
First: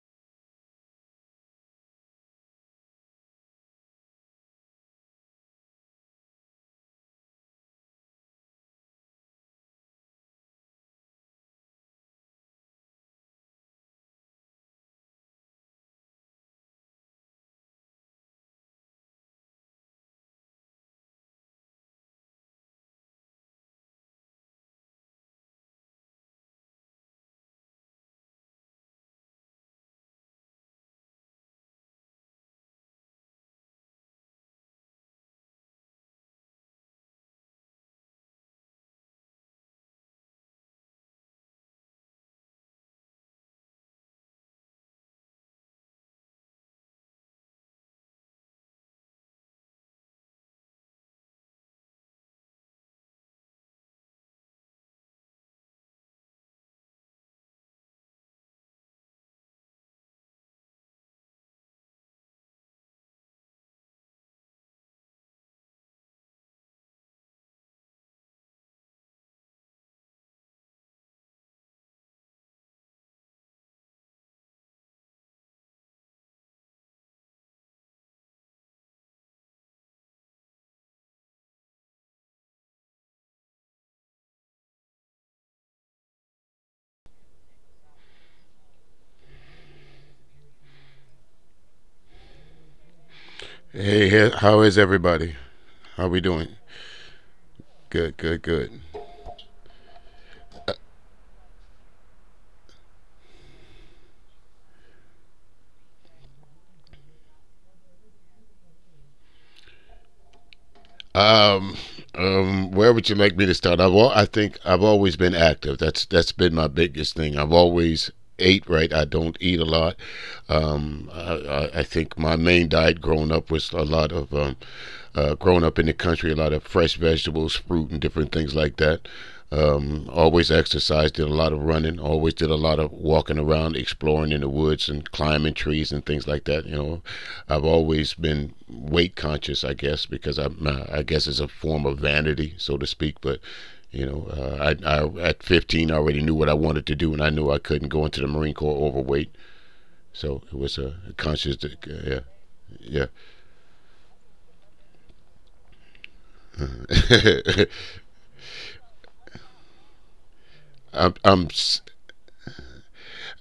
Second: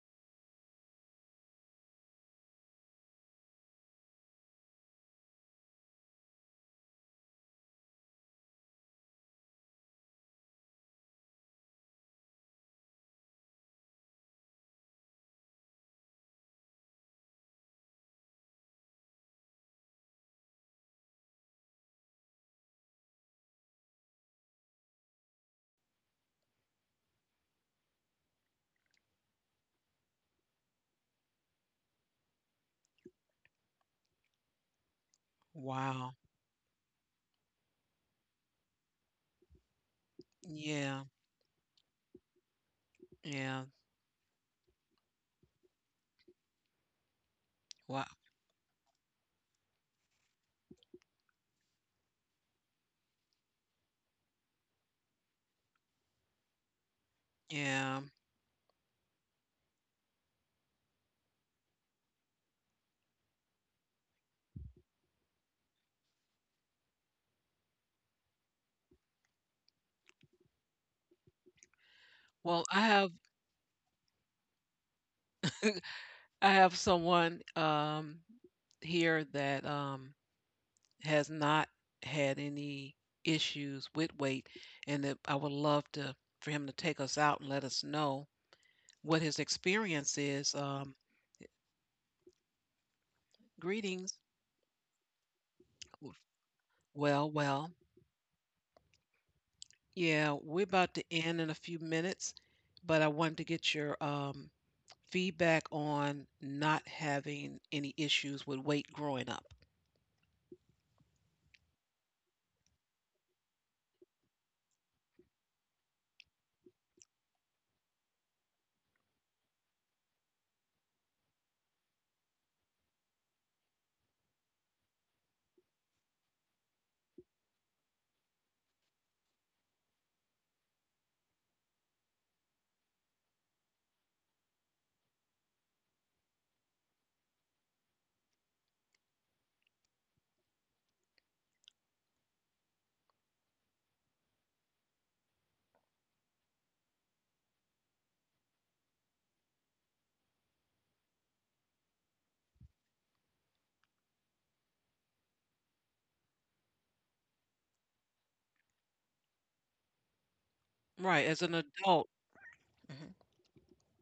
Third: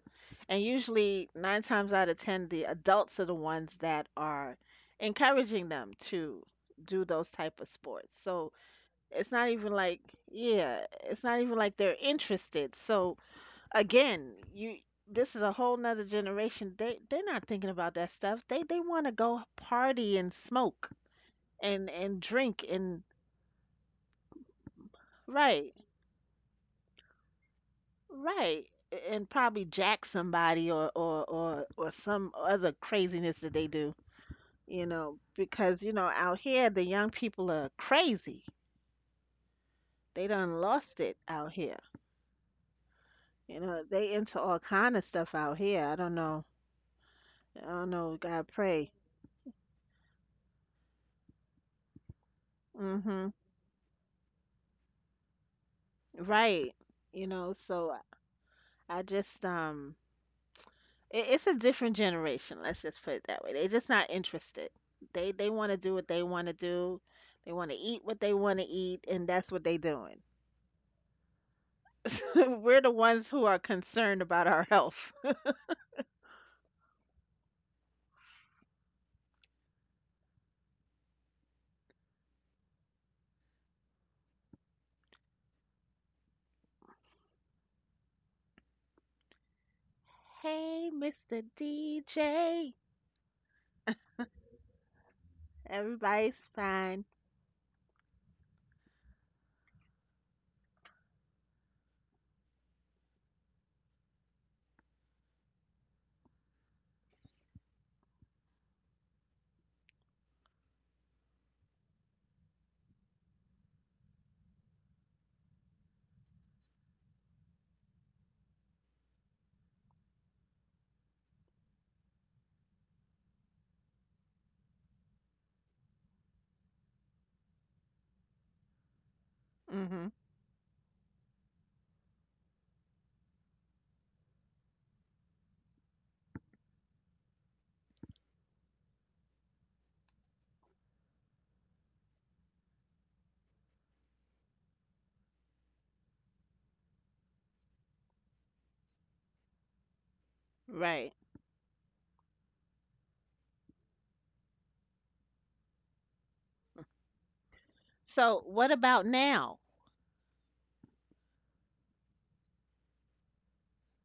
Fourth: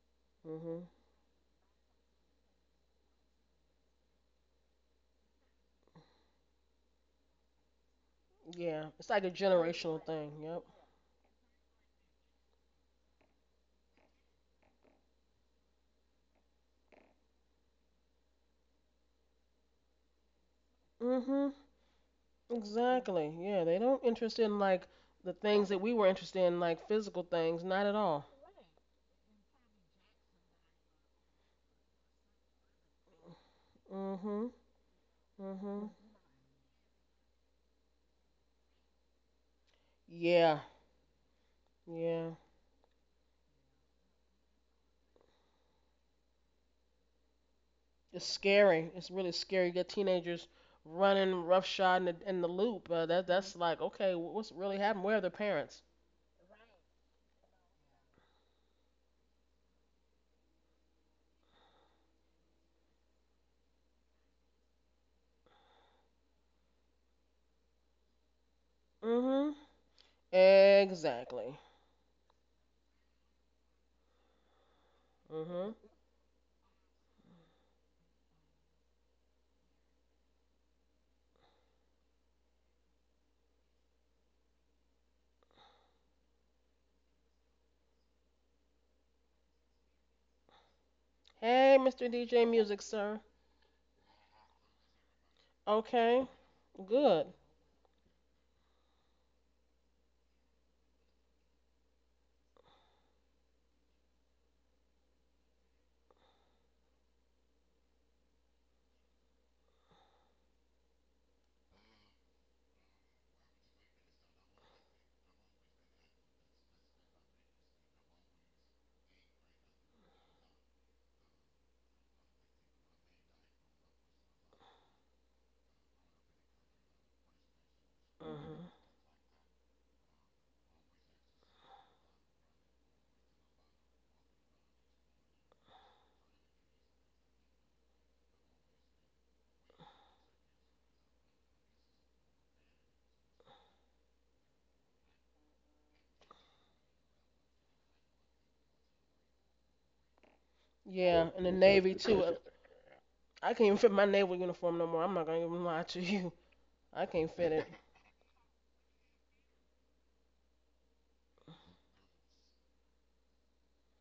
C: And
B: Mhm.
C: usually, nine times out of 10, the adults are the ones that are encouraging them to do those type of sports. So
B: Yeah. It's like a
C: it's not even like,
B: generational thing. Yep.
C: yeah, it's not even like they're interested. So again, you this is a whole nother generation. They're not thinking about that stuff. They want to go party and smoke
B: Mhm.
C: and drink and
B: Exactly. Yeah. They don't interest in like the things
C: right,
B: that we were interested in, like physical things. Not at all.
C: right. And probably jack somebody or some other craziness that they do,
B: Mhm.
C: because
B: Mhm.
A: Wow.
C: out here the young people are crazy. They
B: Yeah.
C: done lost
A: Yeah.
C: it out here.
B: Yeah.
C: You
A: Yeah.
C: know, they into all kind of stuff out here. I don't know. I don't
A: Wow.
C: know.
B: It's
C: God
B: scary.
C: pray.
B: It's really scary. You get teenagers running roughshod in in the loop. That
C: Mhm.
B: that's like, okay, what's really happened? Where are their parents?
C: Right. So
A: Yeah.
C: I just um it's a different generation, let's just put it that way. They're just not interested. They want to do what they want to do. They want to eat what they want to eat and that's
B: Mm-hmm.
C: what they doing.
B: Exactly.
C: [LAUGHS]
A: Well,
C: We're the ones who are concerned about our health.
B: Mm-hmm.
A: I have someone here that has not had any issues with weight, and that I would love to for him to take us out and let us know what his experience is.
C: Hey, Mr.
B: Hey, Mr. DJ
C: DJ.
B: Music, sir.
A: Greetings.
D: Hey, how is everybody? How we
B: Okay.
C: Everybody's
D: doing?
C: fine.
A: Well,
B: Good.
A: well,
D: Good.
A: yeah, we're about to end in a few minutes, but I wanted to get your feedback on not having any issues with weight growing up.
D: Um, where would you like me to start? I think I've always been active. That's been my biggest thing. I've always ate right. I don't eat a lot. I think my main diet growing up was a lot of growing up in the country, a lot of fresh vegetables, fruit, and different
B: Mm-hmm.
D: things like that.
C: Hmm.
D: Always exercised, did a lot of running, always did a lot of walking around, exploring in the woods and climbing trees and things like that. You know, I've always been weight conscious, I guess, because I guess it's a form of vanity, so to speak. But you know, I at 15 I already knew what I wanted to do, and I knew I couldn't go into the Marine Corps overweight. So it
C: Right.
D: was
B: Yeah,
D: a
B: and the Navy
D: conscious,
B: too.
D: yeah, yeah.
B: I can't even fit my naval uniform no more. I'm not gonna even lie to you. I can't fit it.
C: So, what about now?
A: Right,
D: [LAUGHS]
A: as an
D: I'm, I'm
A: adult. Mhm.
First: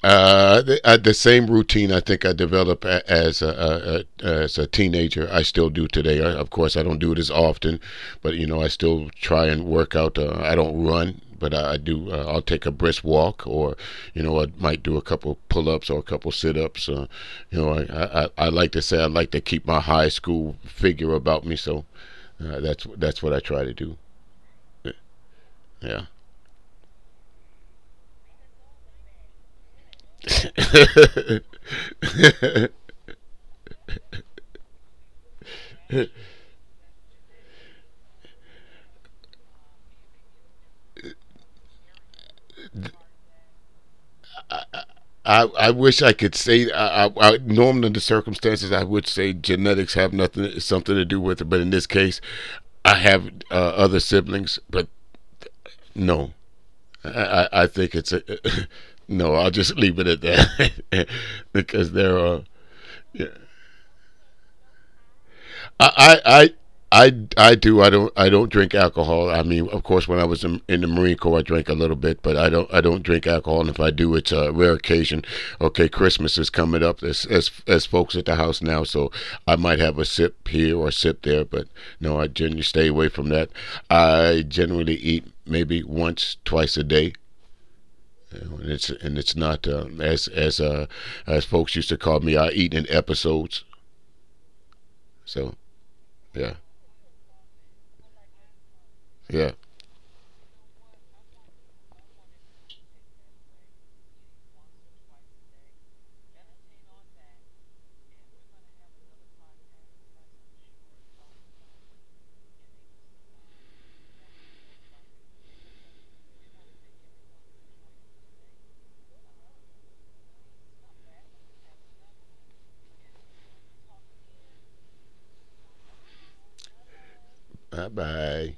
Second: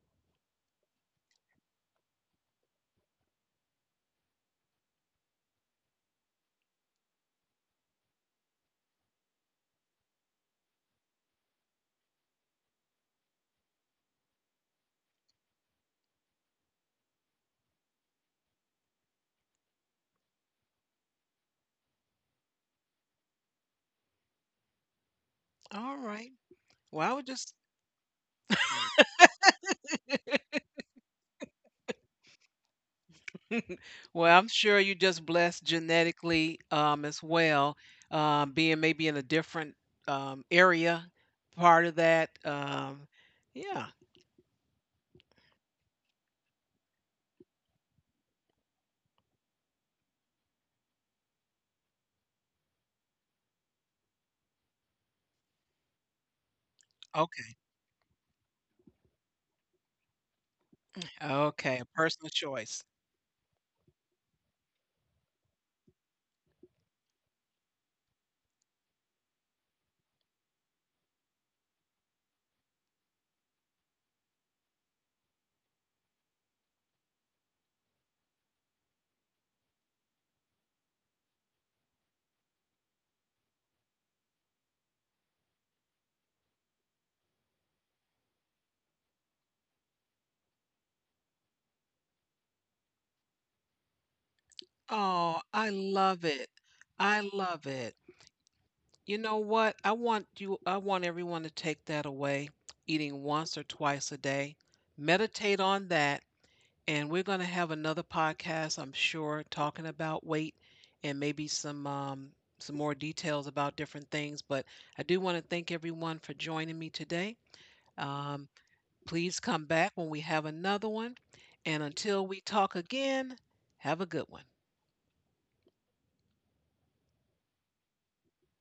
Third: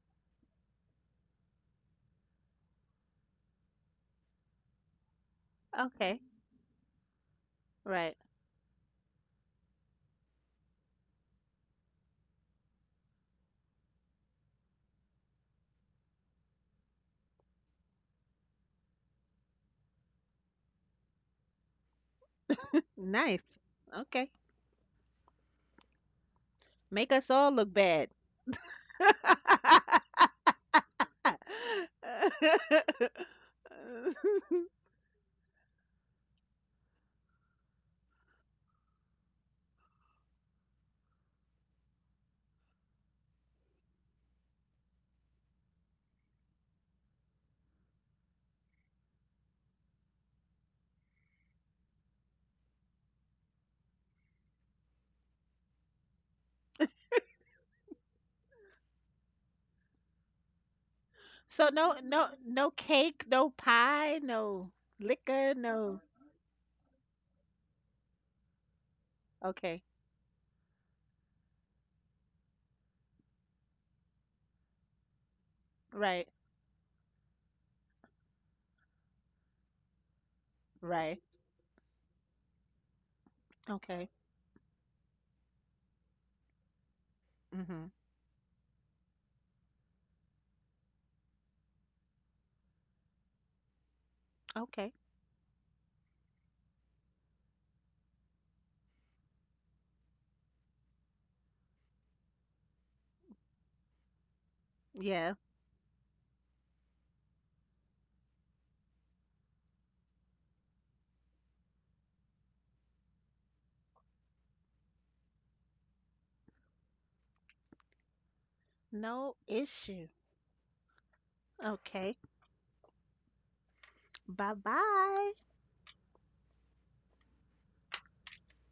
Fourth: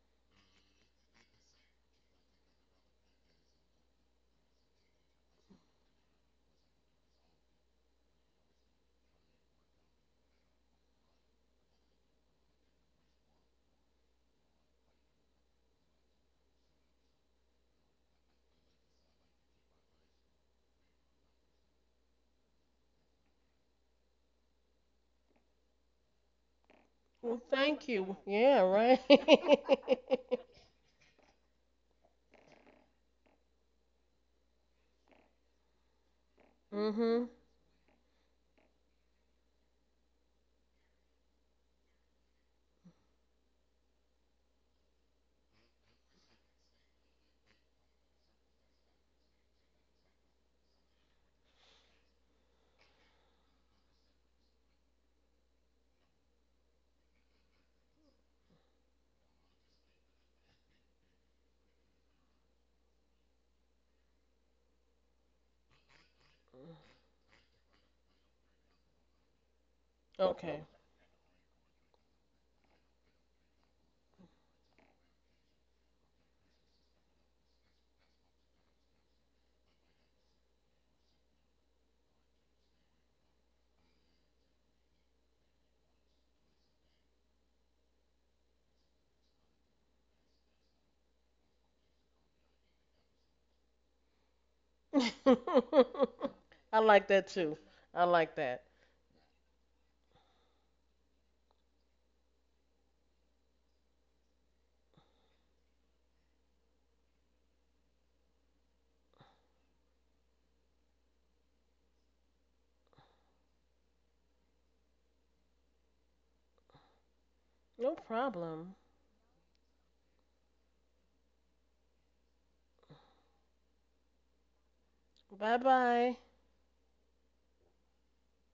D: the same routine I think I developed as a teenager, I still do today.
C: Okay.
D: I, of course, I don't do it as often,
C: Right.
D: but you know, I still try and work out. I don't run, but I do. I'll take a brisk walk, or you know, I might do a couple pull-ups or a couple sit-ups. I like to say I like to keep my high school figure about me, so that's what I
C: Nice.
D: try to do.
C: Okay.
D: Yeah.
A: All right. Well, I
C: Make
A: would
C: us
B: Well,
A: just
C: all look
B: thank
C: bad.
B: you. Yeah, right.
C: [LAUGHS]
B: [LAUGHS]
D: [LAUGHS]
A: [LAUGHS] Well, I'm sure you just blessed genetically as
B: Mm-hmm.
A: well, being maybe in a different area, part of that. Yeah.
D: I wish I could say I normally under circumstances I would say genetics have nothing something to do with it, but in this case, I have other siblings, but no, I
A: Okay.
D: think it's a [LAUGHS] no. I'll just leave it at that [LAUGHS]
C: So
D: because
A: Okay. A
C: no,
D: there
C: no,
D: are.
A: personal
C: no
A: choice.
D: Yeah,
C: cake, no pie, no liquor,
D: I,
C: no.
D: I, I I do I don't drink alcohol. I mean, of
C: Okay.
D: course, when I was
B: Okay.
D: in the Marine Corps, I drank a little bit, but I don't drink alcohol, and if I do, it's a rare occasion. Okay,
C: Right.
D: Christmas is coming up. As folks at the house now, so I might have a sip here or a
C: Right.
D: sip there, but no, I generally stay away from that.
C: Okay.
D: I generally eat maybe once twice a day.
C: Hmm.
D: And it's not as as folks used to call me. I eat in episodes.
C: Okay.
A: Oh,
D: So
A: I
B: [LAUGHS]
A: love it.
D: yeah,
B: I like that
A: I
B: too.
A: love it.
B: I like that.
A: You know
D: yeah.
A: what? I want everyone to take that away, eating once or twice a day.
C: Yeah.
A: Meditate on that, and we're going to have another podcast, I'm sure, talking about weight and maybe some more details about different things, but I do want to thank everyone for joining me today.
B: No
A: Um,
B: problem.
C: No
A: please come back
C: issue.
A: when we have another one, and
C: Okay.
A: until we talk again, have a good
C: Bye
A: one.
C: bye.
B: Bye bye.
D: Bye bye.